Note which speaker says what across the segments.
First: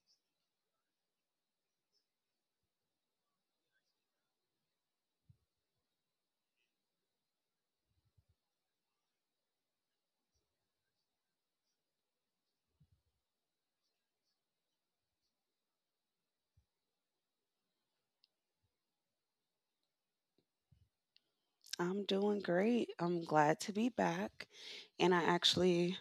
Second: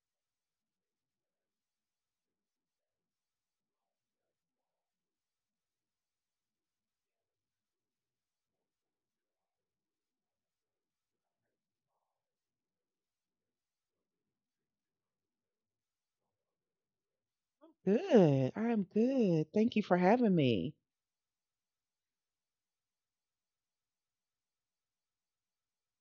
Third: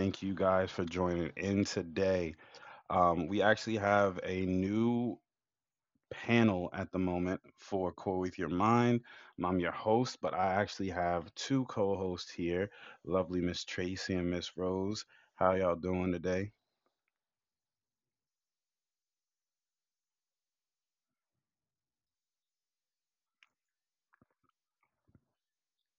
Speaker 1: Thank you guys for joining in today. We actually have a new panel at the moment for Core With Your Mind. I'm your host, but I actually have two co hosts here, lovely Miss Tracy and Miss Rose. How y'all doing today?
Speaker 2: Good. I am good. Thank you for having me.
Speaker 3: I'm doing great. I'm glad to be back. And I actually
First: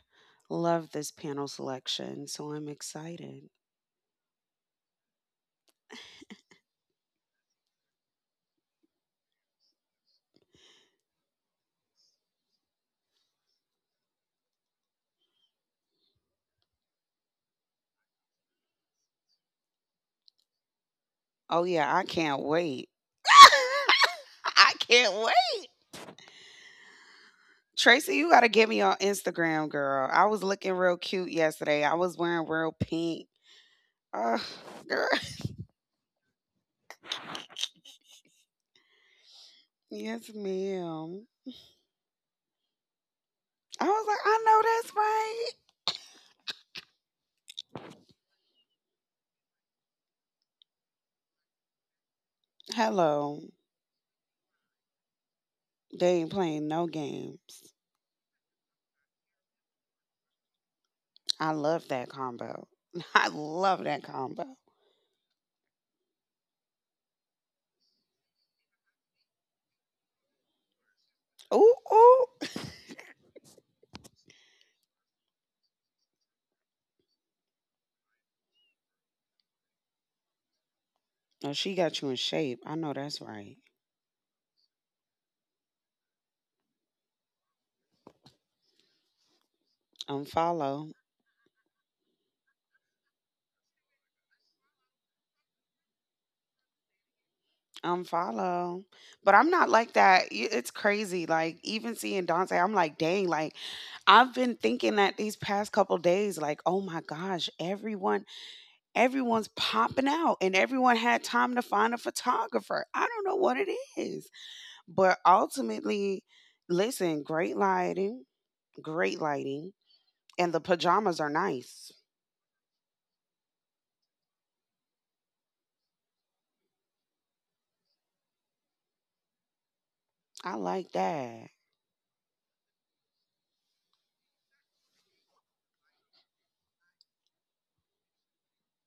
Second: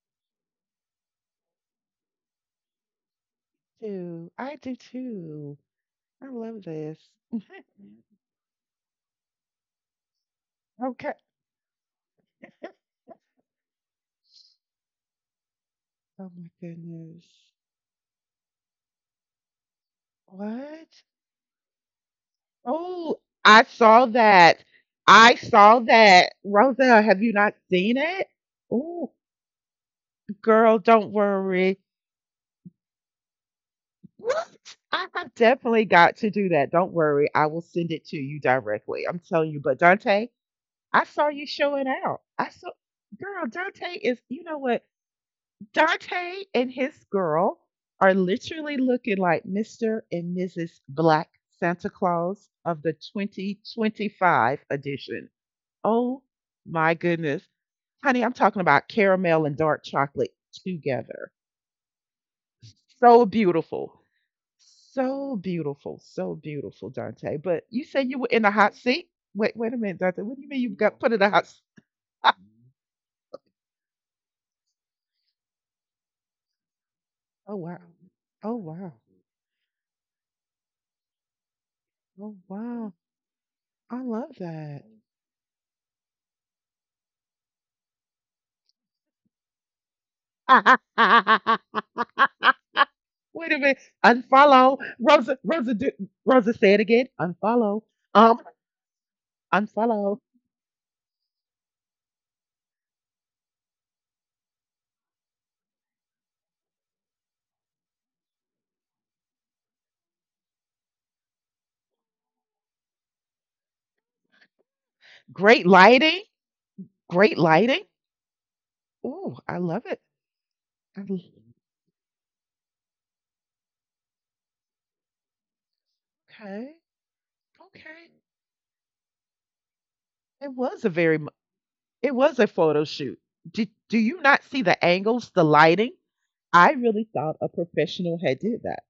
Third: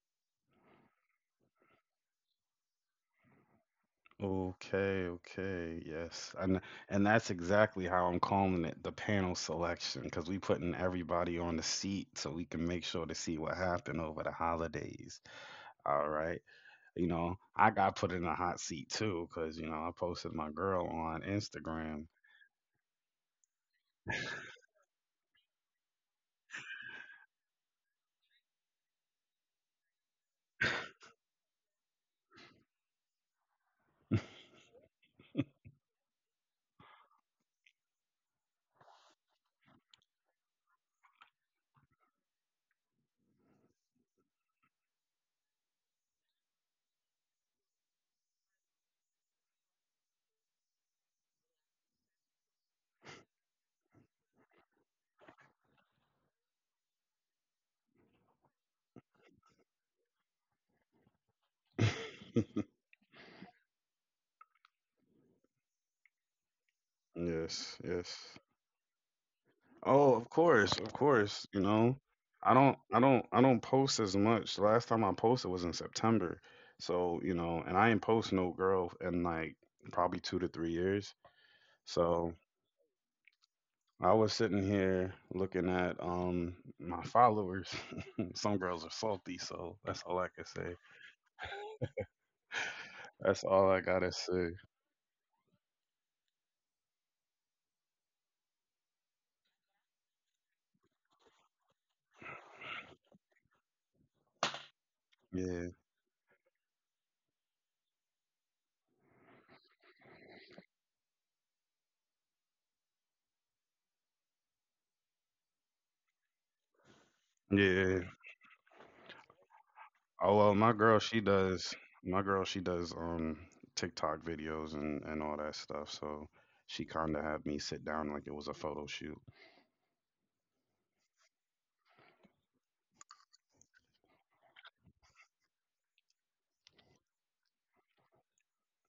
Speaker 3: love this panel selection, so I'm excited.
Speaker 2: Too. I do
Speaker 1: Okay,
Speaker 2: too.
Speaker 1: okay.
Speaker 2: I
Speaker 1: Yes. And
Speaker 2: love this.
Speaker 1: and that's exactly how I'm calling it, the panel selection, because we putting
Speaker 2: Okay.
Speaker 1: everybody on the seat so we can make sure to see what happened over the holidays. All
Speaker 2: Oh
Speaker 1: right.
Speaker 2: my goodness.
Speaker 1: I got put in a hot seat too, because I posted my girl
Speaker 2: What?
Speaker 1: on
Speaker 3: Oh, yeah, I
Speaker 1: Instagram.
Speaker 3: can't wait.
Speaker 2: Oh, I saw that.
Speaker 3: I can't
Speaker 2: I
Speaker 3: wait.
Speaker 2: saw that. Rosa, have you not seen
Speaker 3: Tracy,
Speaker 2: it?
Speaker 3: you got to get me on
Speaker 2: Oh,
Speaker 3: Instagram, girl. I was looking
Speaker 2: girl,
Speaker 3: real
Speaker 2: don't
Speaker 3: cute
Speaker 2: worry.
Speaker 3: yesterday. I was wearing real pink. Ugh,
Speaker 2: What? I
Speaker 3: girl.
Speaker 2: have definitely got to do that. Don't worry. I will send it to you directly. I'm telling you. But Dante,
Speaker 3: Yes,
Speaker 2: I
Speaker 3: ma'am.
Speaker 2: saw you showing out. I saw, girl,
Speaker 3: I
Speaker 2: Dante
Speaker 3: was like,
Speaker 2: is,
Speaker 3: I
Speaker 2: you know
Speaker 3: know
Speaker 2: what?
Speaker 3: that's right.
Speaker 2: Dante and his girl are literally looking like Mr. and Mrs. Black Santa Claus of the
Speaker 3: Hello.
Speaker 2: 2025 edition.
Speaker 3: They
Speaker 2: Oh
Speaker 3: ain't playing no
Speaker 2: my goodness.
Speaker 3: games.
Speaker 2: Honey, I'm talking about caramel and dark chocolate together.
Speaker 3: I love that combo.
Speaker 2: So
Speaker 3: I love
Speaker 2: beautiful.
Speaker 3: that combo.
Speaker 2: So beautiful. So beautiful, Dante. But you
Speaker 1: Yes,
Speaker 2: said you were
Speaker 1: yes.
Speaker 2: in a hot seat? Wait a minute,
Speaker 1: Oh,
Speaker 2: Dante.
Speaker 1: of
Speaker 2: What do you mean you
Speaker 1: course, of
Speaker 2: got put in a hot
Speaker 1: course.
Speaker 2: seat?
Speaker 3: Ooh, ooh.
Speaker 1: I don't post as much. The last time I posted was in September, so
Speaker 2: Oh wow.
Speaker 1: and I ain't post
Speaker 2: Oh
Speaker 1: no
Speaker 2: wow.
Speaker 1: girl in like probably 2 to 3 years.
Speaker 3: Oh, she got you in
Speaker 2: Oh
Speaker 1: So
Speaker 3: shape. I
Speaker 2: wow.
Speaker 3: know that's right.
Speaker 2: I
Speaker 1: I
Speaker 2: love
Speaker 1: was sitting
Speaker 2: that.
Speaker 1: here looking at my followers. Some girls are salty, so that's all I can
Speaker 2: Wait
Speaker 1: say.
Speaker 3: Unfollow.
Speaker 2: a
Speaker 1: That's all
Speaker 2: minute.
Speaker 1: I gotta say.
Speaker 2: Unfollow. Rosa do, Rosa say it again. Unfollow. Um
Speaker 3: Unfollow. But I'm not like
Speaker 2: Unfollow.
Speaker 3: that. It's crazy. Like, even seeing Dante, I'm like, dang, like, I've been thinking that these
Speaker 1: Yeah,
Speaker 3: past couple days, like, oh my gosh, everyone's popping out and everyone had time to find a photographer. I don't know what it is. But
Speaker 2: Great lighting.
Speaker 3: ultimately, listen,
Speaker 2: Great
Speaker 3: great
Speaker 2: lighting.
Speaker 1: yeah.
Speaker 3: lighting, great
Speaker 2: Ooh, I
Speaker 3: lighting.
Speaker 2: love it.
Speaker 1: Oh
Speaker 3: And
Speaker 1: well,
Speaker 3: the
Speaker 1: my girl,
Speaker 2: I l-
Speaker 1: she
Speaker 3: pajamas are
Speaker 1: does.
Speaker 3: nice.
Speaker 1: My girl, she does TikTok videos and all that stuff. So
Speaker 2: Okay. Okay.
Speaker 1: she kind of had me sit down like it was a photo shoot.
Speaker 2: It
Speaker 3: I
Speaker 2: was a
Speaker 3: like
Speaker 2: very mu-
Speaker 3: that.
Speaker 2: it was a photo shoot. Did, do you not see the angles, the lighting? I really thought a professional had did that.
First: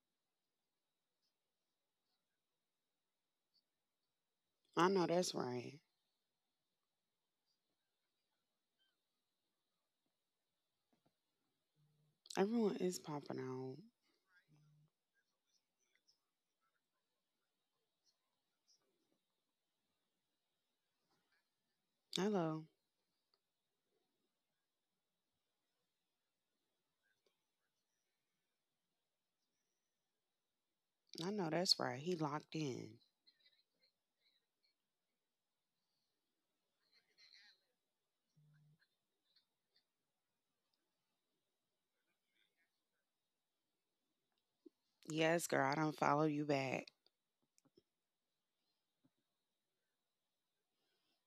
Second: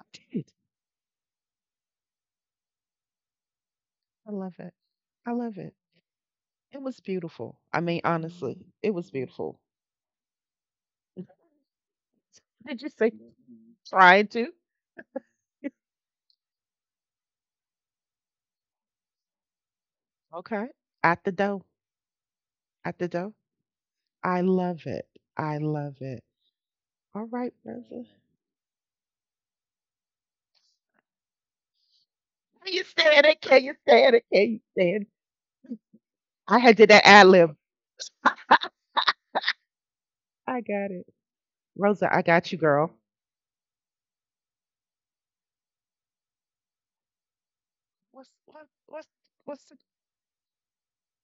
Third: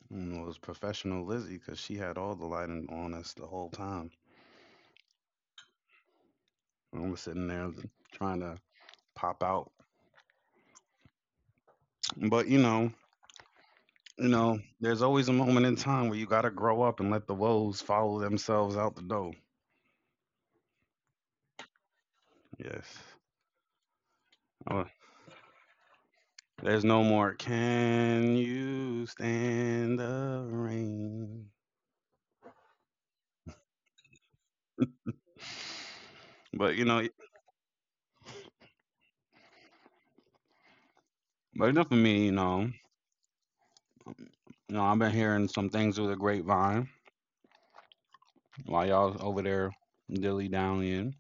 Speaker 2: I
Speaker 1: And it
Speaker 2: did.
Speaker 1: was professional Lizzie because she had all the lighting on us the whole time.
Speaker 2: I love it.
Speaker 3: I know
Speaker 2: I
Speaker 3: that's
Speaker 2: love it.
Speaker 3: right.
Speaker 2: It was
Speaker 1: And I was sitting
Speaker 2: beautiful.
Speaker 1: there
Speaker 2: I mean,
Speaker 1: trying to
Speaker 2: honestly, it was
Speaker 1: pop
Speaker 2: beautiful.
Speaker 1: out, but
Speaker 3: Everyone
Speaker 2: Did you
Speaker 3: is
Speaker 2: say
Speaker 3: popping out.
Speaker 2: trying to?
Speaker 1: there's always a moment in time where you gotta grow up and let the woes follow themselves out the door.
Speaker 2: Okay. At the dough.
Speaker 3: Hello.
Speaker 2: At
Speaker 1: Yes.
Speaker 2: the dough. I love
Speaker 1: Oh,
Speaker 2: it. I love it.
Speaker 1: there's no
Speaker 2: All
Speaker 1: more.
Speaker 2: right, brother. Can
Speaker 1: Can you stand the
Speaker 3: I know
Speaker 1: rain?
Speaker 3: that's right. He locked
Speaker 2: you
Speaker 3: in.
Speaker 2: stand it? Can you stand it? Can you stand it? I had
Speaker 1: But you
Speaker 2: did
Speaker 1: know,
Speaker 2: that ad lib. I got it.
Speaker 1: But enough of
Speaker 2: Rosa, I
Speaker 1: me, you
Speaker 2: got you,
Speaker 1: know.
Speaker 2: girl.
Speaker 1: I've been
Speaker 3: Yes,
Speaker 1: hearing
Speaker 3: girl. I
Speaker 1: some
Speaker 3: don't
Speaker 1: things through the
Speaker 3: follow you back.
Speaker 1: grapevine
Speaker 2: What's what
Speaker 1: while
Speaker 2: what's
Speaker 1: y'all was over
Speaker 2: what's
Speaker 1: there
Speaker 2: the
Speaker 1: dilly dallying.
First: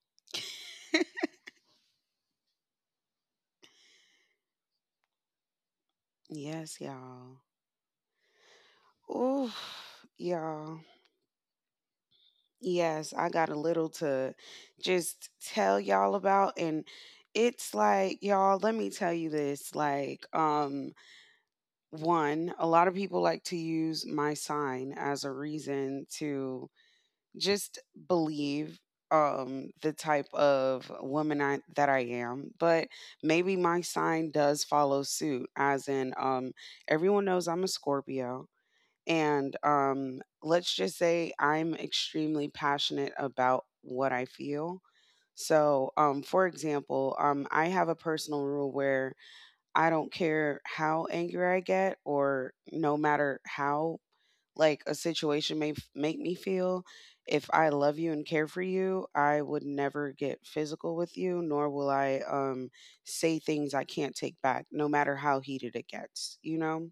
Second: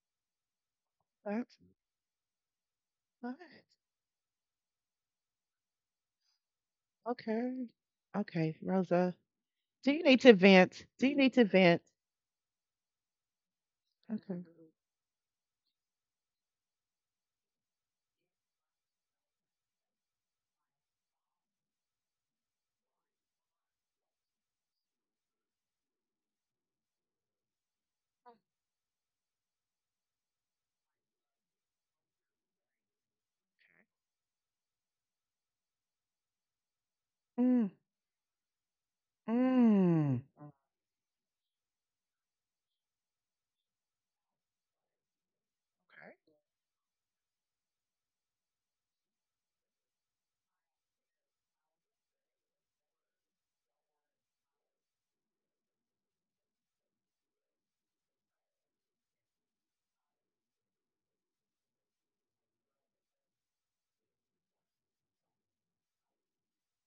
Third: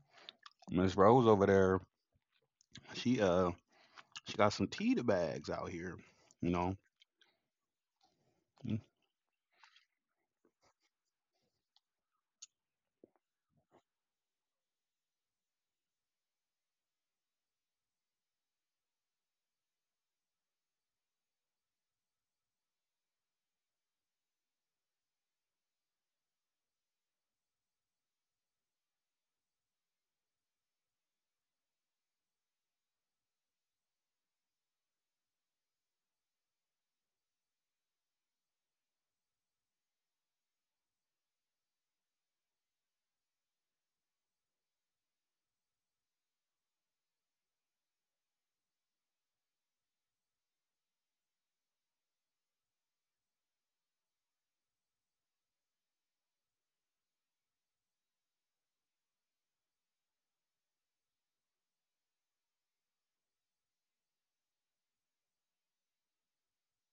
Speaker 1: Miss Rose over
Speaker 2: What?
Speaker 1: there, she uh,
Speaker 2: Nice.
Speaker 1: she got some tea bags out here. You know,
Speaker 3: Yes, y'all.
Speaker 2: Okay. Okay,
Speaker 1: Mm,
Speaker 2: Rosa. Do you
Speaker 3: Oof,
Speaker 2: need to
Speaker 3: y'all.
Speaker 2: vent? Do you need to vent?
Speaker 3: Yes, I got a little to
Speaker 2: Okay.
Speaker 3: just tell y'all about. And it's like, y'all, let me tell you this. Like, one, a lot of people like to use my sign as a reason to just believe the type of woman I that I am, but maybe my sign does follow suit as in everyone knows I'm a
Speaker 2: Mm.
Speaker 3: Scorpio, and
Speaker 2: Mm.
Speaker 3: let's just say I'm extremely passionate about what I feel. So, for example, I have a personal rule where I don't care how angry I get or no matter how, like, a situation may make me feel. If I love you and care for you, I would never get physical with you, nor will I say things I can't take back, no matter how heated it gets, you know?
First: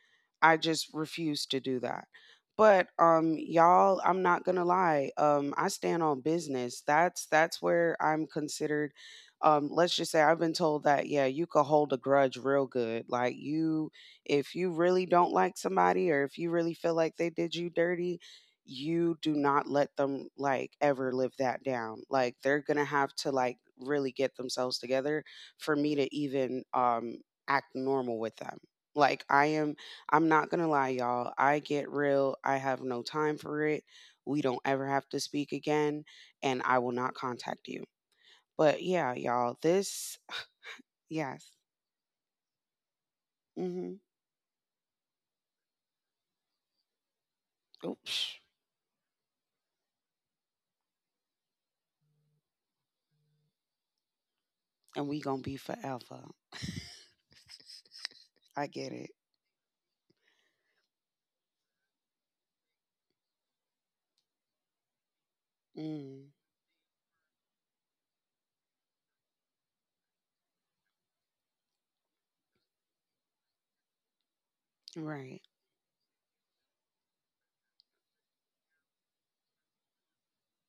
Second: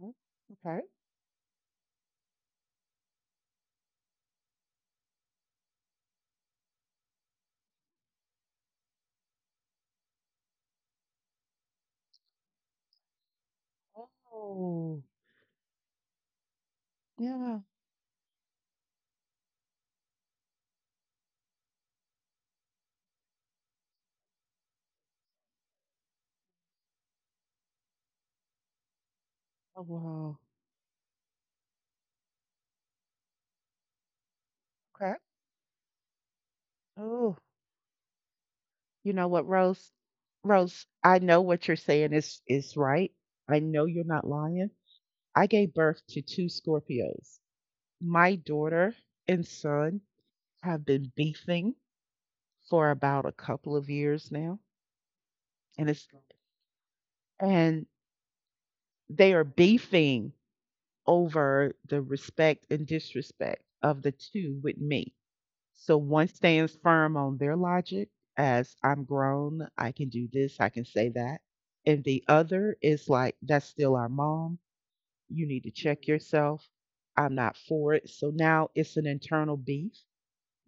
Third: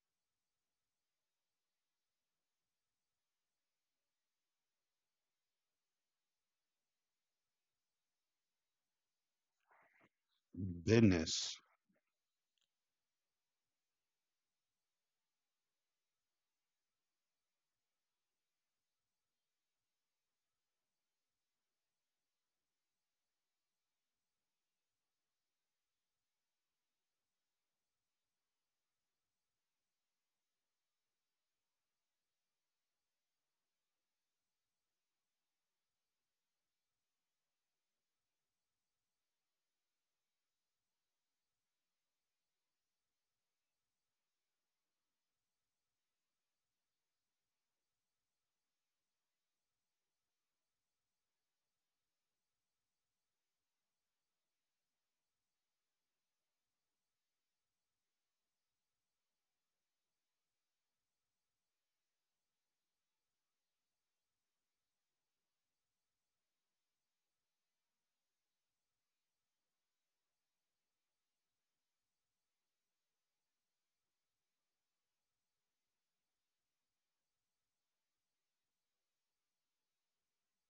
Speaker 2: Okay.
Speaker 3: I
Speaker 2: Okay.
Speaker 3: just refuse to do that. But y'all, I'm not going to lie. I stand on business. That's where I'm considered, let's just say, I've been told that, yeah, you
Speaker 1: business.
Speaker 3: could hold a grudge real good. Like, you, if you
Speaker 2: Oh.
Speaker 3: really don't like somebody, or if you really feel like they did
Speaker 2: Yeah.
Speaker 3: you dirty, you do not let them like ever live that down. Like, they're going to have to like really get themselves together for me to even act normal with them. Like I am
Speaker 2: Oh
Speaker 3: I'm
Speaker 2: wow.
Speaker 3: not gonna lie, y'all. I get real. I have no time for it. We don't ever have
Speaker 2: Okay.
Speaker 3: to speak again, and I will not
Speaker 2: Oh,
Speaker 3: contact you. But yeah,
Speaker 2: you know what,
Speaker 3: y'all,
Speaker 2: Rose?
Speaker 3: this
Speaker 2: Rose, I know
Speaker 3: yes,
Speaker 2: what you're saying is right. I know
Speaker 3: mm-hmm,
Speaker 2: you're not lying. I gave birth to two Scorpios.
Speaker 3: oops,
Speaker 2: My daughter and son have been beefing for about a couple of years now,
Speaker 3: and we gonna be
Speaker 2: and it's
Speaker 3: forever.
Speaker 2: and
Speaker 3: I get it.
Speaker 2: they are beefing over the respect and disrespect of the two with me. So one
Speaker 3: Mm,
Speaker 2: stands firm on their logic as I'm grown, I can do this, I can say that. And the other is like, that's still our mom.
Speaker 3: right.
Speaker 2: You need to check yourself. I'm not for it. So now it's an internal beef.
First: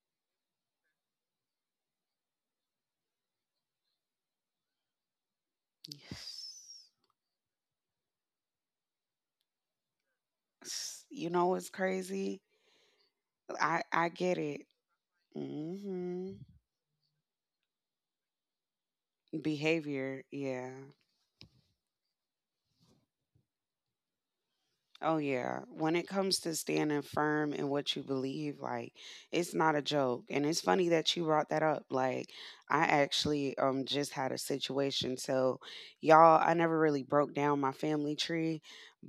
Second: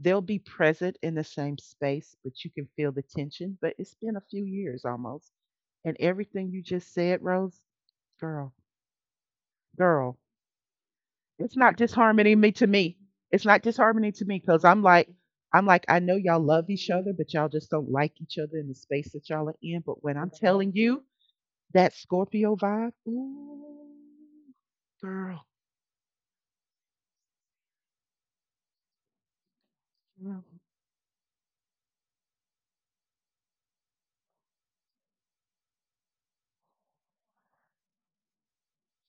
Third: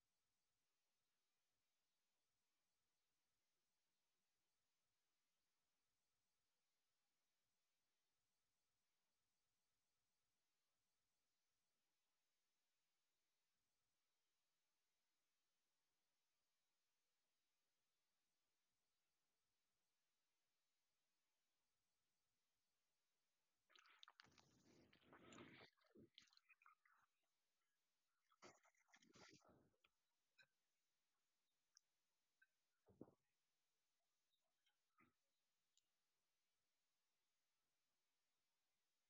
Speaker 2: They'll be present in the same space, but you can feel the tension. But it's been a few years almost. And
Speaker 3: Yes.
Speaker 2: everything you just said, Rose, girl, girl,
Speaker 3: You know
Speaker 2: it's
Speaker 3: what's
Speaker 2: not disharmony
Speaker 3: crazy?
Speaker 2: me to me. It's not
Speaker 3: I
Speaker 2: disharmony to me
Speaker 3: get
Speaker 2: because
Speaker 3: it.
Speaker 2: I'm like, I know
Speaker 3: Mm-hmm.
Speaker 2: y'all love each other, but y'all just don't like each other in the space that y'all are in. But when
Speaker 3: Behavior.
Speaker 2: I'm telling
Speaker 3: Yeah.
Speaker 2: you that Scorpio vibe, ooh,
Speaker 3: Oh
Speaker 2: girl,
Speaker 3: yeah. When it comes to standing firm in what you believe, like, it's not a joke.
Speaker 2: girl.
Speaker 3: And it's funny that you brought that up. Like, I actually just had a situation. So y'all, I never really broke down my family tree,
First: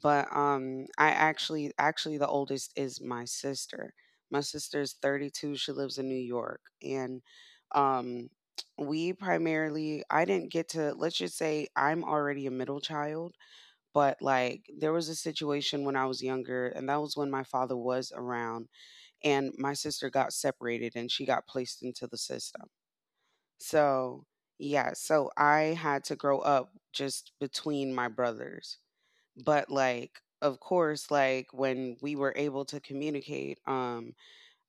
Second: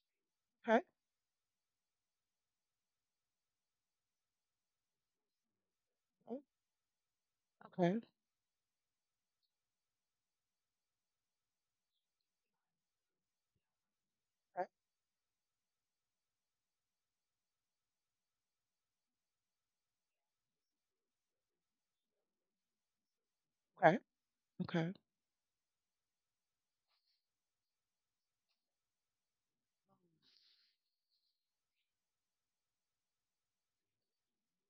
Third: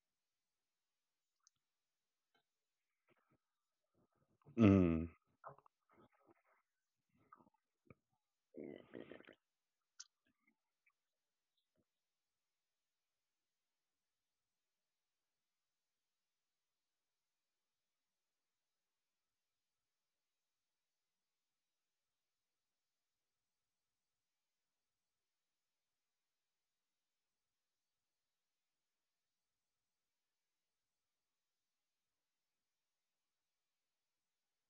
Speaker 3: but
Speaker 2: Okay,
Speaker 3: I actually, the oldest is my sister. My sister's
Speaker 1: Mm.
Speaker 3: 32. She lives in New
Speaker 2: okay,
Speaker 3: York. And
Speaker 2: okay,
Speaker 3: um we primarily, I didn't get to, let's just say, I'm already a middle child, but like there was a situation when I was younger, and that was when my father was around, and my sister got separated and she got placed into the system.
Speaker 2: okay,
Speaker 3: So,
Speaker 2: okay, okay.
Speaker 3: yeah, so I had to grow up just between my brothers. But like, of course, like, when we were able to communicate,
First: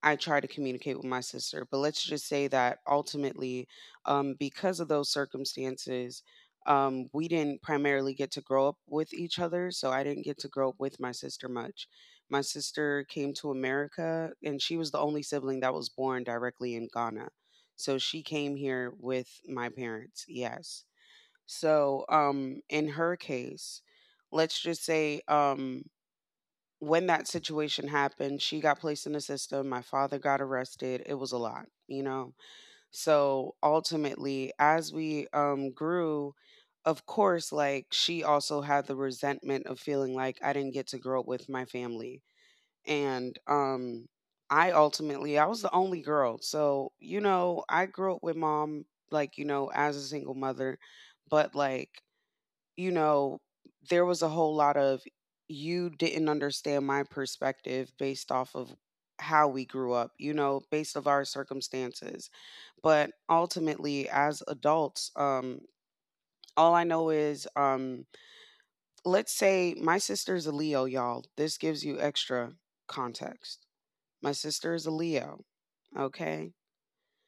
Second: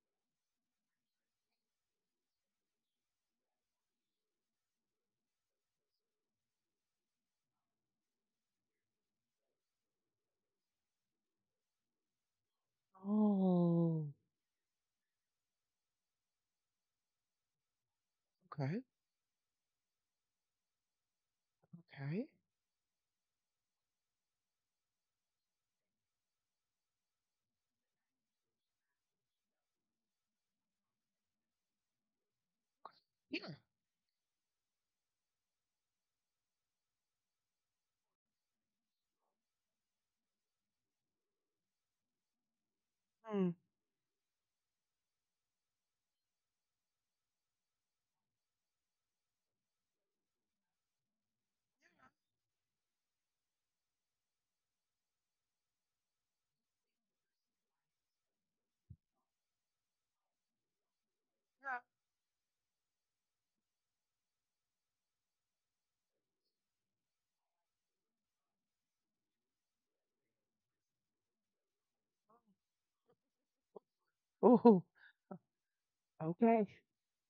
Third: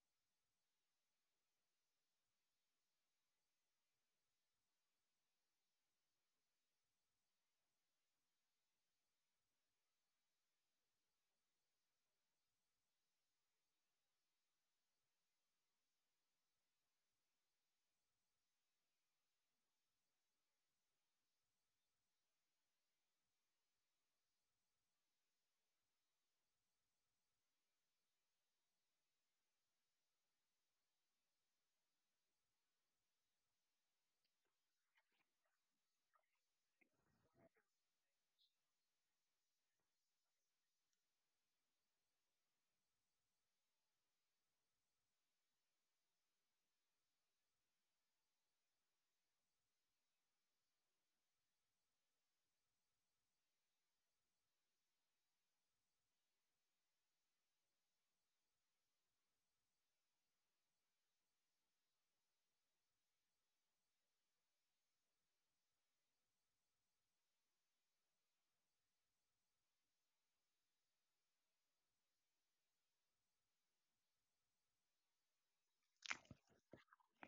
Speaker 3: I try to communicate with my sister. But let's just say that ultimately, because of those circumstances, we didn't primarily get to grow up with each other. So I didn't get to grow up with my sister much. My sister came to
Speaker 2: Oh,
Speaker 3: America, and she was the only sibling that was born directly in Ghana. So she came
Speaker 2: okay,
Speaker 3: here with my parents, yes. So
Speaker 2: okay,
Speaker 3: in her case, let's just say, when that situation happened, she got placed in the system. My father got arrested. It was a lot, you know?
Speaker 2: yeah,
Speaker 3: So ultimately, as we grew, of course, like, she also had the resentment of feeling like I didn't get to grow up with my family. And
Speaker 2: mm.
Speaker 3: I ultimately, I was the only girl. So, you know, I grew up with Mom, like, you know, as a single mother, but like, you know, there was a whole lot of, you didn't understand my perspective based off of how we grew up, you know, based of our circumstances. But ultimately, as adults, all I know is, let's say my sister's a Leo, y'all. This gives you extra context. My sister
Speaker 2: Ooh,
Speaker 3: is a Leo, okay?
Speaker 2: okay.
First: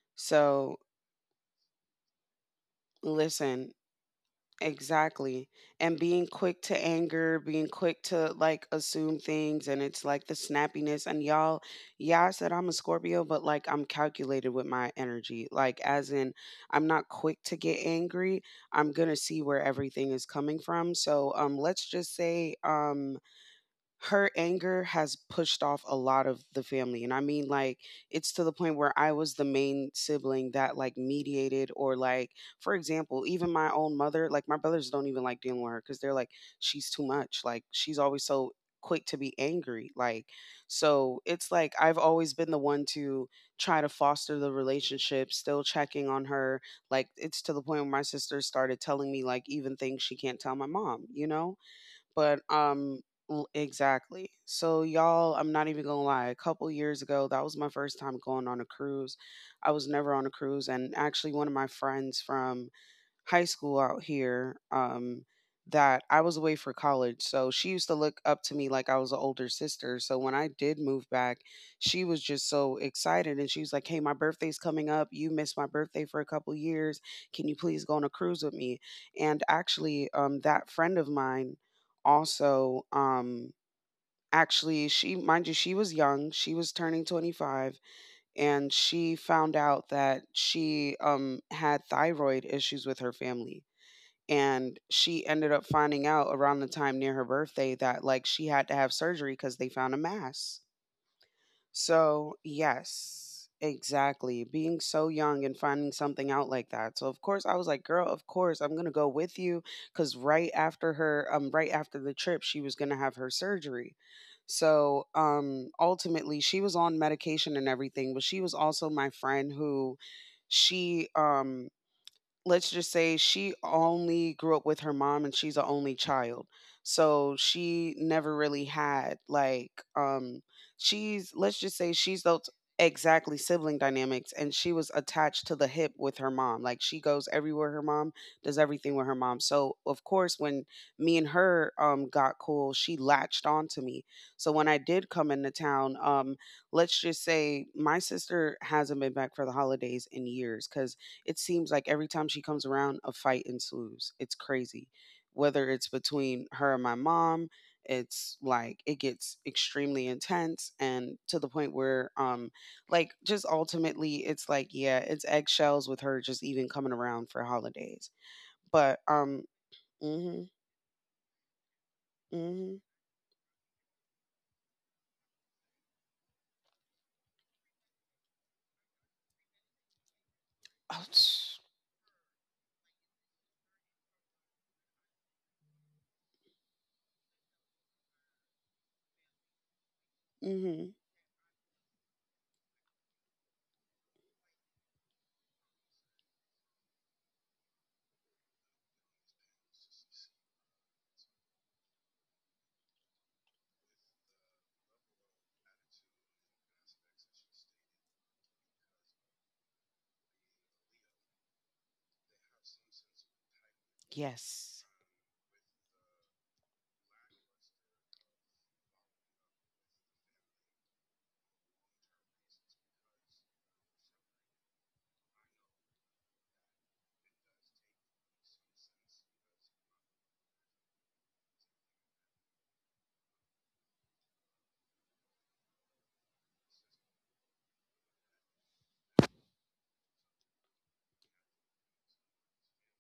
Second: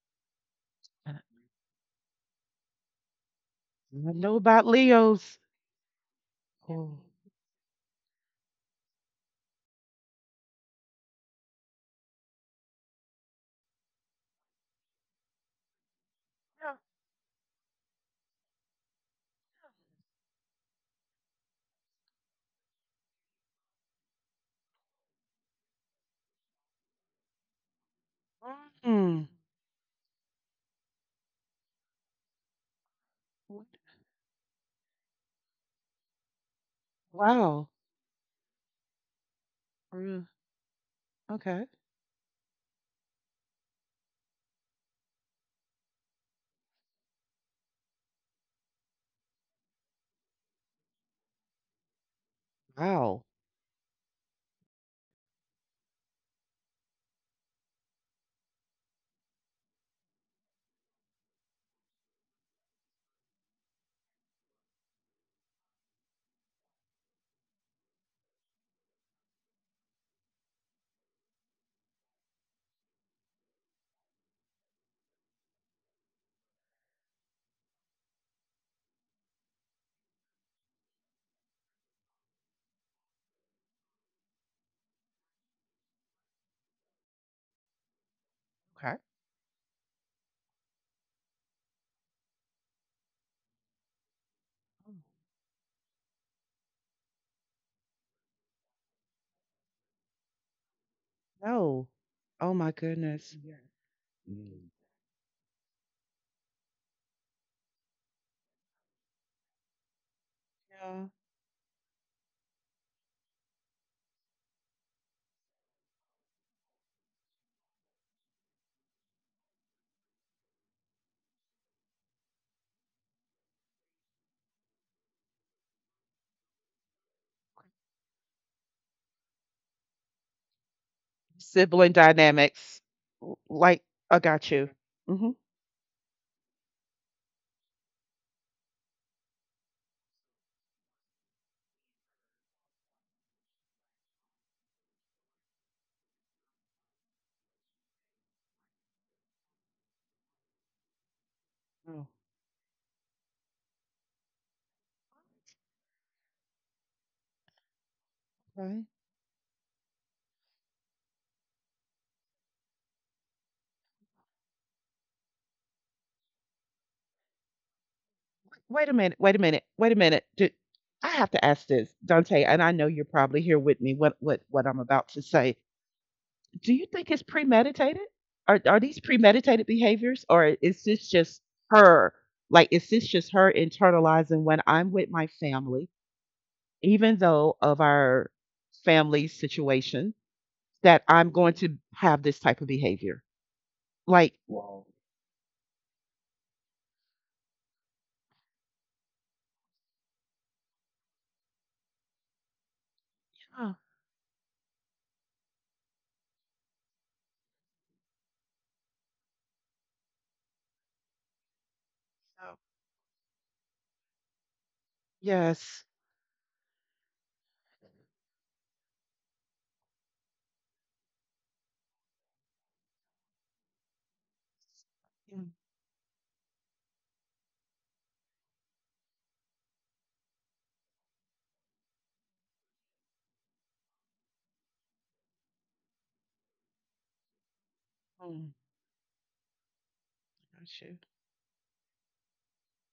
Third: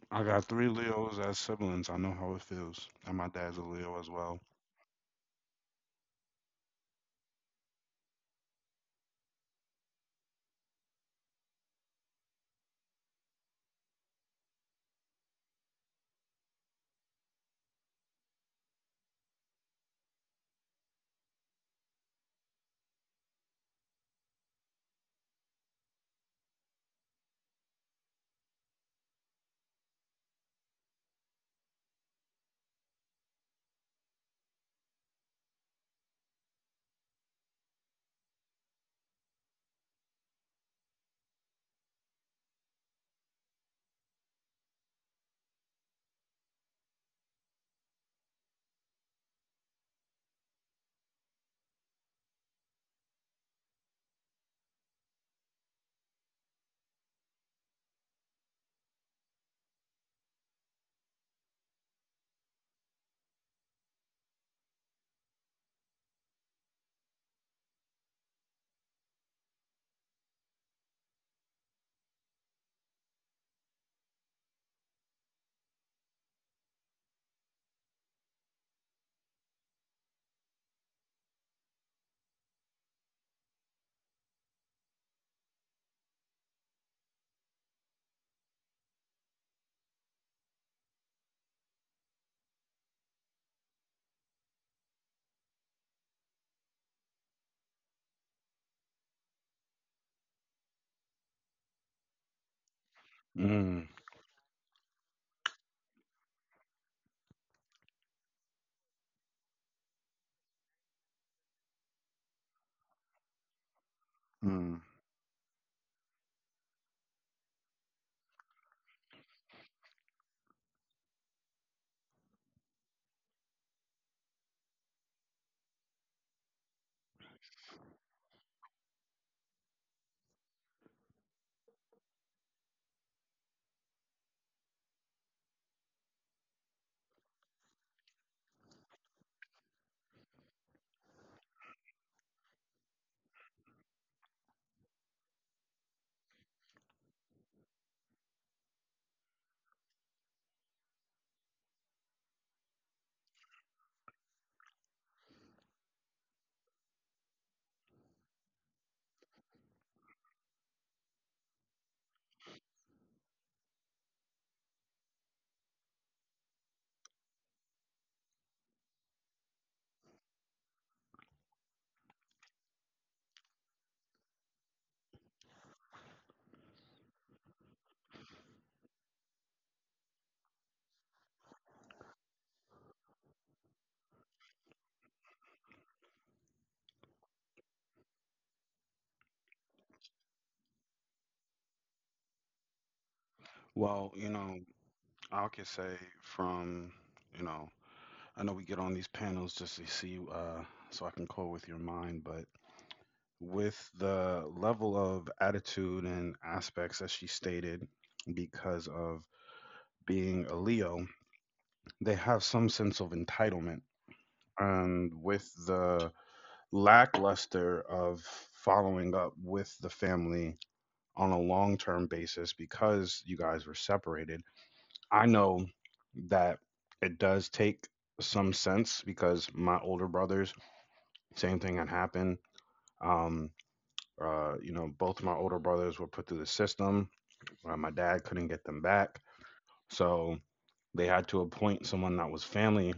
Speaker 1: I got three
Speaker 3: So
Speaker 1: Leos
Speaker 2: And
Speaker 1: as siblings. I know how it feels. And my dad's a
Speaker 3: listen.
Speaker 1: Leo
Speaker 2: I
Speaker 1: as
Speaker 2: I know
Speaker 1: well.
Speaker 2: about Leos.
Speaker 3: Exactly. And being quick to
Speaker 2: Oh,
Speaker 3: anger, being quick to like assume things, and it's like the snappiness and y'all, yeah, I said I'm a Scorpio, but like, I'm calculated with my energy. Like, as in, I'm not quick to get angry. I'm going to see where everything is coming from. So, let's just say, her anger has pushed off a lot of the family, and I mean, like, it's to the point
Speaker 2: yeah.
Speaker 3: where I
Speaker 2: Mm.
Speaker 3: was the main sibling that like mediated, or like, for example, even my own mother, like, my brothers don't even like dealing with her because they're like, she's too much. Like,
Speaker 2: Wow.
Speaker 3: she's always so quick to be angry, like,
Speaker 2: Mm,
Speaker 3: so it's
Speaker 2: okay.
Speaker 3: like, I've always been the one to try to foster the relationship, still checking on her. Like, it's to the point where my sister started telling me like even things she can't tell my mom, you know? But
Speaker 2: Wow.
Speaker 3: exactly. So y'all, I'm not even gonna lie, a couple years ago, that was my first time going on a cruise. I was never on a cruise, and actually, one of my friends from high school out here, that I was away for college. So she used to look up to me like I was an older sister. So when I did move back, she was just so excited, and she was like, "Hey, my birthday's coming up. You missed my birthday for a couple years. Can you please go on a cruise with me?" And actually, that friend of mine, also, actually, she, mind you, she was young. She was turning 25, and
Speaker 2: Okay.
Speaker 3: she found out that she had thyroid issues with her family. And
Speaker 2: Oh,
Speaker 3: she ended up finding out around the time near her birthday that, like, she had to have surgery because they found a mass.
Speaker 2: no.
Speaker 3: So,
Speaker 2: Oh my goodness.
Speaker 3: yes,
Speaker 1: Mm.
Speaker 2: Yeah.
Speaker 3: exactly. Being so young and finding something out like that. So, of course, I was like, girl, of course, I'm going to go with you. Cause
Speaker 2: Yeah.
Speaker 3: right after the trip, she was going to have her surgery.
Speaker 1: Mm.
Speaker 3: So, ultimately, she was on medication and everything, but she was also my friend who, she, let's just say, she only grew up with her mom and she's an only child. So she never really had like, she's, let's just say,
Speaker 2: Sibling
Speaker 3: she's those,
Speaker 2: dynamics.
Speaker 3: exactly,
Speaker 2: L-
Speaker 3: sibling
Speaker 2: Like, I
Speaker 3: dynamics, and
Speaker 2: got
Speaker 3: she
Speaker 2: you.
Speaker 3: was
Speaker 2: Mm hmm.
Speaker 3: attached to the hip with her mom. Like, she goes everywhere her mom, does everything with her mom. So of course, when me and her got cool, she latched on to me. So when I did come into town, let's just say my sister hasn't been back for the holidays in years, cuz it seems like every
Speaker 2: Oh,
Speaker 3: time she comes around, a fight ensues. It's crazy. Whether it's between her and my mom, it's like
Speaker 2: okay.
Speaker 3: it gets extremely intense, and to the point where, like, just ultimately, it's like, yeah, it's eggshells with her just even coming around for holidays.
Speaker 2: Wait a
Speaker 3: But
Speaker 2: minute. Wait a minute. Wait a minute.
Speaker 3: mhm.
Speaker 2: Do, I have to ask this, Dante, and I
Speaker 3: Mhm.
Speaker 2: know you're probably here with me. What I'm about to say. Do you think it's premeditated? Are these premeditated behaviors, or is this
Speaker 3: Ouch.
Speaker 2: just her? Like, is this just her internalizing when I'm with my family? Even though of our family situation,
Speaker 3: Mhm.
Speaker 2: that I'm going to have this type of behavior.
Speaker 1: Well,
Speaker 2: Like,
Speaker 1: I could say from, you know, I know we get on these panels just to see, so I can call with your mind, but
Speaker 2: oh,
Speaker 1: with the level of attitude and aspects that she stated because of being a Leo, they have
Speaker 2: no.
Speaker 1: some sense of entitlement.
Speaker 3: Yes.
Speaker 1: And with
Speaker 2: Yes,
Speaker 1: the lackluster of following up with the family on a long term basis because you guys were separated, I
Speaker 2: mm,
Speaker 1: know that it does take some sense because my older brothers, same thing had happened. Um, both my older brothers were put through the system. My dad couldn't
Speaker 2: mm,
Speaker 1: get them back. So
Speaker 2: got you.
Speaker 1: they had to appoint someone that was family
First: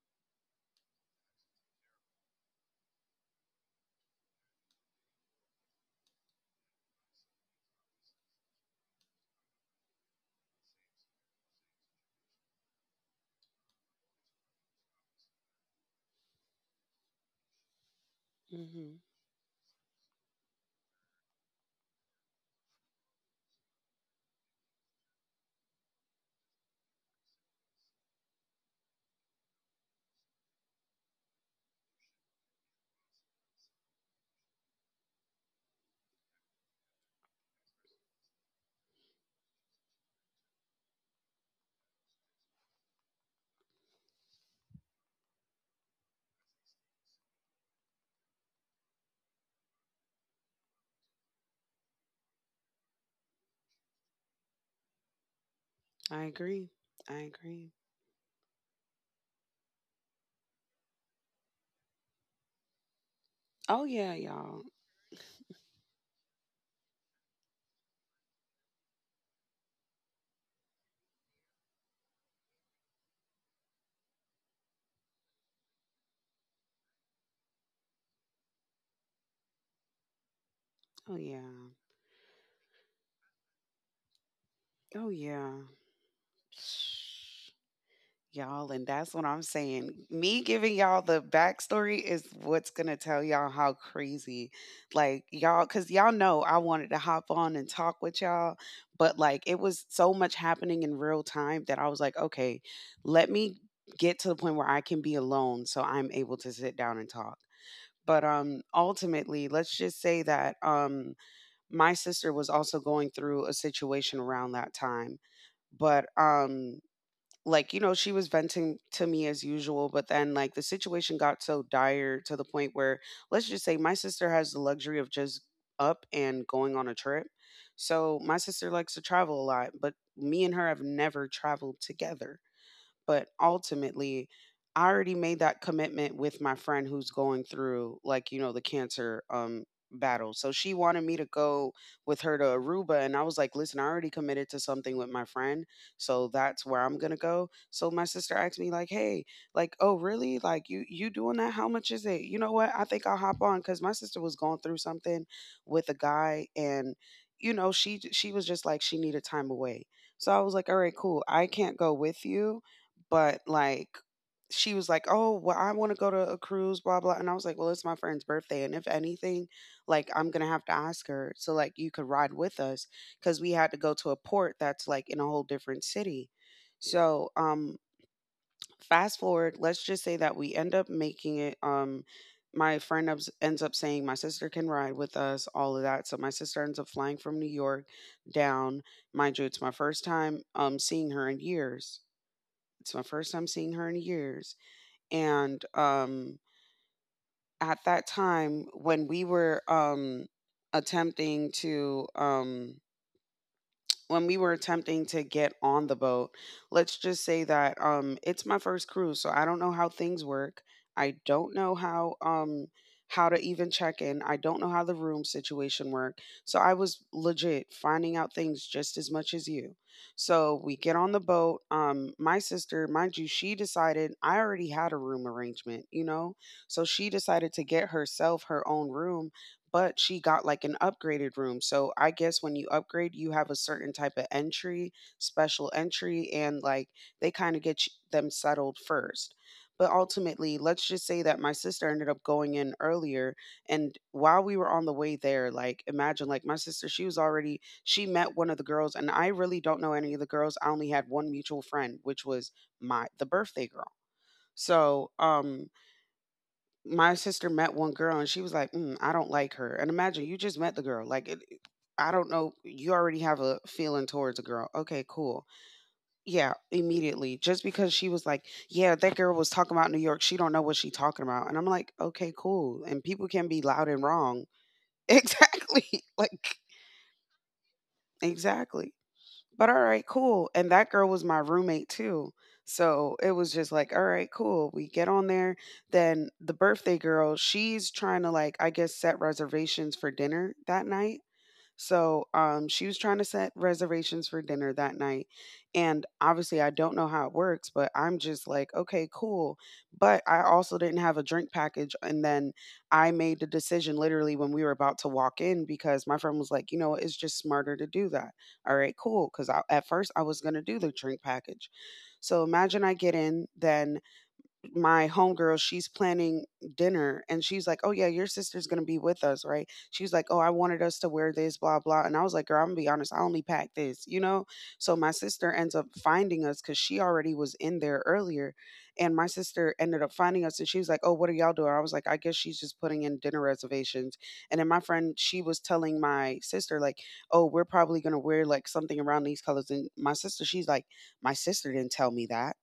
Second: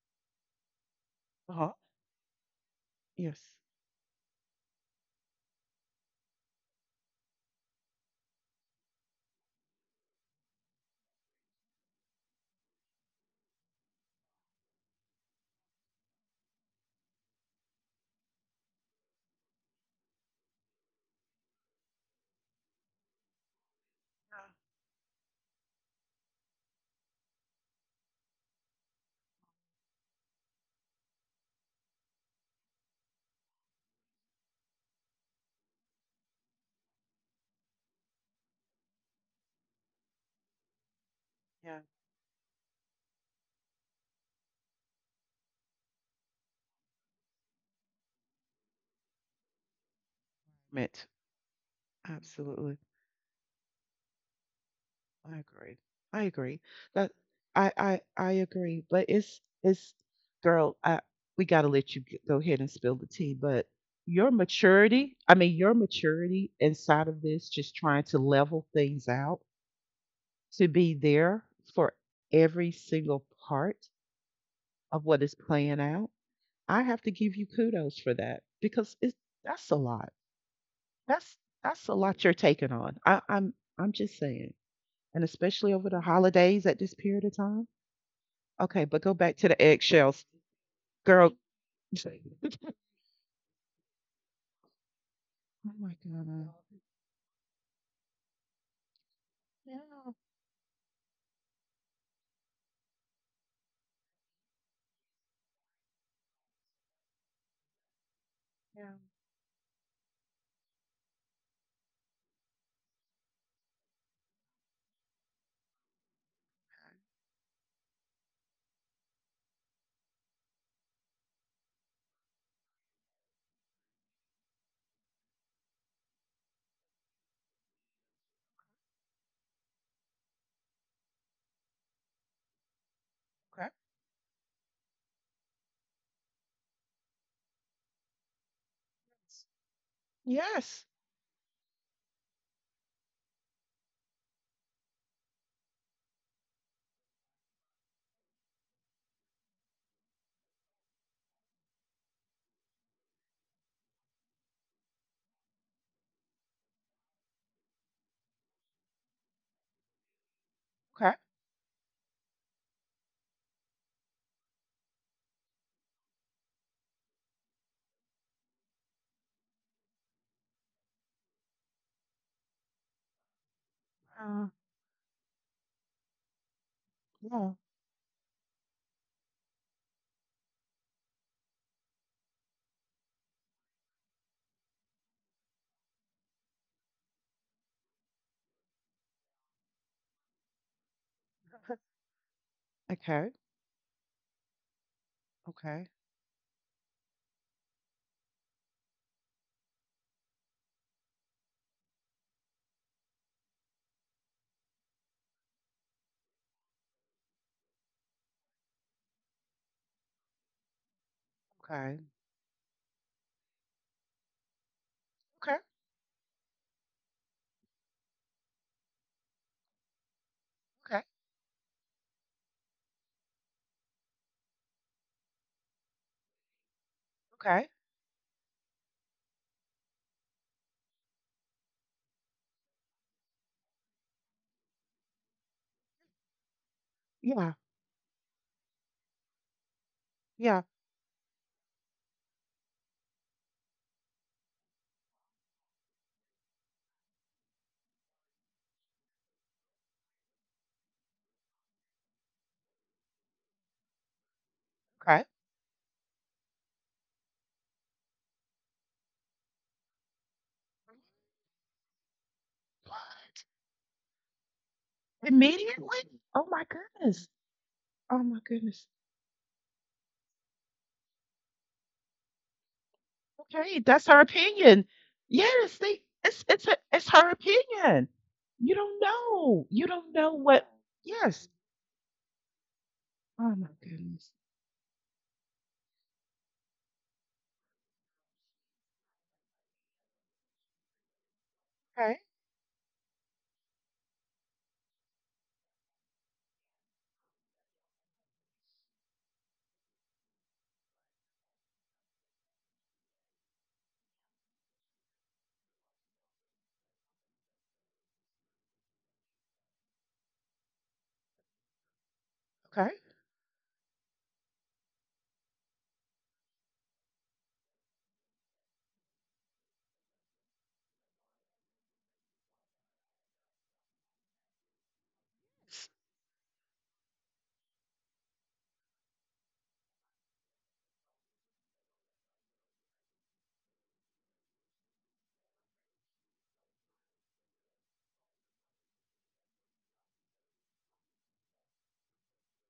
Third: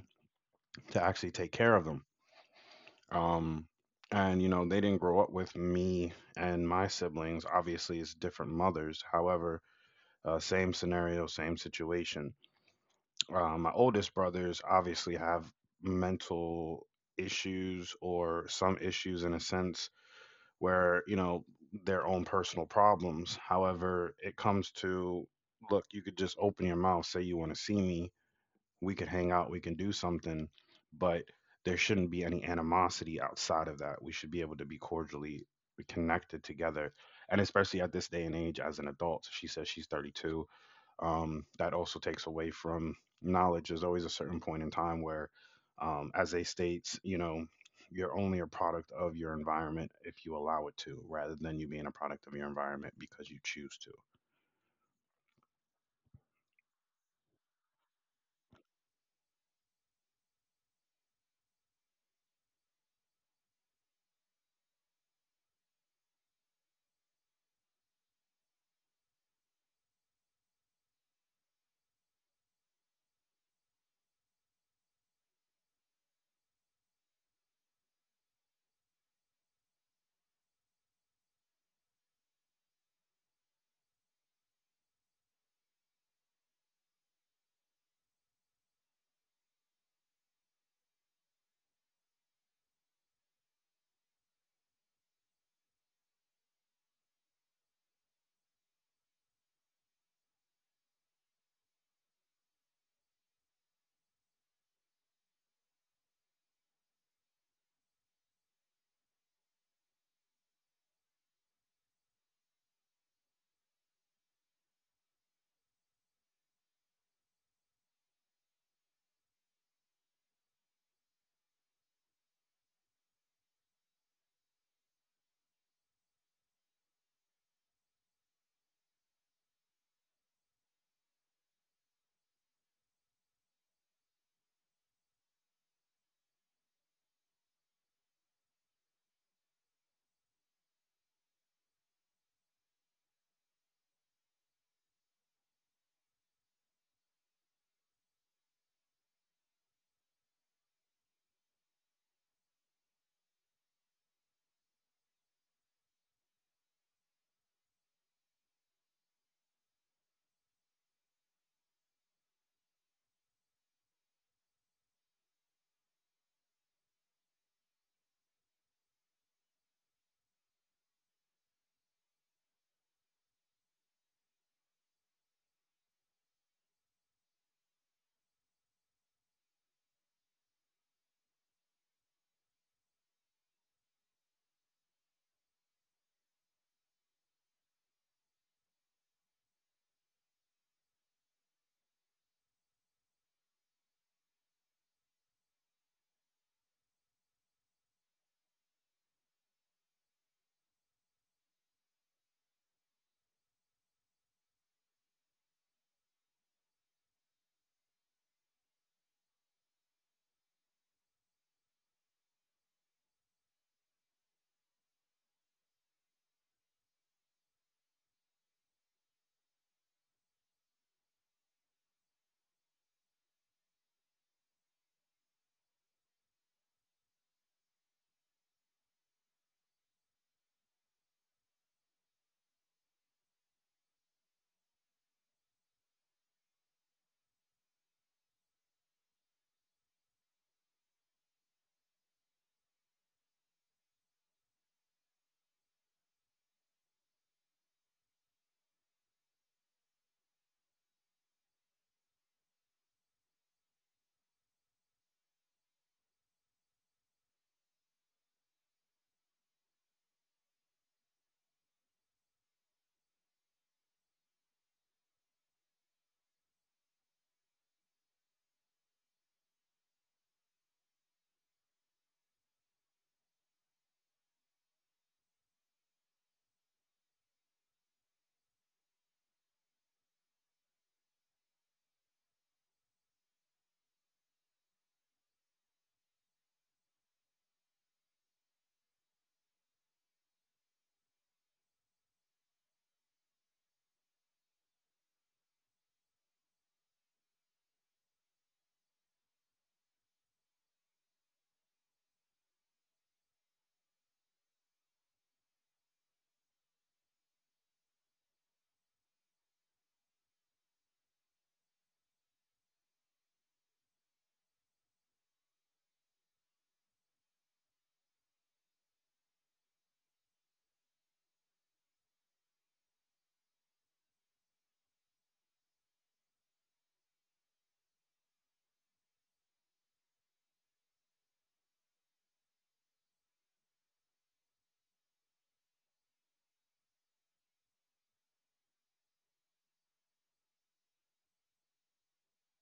Speaker 1: to actually take
Speaker 2: Uh-huh.
Speaker 1: care of them.
Speaker 2: Yes.
Speaker 1: Um, and, they didn't grow up with me and my siblings. Obviously, it's different mothers. However, same scenario, same situation. My oldest brothers obviously have mental issues or some
Speaker 3: Mhm.
Speaker 1: issues in a sense where their own personal problems. However, it comes to look, you could just open your mouth, say you want to see me, we could hang out, we can do something, but there shouldn't be any animosity outside of that. We should be able to be cordially connected together. And especially at this day and age as an adult, she says she's 32. That
Speaker 2: Yeah.
Speaker 1: also takes away from knowledge. There's always a certain point in time where, as they states, you're only a product of your environment if you allow it to,
Speaker 2: Met.
Speaker 1: rather than you being a product of your
Speaker 2: Absolutely.
Speaker 1: environment because you choose to.
Speaker 2: I agree. I
Speaker 3: I
Speaker 2: agree.
Speaker 3: agree.
Speaker 2: That
Speaker 3: I agree.
Speaker 2: I agree. But it's girl. I we gotta let you g- go ahead and spill the tea. But
Speaker 3: Oh yeah,
Speaker 2: your
Speaker 3: y'all.
Speaker 2: maturity. I mean, your maturity inside of this, just trying to level things out. To be there for every single part of what is playing out, I have to give you kudos for that because it's that's a lot.
Speaker 3: Oh
Speaker 2: That's
Speaker 3: yeah.
Speaker 2: that's a lot you're taking on. I'm just saying,
Speaker 3: Oh
Speaker 2: and
Speaker 3: yeah.
Speaker 2: especially over the holidays at this period of time.
Speaker 3: Y'all,
Speaker 2: Okay,
Speaker 3: and
Speaker 2: but go
Speaker 3: that's what
Speaker 2: back to
Speaker 3: I'm
Speaker 2: the
Speaker 3: saying.
Speaker 2: eggshells,
Speaker 3: Me giving y'all
Speaker 2: girl.
Speaker 3: the backstory is what's gonna tell y'all how crazy, like,
Speaker 2: Oh
Speaker 3: y'all,
Speaker 2: my
Speaker 3: cause y'all
Speaker 2: god.
Speaker 3: know I wanted to hop on and talk with y'all, but like, it was
Speaker 2: Yeah.
Speaker 3: so much happening in real time that I was like, okay, let me get to the point where I can be alone so I'm able to sit down and talk. But
Speaker 2: Yeah.
Speaker 3: ultimately, let's just say that my sister was also going through a situation around that time. But like, you know, she was venting to me as usual, but then, like, the situation got so dire, to the point where, let's just say, my sister has the luxury of just up and going on a trip. So my sister likes to travel a lot, but me and her have never traveled together, but
Speaker 2: Okay.
Speaker 3: ultimately, I already made that commitment with my friend who's going through, like, you know, the cancer battle. So she
Speaker 2: Yes.
Speaker 3: wanted me to go with her to Aruba and I was like, "Listen, I already committed to something with my friend, so that's where I'm going to go." So my sister asked me like, "Hey, like, oh, really? Like you doing that? How much is it?" You know what? I think I'll hop on cuz my sister was going through something with a guy and you know, she was just like she needed time away. So I was like, "All right,
Speaker 2: Okay.
Speaker 3: cool. I can't go with you, but, like, she was like, "Oh, well, I wanna go to a cruise, blah, blah," and I was like, "Well, it's my friend's birthday, and if anything, like, I'm gonna have to ask her so, like, you could ride with us because we had to go to a
Speaker 2: Uh,
Speaker 3: port that's, like, in a whole different city. So,
Speaker 2: yeah.
Speaker 3: fast forward, let's just say that we end up making it, my friend ups ends up saying, "My sister can ride with us," all of that, so my sister ends up flying from New York down. Mind you, it's my first time, seeing her in
Speaker 2: Okay.
Speaker 3: years. It's my
Speaker 2: Okay.
Speaker 3: first time seeing her in years. And
Speaker 2: Okay.
Speaker 3: at that time, attempting to um, when we were attempting to get on the boat, let's just say that it's my first cruise, so I don't know how things work. I don't know
Speaker 2: Okay.
Speaker 3: how to even check in. I don't know how the room situation work. So I was legit finding out things just as much as you. So we
Speaker 2: Okay.
Speaker 3: get on the boat. My sister, mind you, she decided I already had a room arrangement, you know? So she decided
Speaker 2: Okay.
Speaker 3: to get herself her own room but she got like an upgraded room. So I guess when you upgrade, you have a certain type of entry, special entry, and like they
Speaker 2: Yeah.
Speaker 3: kind of get them settled first. But
Speaker 2: Yeah.
Speaker 3: ultimately, let's just say that my sister ended up going in earlier. And while we were on the way there, like imagine, like my sister, she was already, she met one of the girls, and I really don't know any of the girls. I only had one mutual friend, which was the birthday girl. So,
Speaker 2: Okay.
Speaker 3: my sister met one girl and she was like, mm, I don't like her. And imagine you just met the girl. Like, I don't know. You already have a feeling towards a girl. Okay, cool.
Speaker 2: Immediately? Oh my
Speaker 3: Yeah,
Speaker 2: goodness.
Speaker 3: immediately. Just because
Speaker 2: Oh
Speaker 3: she was
Speaker 2: my
Speaker 3: like,
Speaker 2: goodness.
Speaker 3: yeah, that girl was talking about New York. She don't know what she talking about. And I'm like, okay, cool. And people can be
Speaker 2: Okay,
Speaker 3: loud
Speaker 2: that's
Speaker 3: and
Speaker 2: her
Speaker 3: wrong.
Speaker 2: opinion. Yes, they,
Speaker 3: Exactly.
Speaker 2: it's it's
Speaker 3: Like,
Speaker 2: a, it's her opinion. You don't
Speaker 3: exactly.
Speaker 2: know.
Speaker 3: But
Speaker 2: You
Speaker 3: all
Speaker 2: don't
Speaker 3: right,
Speaker 2: know
Speaker 3: cool.
Speaker 2: what.
Speaker 3: And that girl was
Speaker 2: Yes.
Speaker 3: my roommate too. So it
Speaker 2: Oh
Speaker 3: was
Speaker 2: my
Speaker 3: just like, all
Speaker 2: goodness.
Speaker 3: right, cool. We get on there. Then the birthday girl, she's trying to like, I guess, set reservations for dinner that night.
Speaker 2: Okay.
Speaker 3: So she was trying to set reservations for dinner that night. And obviously, I don't know how it works, but I'm just like, okay, cool. But I also didn't have a drink package. And then I made the decision literally when we were about to walk in because my friend was like, you know what, it's just smarter to do that. All right, cool. Because at first, I was going to do the drink package. So
Speaker 2: Okay.
Speaker 3: imagine I get in, then my homegirl, she's planning dinner and she's like, "Oh, yeah, your sister's going to be with us, right?" She's like, "Oh, I wanted us to wear this, blah, blah." And I was like, "Girl, I'm going to be honest, I only packed this," you know? So my sister ends up finding us because she already was in there earlier. And my sister ended up finding us and she was like, "Oh, what are y'all doing?" I was like, "I guess she's just putting in dinner reservations." And then my friend, she was telling my sister, like, "Oh, we're probably going to wear like something around these colors." And my sister, she's like, "My sister didn't tell me that."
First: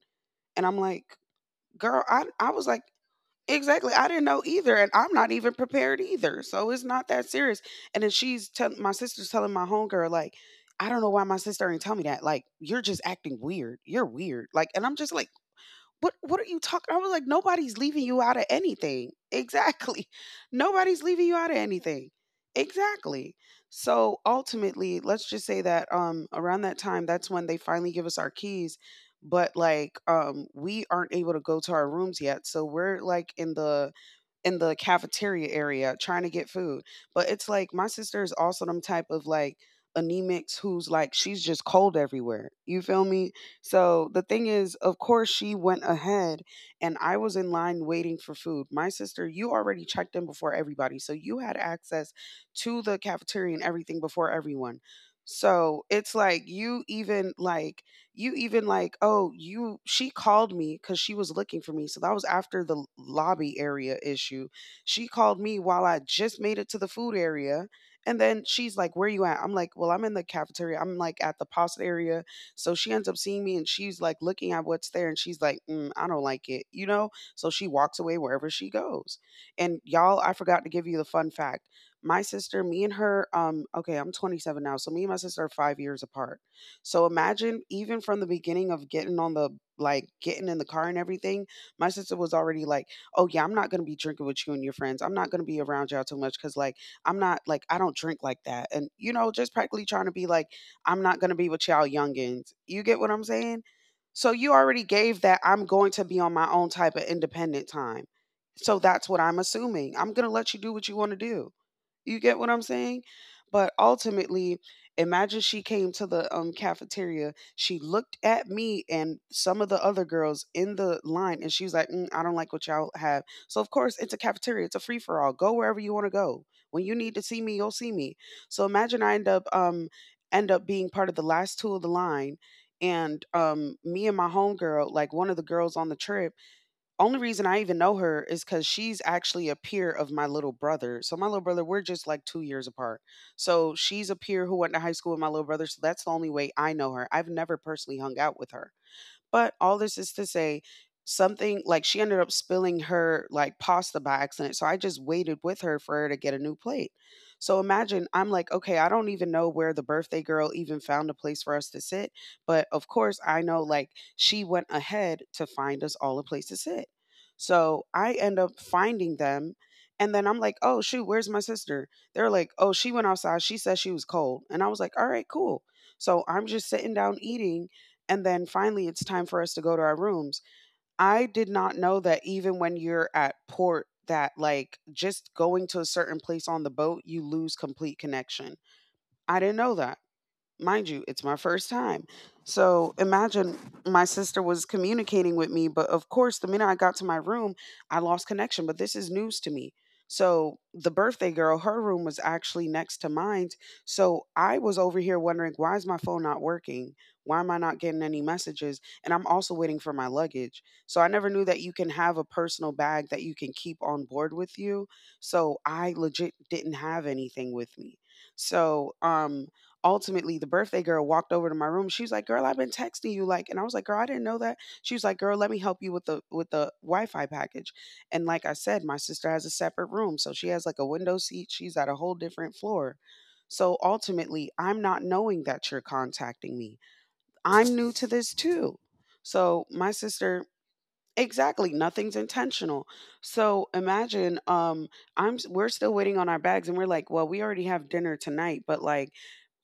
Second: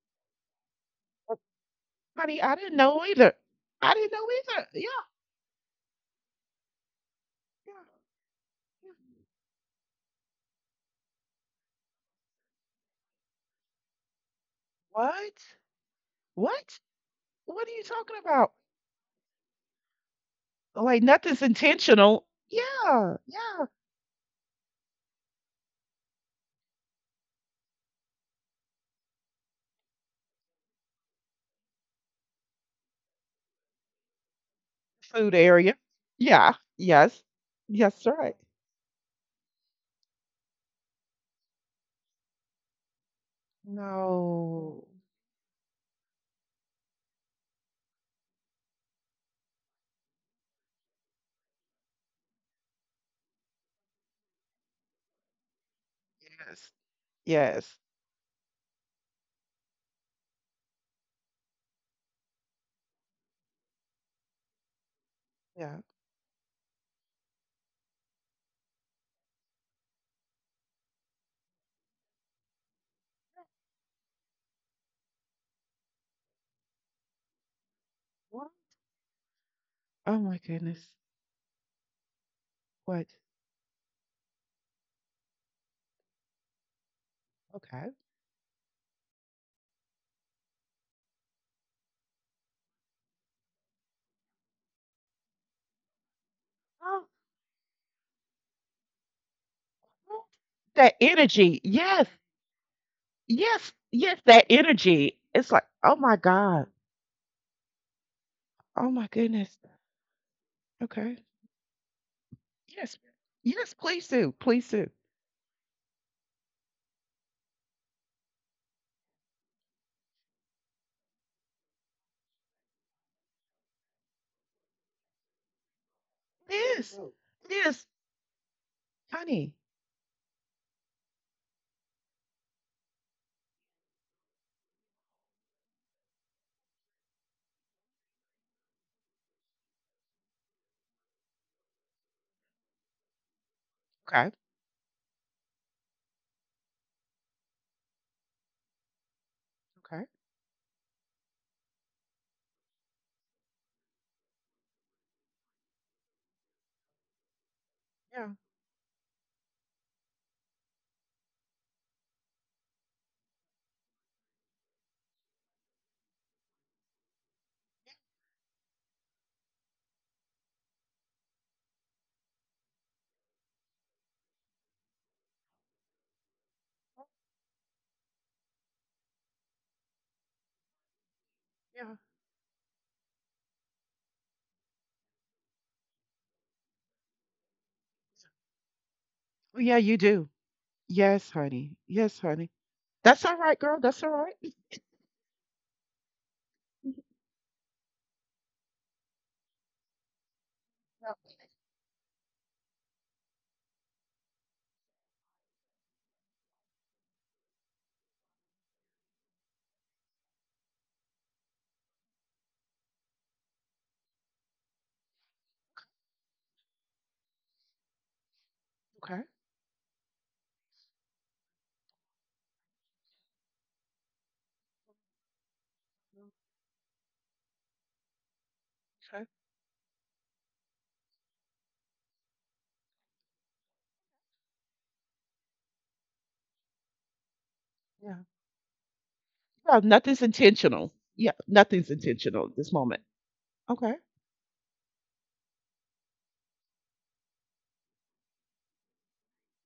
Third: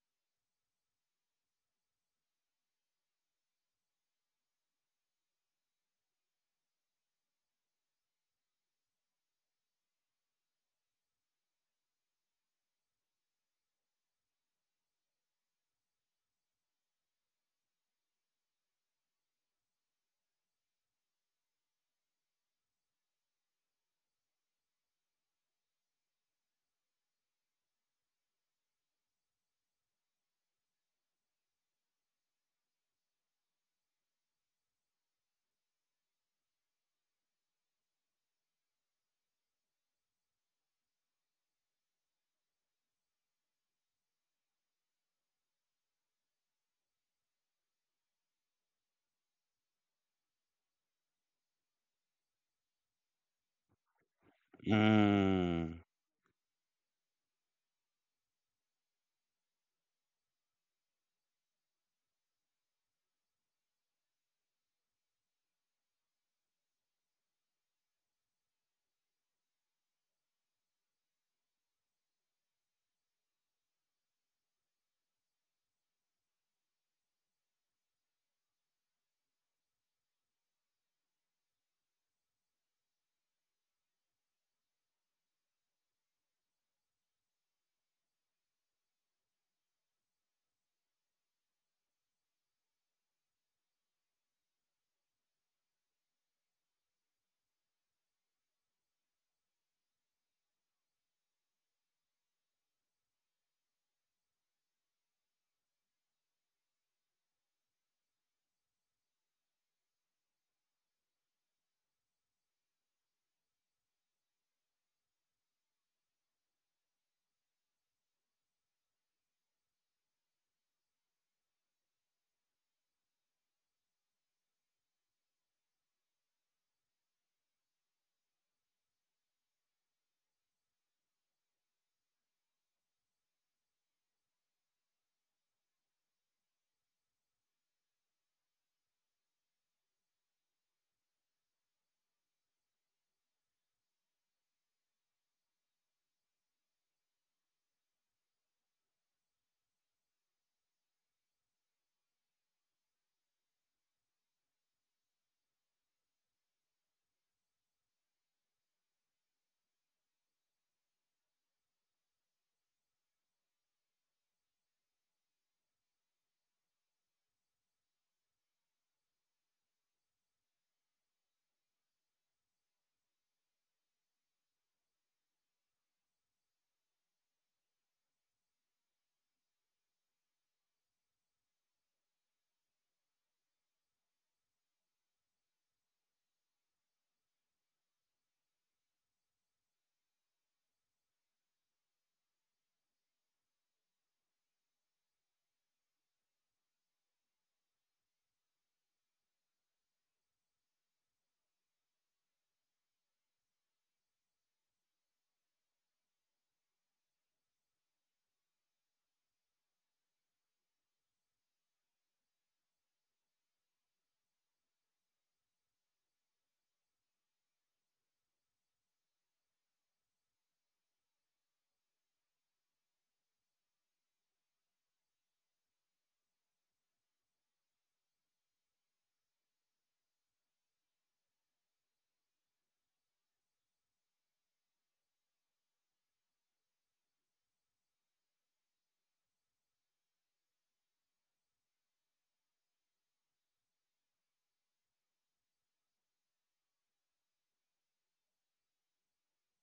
Speaker 3: And I'm like,
Speaker 2: Well,
Speaker 3: girl, I
Speaker 2: honey,
Speaker 3: I
Speaker 2: I
Speaker 3: was
Speaker 2: didn't
Speaker 3: like,
Speaker 2: know either.
Speaker 3: exactly.
Speaker 2: I
Speaker 3: I
Speaker 2: didn't
Speaker 3: didn't
Speaker 2: know
Speaker 3: know
Speaker 2: either.
Speaker 3: either, and
Speaker 2: Yeah.
Speaker 3: I'm not even prepared either. So it's not that serious.
Speaker 2: Yeah.
Speaker 3: And then she's telling my
Speaker 2: Yeah.
Speaker 3: sister's telling my homegirl like, "I don't know why my sister ain't tell me that. Like, you're just acting weird. You're weird." Like, and I'm just like,
Speaker 2: What?
Speaker 3: what are you
Speaker 2: What?
Speaker 3: talking? I was like,
Speaker 2: What are
Speaker 3: nobody's
Speaker 2: you
Speaker 3: leaving
Speaker 2: talking
Speaker 3: you out of
Speaker 2: about?
Speaker 3: anything. Exactly. Nobody's
Speaker 2: Like
Speaker 3: leaving you
Speaker 2: nothing's
Speaker 3: out of anything.
Speaker 2: intentional. Yeah.
Speaker 3: Exactly.
Speaker 2: Yeah.
Speaker 3: So ultimately, let's just say that around that time, that's when they finally give us our keys. But like we aren't able to go to our rooms yet. So we're like in the
Speaker 2: Food
Speaker 3: cafeteria
Speaker 2: area.
Speaker 3: area trying to get
Speaker 2: Yeah.
Speaker 3: food.
Speaker 2: Yes.
Speaker 3: But it's like my
Speaker 2: Yes.
Speaker 3: sister
Speaker 2: Right.
Speaker 3: is also them type of like anemics who's like she's just cold everywhere. You feel me? So the thing is,
Speaker 2: No.
Speaker 3: of course she went ahead and I was in line waiting for food. My sister, you already checked in before everybody. So you had access to the cafeteria and everything before everyone.
Speaker 1: Mm,
Speaker 3: So it's like
Speaker 2: Yes. Yes.
Speaker 3: you even like, oh, you she called me because she was looking for me. So that was after the lobby area issue. She called me
Speaker 2: Yeah.
Speaker 3: while I just made it to the food area. And then she's like, "Where you at?" I'm like, "Well, I'm in the cafeteria. I'm like at the pasta area." So she ends up seeing me and she's like looking at what's there and she's like, mm, I don't like it, you know? So she walks away
Speaker 2: What?
Speaker 3: wherever she goes. And
Speaker 2: Oh
Speaker 3: y'all, I
Speaker 2: my
Speaker 3: forgot to
Speaker 2: goodness.
Speaker 3: give you the fun fact. My sister, me and
Speaker 2: What?
Speaker 3: her, okay, I'm 27 now. So me and my sister are 5 years apart so imagine
Speaker 2: Okay.
Speaker 3: even from the beginning of getting on the like getting in the car and everything, my sister was already like, "Oh yeah, I'm not going to be drinking with you and your friends. I'm not going to be around y'all too much cuz like
Speaker 2: Oh,
Speaker 3: I'm not like I don't drink like that." And you know, just practically trying to
Speaker 2: what?
Speaker 3: be like
Speaker 2: That
Speaker 3: I'm not going to be
Speaker 2: energy.
Speaker 3: with y'all
Speaker 2: Yes.
Speaker 3: youngins. You get what I'm saying?
Speaker 2: Yes. Yes.
Speaker 3: So
Speaker 2: That
Speaker 3: you already
Speaker 2: energy.
Speaker 3: gave that
Speaker 2: It's like,
Speaker 3: I'm going
Speaker 2: oh
Speaker 3: to
Speaker 2: my
Speaker 3: be on my
Speaker 2: God.
Speaker 3: own type of independent time. So
Speaker 2: Oh my
Speaker 3: that's what I'm
Speaker 2: goodness.
Speaker 3: assuming. I'm going to let you do what you want
Speaker 2: Okay.
Speaker 3: to do. You get what I'm
Speaker 2: Yes.
Speaker 3: saying?
Speaker 2: Yes.
Speaker 3: But
Speaker 2: Please do.
Speaker 3: ultimately,
Speaker 2: Please do.
Speaker 3: imagine she came to the cafeteria. She looked at me and some of the other girls in the line, and she was like, "Mm, I don't like what y'all have." So of course, it's a cafeteria. It's a free for all. Go wherever you want to go. When you
Speaker 2: Yes.
Speaker 3: need to see me, you'll
Speaker 2: Yes.
Speaker 3: see me. So imagine I
Speaker 2: Honey.
Speaker 3: end up being part of the last two of the line, and me and my homegirl, like one of the girls on the trip, only reason I even know her is because she's actually a peer of my little brother. So my little brother, we're just like 2 years apart. So she's a
Speaker 2: Okay.
Speaker 3: peer who went to high school with my little brother, so that's the only way I know her. I've never personally hung out with her. But all this
Speaker 2: Okay.
Speaker 3: is to say, something like she ended up spilling her like pasta by accident. So I just waited with her for her to get a new plate. So imagine I'm
Speaker 2: Yeah.
Speaker 3: like, okay, I don't even know where the birthday girl even found a place for us to sit. But of course, I know like she went ahead to find us all a place to sit. So I end up finding them. And then I'm like, oh, shoot, where's my sister? They're like, oh, she went outside. She said she was cold. And I was like, all right, cool. So I'm just sitting down eating and then finally it's time for us to go to our rooms. I did not
Speaker 2: Yeah.
Speaker 3: know that even when you're at port that like just going to a certain place on the boat you lose complete connection. I didn't
Speaker 2: Oh,
Speaker 3: know
Speaker 2: yeah, you
Speaker 3: that.
Speaker 2: do.
Speaker 3: Mind you, it's
Speaker 2: Yes,
Speaker 3: my first
Speaker 2: honey.
Speaker 3: time.
Speaker 2: Yes, honey.
Speaker 3: So
Speaker 2: That's all
Speaker 3: imagine
Speaker 2: right, girl. That's
Speaker 3: my
Speaker 2: all right.
Speaker 3: sister was communicating with me, but of course, the minute I got to my room, I lost connection. But this is news to me. So the
Speaker 2: Yeah.
Speaker 3: birthday girl, her room was actually next to mine. So I was over here wondering, why is my phone not working? Why am I not getting any messages? And I'm also waiting for my luggage. So I never knew that you can have a personal bag that you can keep on board with you. So I legit didn't have anything with me. So,
Speaker 2: Okay.
Speaker 3: ultimately the birthday girl walked over to my room. She was like, "Girl, I've been texting you like." And I was like, "Girl, I didn't know that." She was like, "Girl, let me help you with the Wi-Fi package." And like I said, my
Speaker 2: Okay.
Speaker 3: sister has a separate room, so she has like a window seat. She's at a whole different floor. So ultimately, I'm not knowing that you're contacting me. I'm new to
Speaker 2: Yeah.
Speaker 3: this too. So
Speaker 2: Well,
Speaker 3: my
Speaker 2: nothing's
Speaker 3: sister
Speaker 2: intentional. Yeah.
Speaker 3: exactly,
Speaker 2: Nothing's
Speaker 3: nothing's
Speaker 2: intentional at this
Speaker 3: intentional.
Speaker 2: moment.
Speaker 3: So
Speaker 2: Okay.
Speaker 3: imagine I'm we're still waiting on our bags and we're like, well, we already have dinner tonight, but like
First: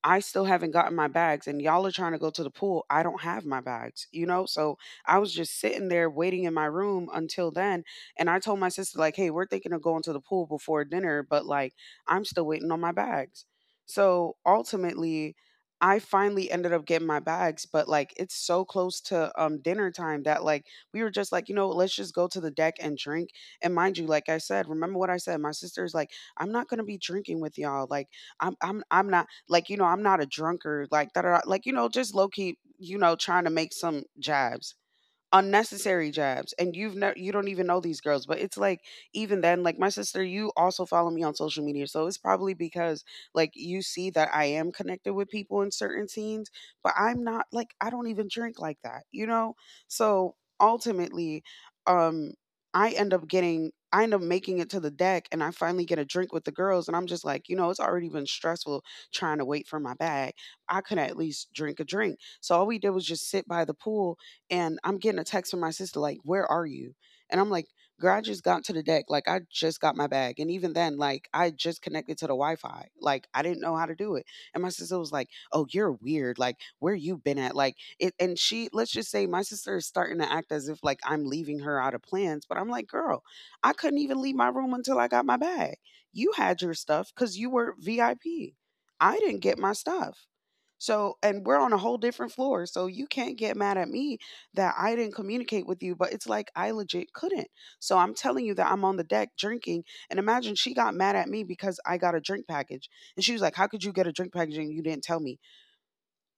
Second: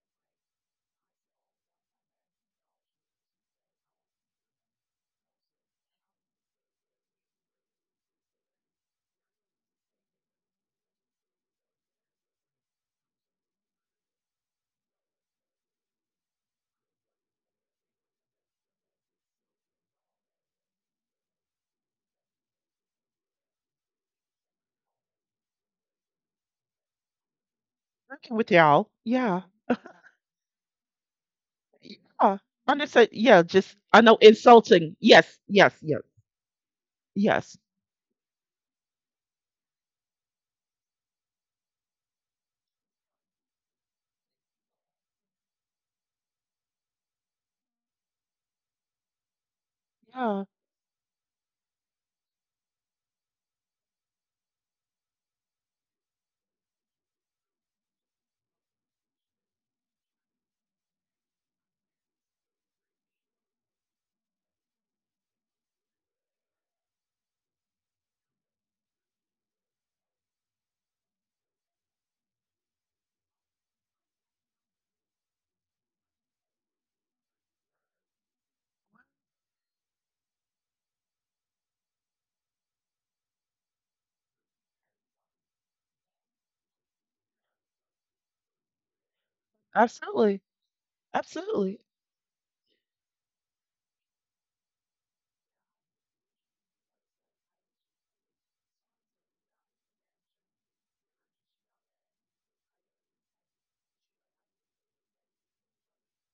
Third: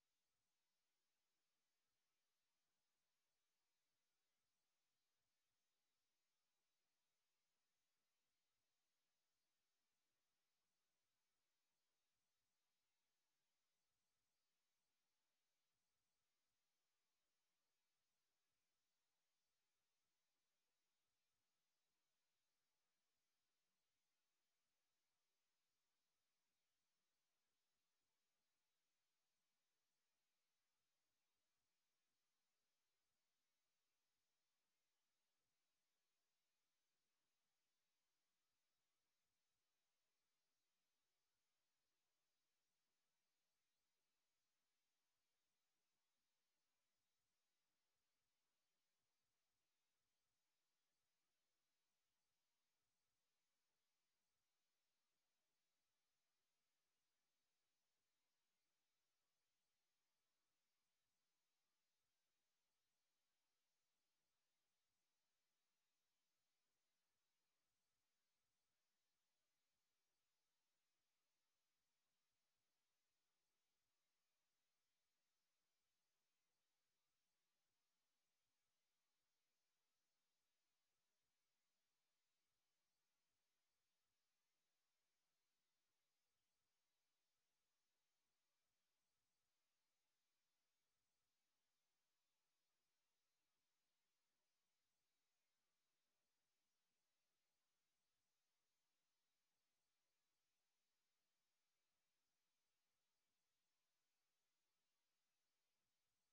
Speaker 3: I still haven't gotten my bags and y'all are trying to go to the pool. I don't have my bags, you know? So I was just sitting there waiting in my room until then. And I told my sister, like, hey, we're thinking of going to the pool before dinner, but like, I'm still waiting on my bags. So ultimately, I finally ended up getting my bags, but like it's so close to dinner time that like we were just like, you know, let's just go to the deck and drink. And mind you, like I said, remember what I said, my sister's like, I'm not gonna be drinking with y'all. Like
Speaker 2: Working with
Speaker 3: I'm I'm
Speaker 2: y'all.
Speaker 3: I'm not
Speaker 2: Yeah.
Speaker 3: like, you know, I'm not a drunkard, like, that, like, you know, just low
Speaker 2: Yeah.
Speaker 3: key, you
Speaker 2: Understood.
Speaker 3: know, trying
Speaker 2: Yeah.
Speaker 3: to make
Speaker 2: Just, I
Speaker 3: some
Speaker 2: know
Speaker 3: jabs
Speaker 2: insulting. Yes. Yes. Yes.
Speaker 3: unnecessary jabs and you don't
Speaker 2: Yes.
Speaker 3: even know these girls, but it's like even then, like my sister, you also follow me on social media, so it's probably because like you see that I am connected with people in certain scenes, but I'm not like, I don't even drink like that, you know? So
Speaker 2: Yeah.
Speaker 3: ultimately, um I end up making it to the deck and I finally get a drink with the girls and I'm just like, you know, it's already been stressful trying to wait for my bag. I could at least drink a drink. So all we did was just sit by the pool and I'm getting a text from my sister like, "Where are you?" And I'm like, "Girl, I just got to the deck. Like, I just got my bag, and even then, like, I just connected to the Wi-Fi. Like, I didn't know how to do it." And my sister was like, "Oh, you're weird. Like, where you been at? Like, it." And she, let's just say, my sister is starting to act as if like I'm leaving her out of plans, but I'm like, "Girl, I couldn't even leave my room until I got my bag. You had your stuff because you were VIP. I P. I didn't get my stuff."
Speaker 2: Absolutely.
Speaker 3: So, and we're on a
Speaker 2: Absolutely.
Speaker 3: whole different floor. So you can't get mad at me that I didn't communicate with you, but it's like I legit couldn't. So I'm telling you that I'm on the deck drinking. And imagine she got mad at me because I got a drink package. And she was like, "How could you get a drink package and you didn't tell me?"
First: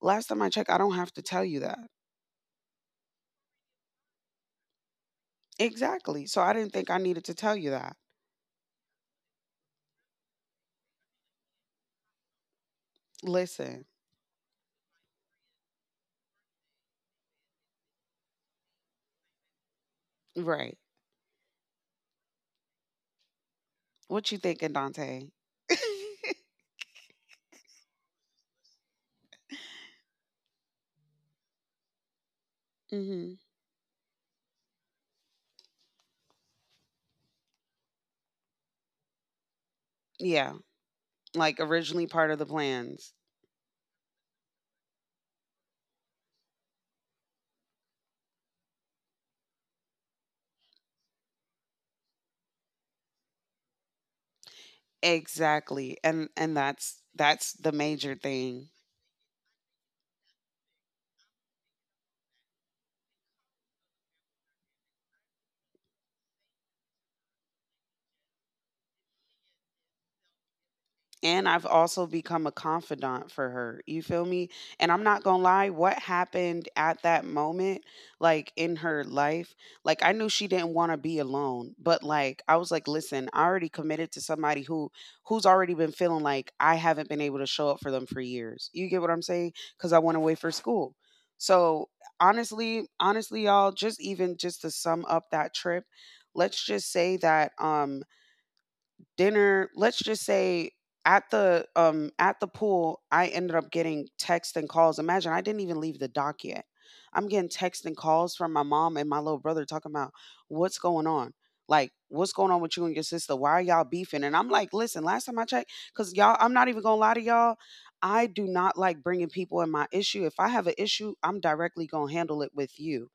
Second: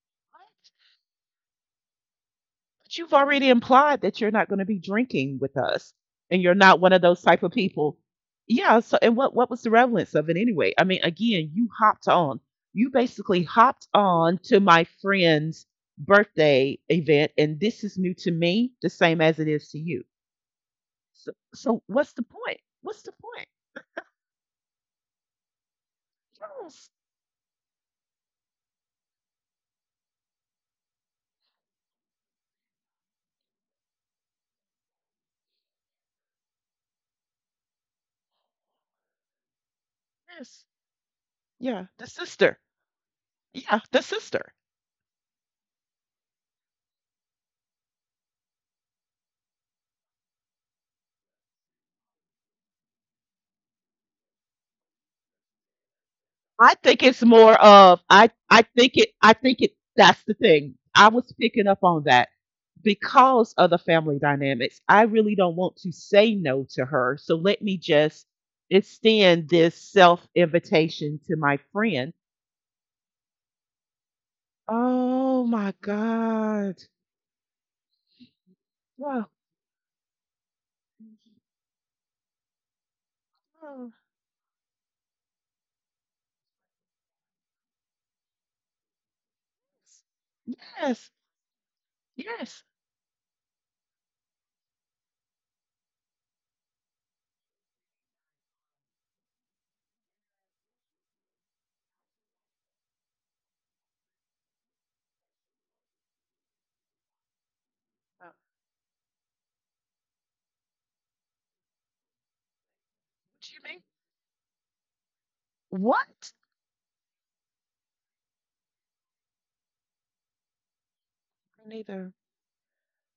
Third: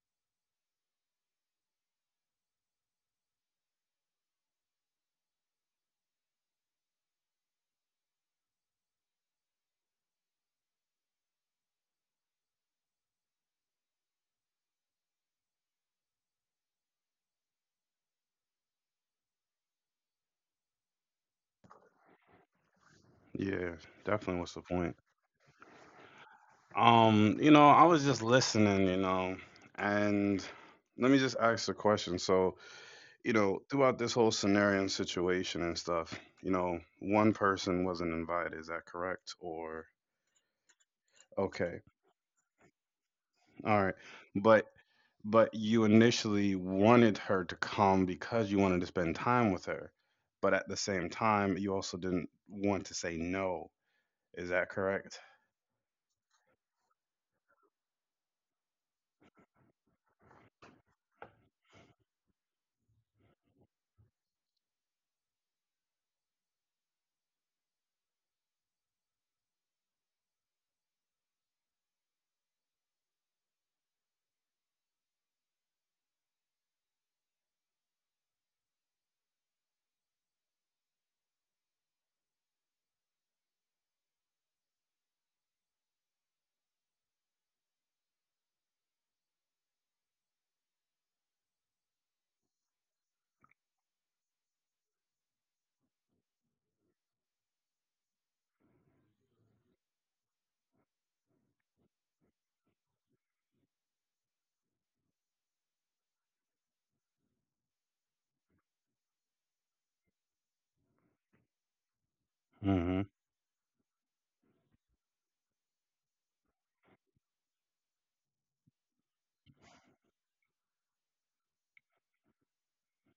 Speaker 3: Last time I checked, I don't have to tell you that.
Speaker 2: But you've already implied that you're not going to be drinking with us
Speaker 3: Exactly.
Speaker 2: and
Speaker 3: So I
Speaker 2: you're
Speaker 3: didn't
Speaker 2: not
Speaker 3: think
Speaker 2: one
Speaker 3: I
Speaker 2: of those
Speaker 3: needed to
Speaker 2: type of
Speaker 3: tell you that.
Speaker 2: people. Yeah. So, and what was the relevance of it anyway? I mean, again, you hopped on. You basically
Speaker 3: Listen,
Speaker 2: hopped on to my friend's birthday event, and this is new to me, the same as it is to you.
Speaker 3: right.
Speaker 2: So, so what's the point? What's the point?
Speaker 1: yeah,
Speaker 3: What you
Speaker 1: definitely. What's the
Speaker 3: thinking,
Speaker 1: point?
Speaker 3: Dante?
Speaker 2: Yes,
Speaker 1: I was just listening, and let me just ask a question. So,
Speaker 3: Mm-hmm.
Speaker 1: throughout this whole scenario and situation and stuff, one person wasn't invited. Is that correct? Or
Speaker 3: Yeah.
Speaker 2: yes.
Speaker 3: Like
Speaker 1: okay,
Speaker 2: Yeah,
Speaker 3: originally
Speaker 2: the
Speaker 3: part of the
Speaker 2: sister.
Speaker 3: plans.
Speaker 2: Yeah,
Speaker 1: all right,
Speaker 2: the sister.
Speaker 1: but but you initially wanted her to come because you wanted to spend time with her, but at the same time, you also didn't want to say no. Is that correct?
Speaker 3: Exactly. And
Speaker 2: I
Speaker 3: that's
Speaker 2: think it's
Speaker 3: that's
Speaker 2: more
Speaker 3: the
Speaker 2: of
Speaker 3: major
Speaker 2: I I
Speaker 3: thing.
Speaker 2: think it I think it that's the thing. I was picking up on that because of the family dynamics. I really don't want to say no to her. So let me just extend this self invitation to
Speaker 3: And
Speaker 2: my
Speaker 3: I've also
Speaker 2: friend.
Speaker 3: become a confidant for her. You feel me? And I'm not gonna
Speaker 2: Oh
Speaker 3: lie,
Speaker 2: my
Speaker 3: what happened
Speaker 2: God.
Speaker 3: at that moment, like in her
Speaker 2: Well,
Speaker 3: life, like I knew she didn't want to be alone, but like I was like, listen, I already
Speaker 2: oh,
Speaker 3: committed to somebody who who's already been feeling like I haven't been able to show up for them for years. You get what I'm saying? Because I went away for school.
Speaker 2: yes,
Speaker 3: So
Speaker 2: yes.
Speaker 3: honestly, honestly, y'all, just even just to sum up that trip, let's just say that dinner, let's just say at the pool, I ended up getting texts and calls. Imagine I didn't even leave the dock yet. I'm getting texts and
Speaker 2: What
Speaker 3: calls from my mom and my little brother talking about what's going on. Like, what's going on with you and your
Speaker 1: Hmm.
Speaker 3: sister?
Speaker 2: do
Speaker 3: Why
Speaker 2: you
Speaker 3: are
Speaker 2: mean?
Speaker 3: y'all beefing? And I'm like, listen, last time I checked, because
Speaker 2: What?
Speaker 3: y'all, I'm not even gonna lie to y'all. I do not like bringing people in my issue. If I have an issue, I'm directly
Speaker 2: Neither.
Speaker 3: gonna handle it with you.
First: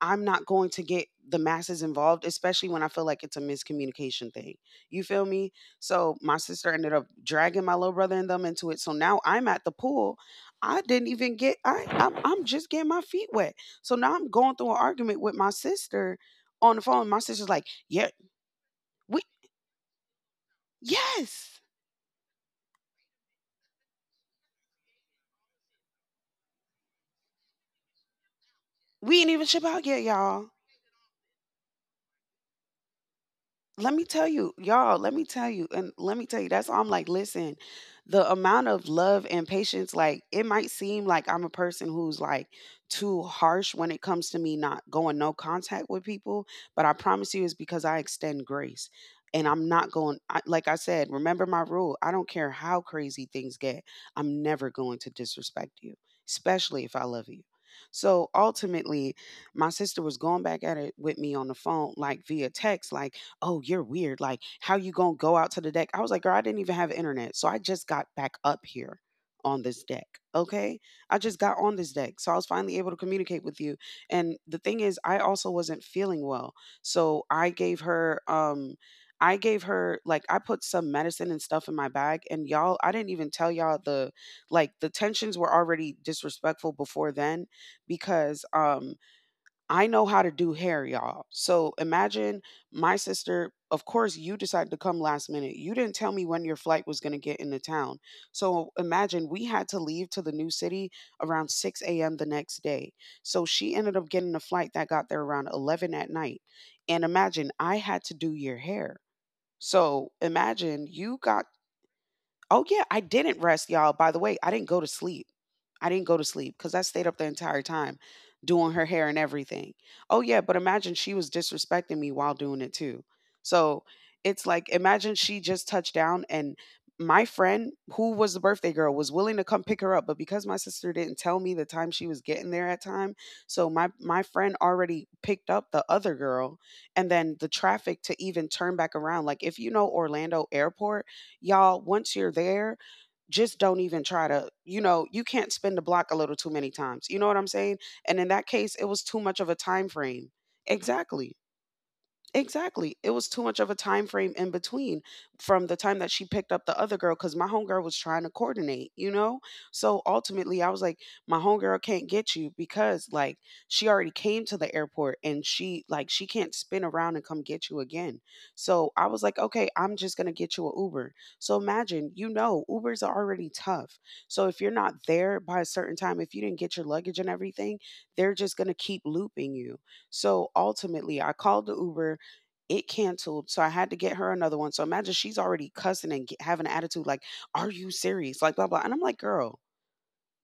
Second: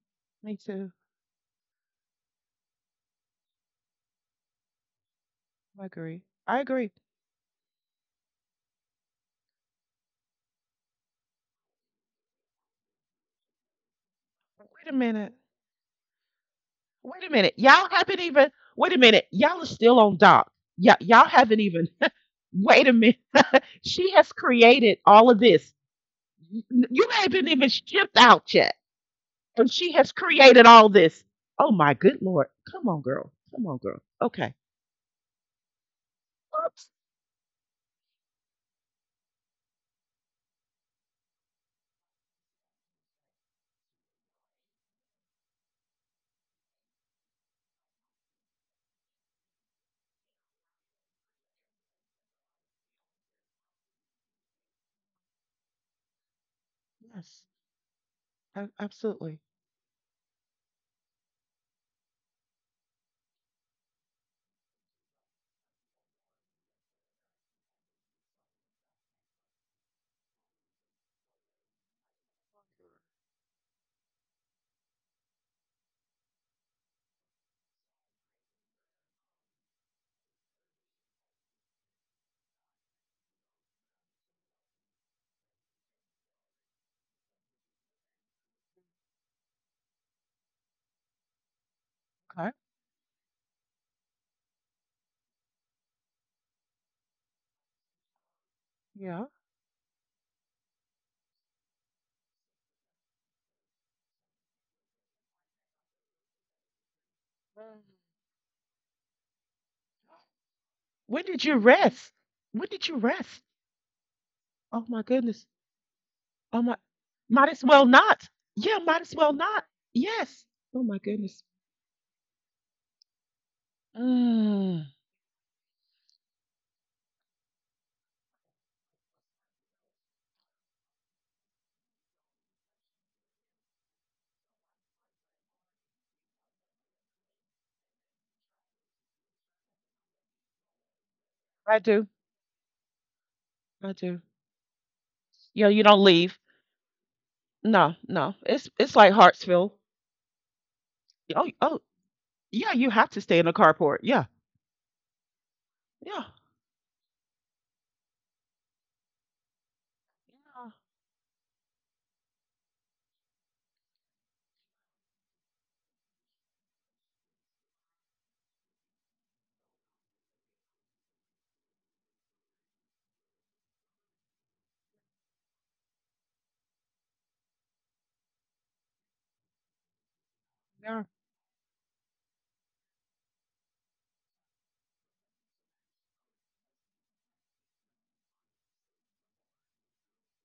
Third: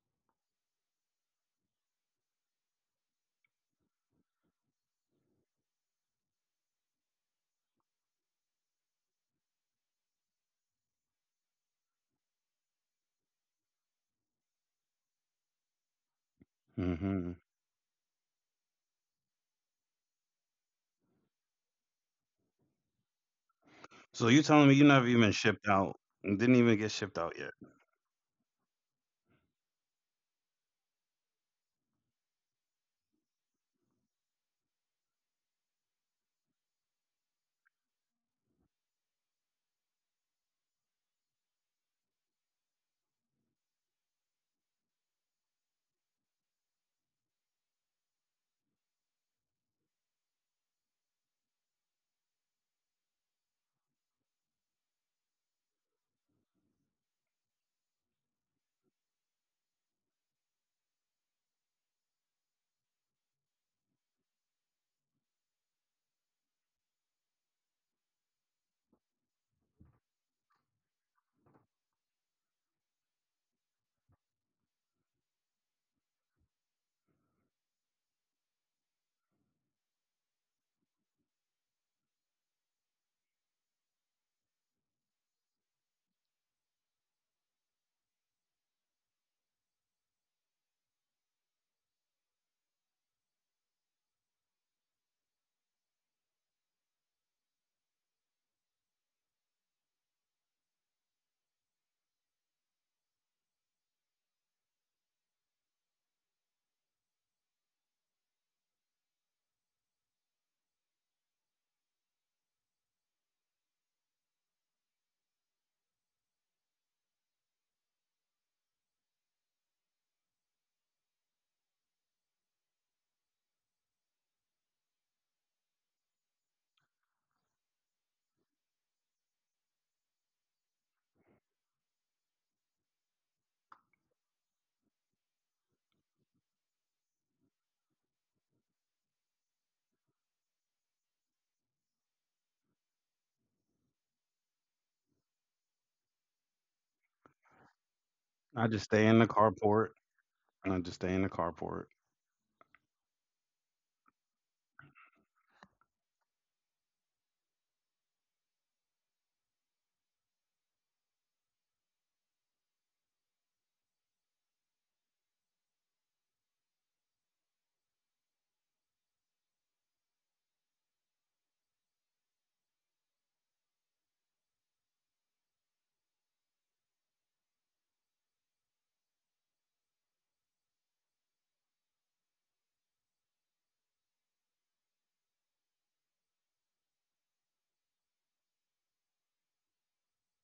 Speaker 3: I'm not
Speaker 2: Me
Speaker 3: going to
Speaker 2: too.
Speaker 3: get the masses involved, especially when I feel like it's a miscommunication thing. You feel me?
Speaker 2: I
Speaker 3: So
Speaker 2: agree.
Speaker 3: my
Speaker 2: I
Speaker 3: sister
Speaker 2: agree.
Speaker 3: ended up dragging my little brother and them into it. So now I'm at the pool. I didn't even get. I'm just getting my feet wet. So now I'm going through an
Speaker 2: Wait a
Speaker 3: argument
Speaker 2: minute.
Speaker 3: with my sister on the phone. My
Speaker 2: Wait a
Speaker 1: Hmm.
Speaker 3: sister's
Speaker 2: minute.
Speaker 3: like,
Speaker 2: Y'all
Speaker 3: "Yeah,
Speaker 2: haven't even. Wait a
Speaker 3: we
Speaker 2: minute. Y'all are still on dock. Yeah, y'all haven't
Speaker 3: yes,
Speaker 2: even. Wait a minute. She
Speaker 1: So
Speaker 2: has
Speaker 1: you telling me you
Speaker 2: created
Speaker 1: never
Speaker 2: all
Speaker 1: even
Speaker 2: of
Speaker 1: shipped
Speaker 2: this.
Speaker 1: out? Didn't even get
Speaker 2: You
Speaker 1: shipped out
Speaker 2: haven't
Speaker 1: yet.
Speaker 2: even shipped out yet,
Speaker 3: we ain't even ship
Speaker 2: and
Speaker 3: out
Speaker 2: she
Speaker 3: yet,
Speaker 2: has
Speaker 3: y'all."
Speaker 2: created all this. Oh my good lord! Come on, girl. Come on,
Speaker 3: Let
Speaker 2: girl.
Speaker 3: me tell
Speaker 2: Okay.
Speaker 3: you, y'all, let me tell you, and let me tell you, that's all.
Speaker 2: Oops.
Speaker 3: I'm like, listen, the amount of love and patience, like, it might seem like I'm a person who's like too harsh when it comes to me not going no contact with people, but I promise you it's because I extend grace. And I'm not going, I, like I said, remember my rule. I don't care how crazy things get, I'm never going to disrespect you, especially if I love
Speaker 2: Yes.
Speaker 3: you. So
Speaker 2: a-
Speaker 3: ultimately,
Speaker 2: Absolutely.
Speaker 3: my sister was going back at it with me on the phone, like via text, like, "Oh, you're weird. Like, how you gonna go out to the deck?" I was like, "Girl, I didn't even have internet, so I just got back up here. On this deck, okay? I just got on this deck." So I was finally able to communicate with you. And the thing is, I also wasn't feeling well. So I gave her like I put some medicine and stuff in my bag. And y'all, I didn't even tell y'all the like the tensions were already disrespectful before then because I know how to do hair, y'all. So imagine
Speaker 2: Okay.
Speaker 3: my sister. Of course, you decided to come last minute. You didn't tell me when your flight was going to get into town. So
Speaker 2: Yeah.
Speaker 3: imagine we had to leave to the new city around 6 a.m. the next day. So she ended up getting a flight that got there around 11 at night. And imagine I had to do your hair. So imagine you
Speaker 2: When did
Speaker 3: got.
Speaker 2: you rest? When
Speaker 3: Oh
Speaker 2: did
Speaker 3: yeah,
Speaker 2: you
Speaker 3: I
Speaker 2: rest?
Speaker 3: didn't rest, y'all. By the way, I didn't
Speaker 2: Oh
Speaker 3: go to
Speaker 2: my
Speaker 3: sleep.
Speaker 2: goodness.
Speaker 3: I didn't go to sleep
Speaker 2: Oh my,
Speaker 3: because I stayed up the
Speaker 2: might as
Speaker 3: entire
Speaker 2: well
Speaker 3: time
Speaker 2: not.
Speaker 3: doing
Speaker 2: Yeah,
Speaker 3: her
Speaker 2: might as
Speaker 3: hair and
Speaker 2: well not.
Speaker 3: everything. Oh yeah,
Speaker 2: Yes.
Speaker 3: but
Speaker 2: Oh my
Speaker 3: imagine she was
Speaker 2: goodness.
Speaker 3: disrespecting me while doing it too. So it's like
Speaker 2: Mm,
Speaker 3: imagine she just touched down and my friend who was the birthday girl was willing to come pick her up, but because my sister didn't tell me the time she was getting there at time, so my friend already picked up the other girl and then the traffic to even turn back around. Like if you know Orlando Airport,
Speaker 2: I
Speaker 3: y'all,
Speaker 2: do.
Speaker 3: once you're there, just don't
Speaker 2: I
Speaker 3: even
Speaker 2: do.
Speaker 3: try to, you know, you can't
Speaker 2: Yeah,
Speaker 3: spin the
Speaker 2: you don't
Speaker 3: block a little
Speaker 2: leave.
Speaker 3: too many times. You know what I'm saying?
Speaker 2: No,
Speaker 3: And in
Speaker 2: no.
Speaker 3: that
Speaker 1: I
Speaker 3: case,
Speaker 1: just
Speaker 3: it
Speaker 2: It's
Speaker 3: was
Speaker 1: stay
Speaker 2: like
Speaker 1: in
Speaker 3: too
Speaker 1: the
Speaker 3: much of a
Speaker 2: Hartsville.
Speaker 3: time
Speaker 1: carport,
Speaker 3: frame.
Speaker 1: and I just stay in the
Speaker 3: Exactly.
Speaker 2: Oh, oh,
Speaker 1: carport,
Speaker 2: yeah. You
Speaker 3: Exactly.
Speaker 2: have
Speaker 3: It
Speaker 2: to
Speaker 3: was
Speaker 2: stay
Speaker 3: too
Speaker 2: in the
Speaker 3: much of a
Speaker 2: carport.
Speaker 3: time
Speaker 2: Yeah,
Speaker 3: frame in between from the time that
Speaker 2: yeah,
Speaker 3: she picked up the other girl because my homegirl was trying to coordinate, you know? So ultimately, I
Speaker 2: yeah.
Speaker 3: was like, my homegirl can't get you because, like, she already came to the airport and she, like, she can't spin around and come get you again. So I was like, okay, I'm just going to get you an Uber. So imagine, you know, Ubers are already tough. So if you're not there by a certain time, if you didn't get your luggage and everything, they're just going to keep looping you. So
Speaker 2: Yeah.
Speaker 3: ultimately, I called the Uber. It canceled, so I had to get her another one. So imagine she's already cussing and get, having an attitude like, "Are you serious?" Like, blah blah. And I'm like, "Girl,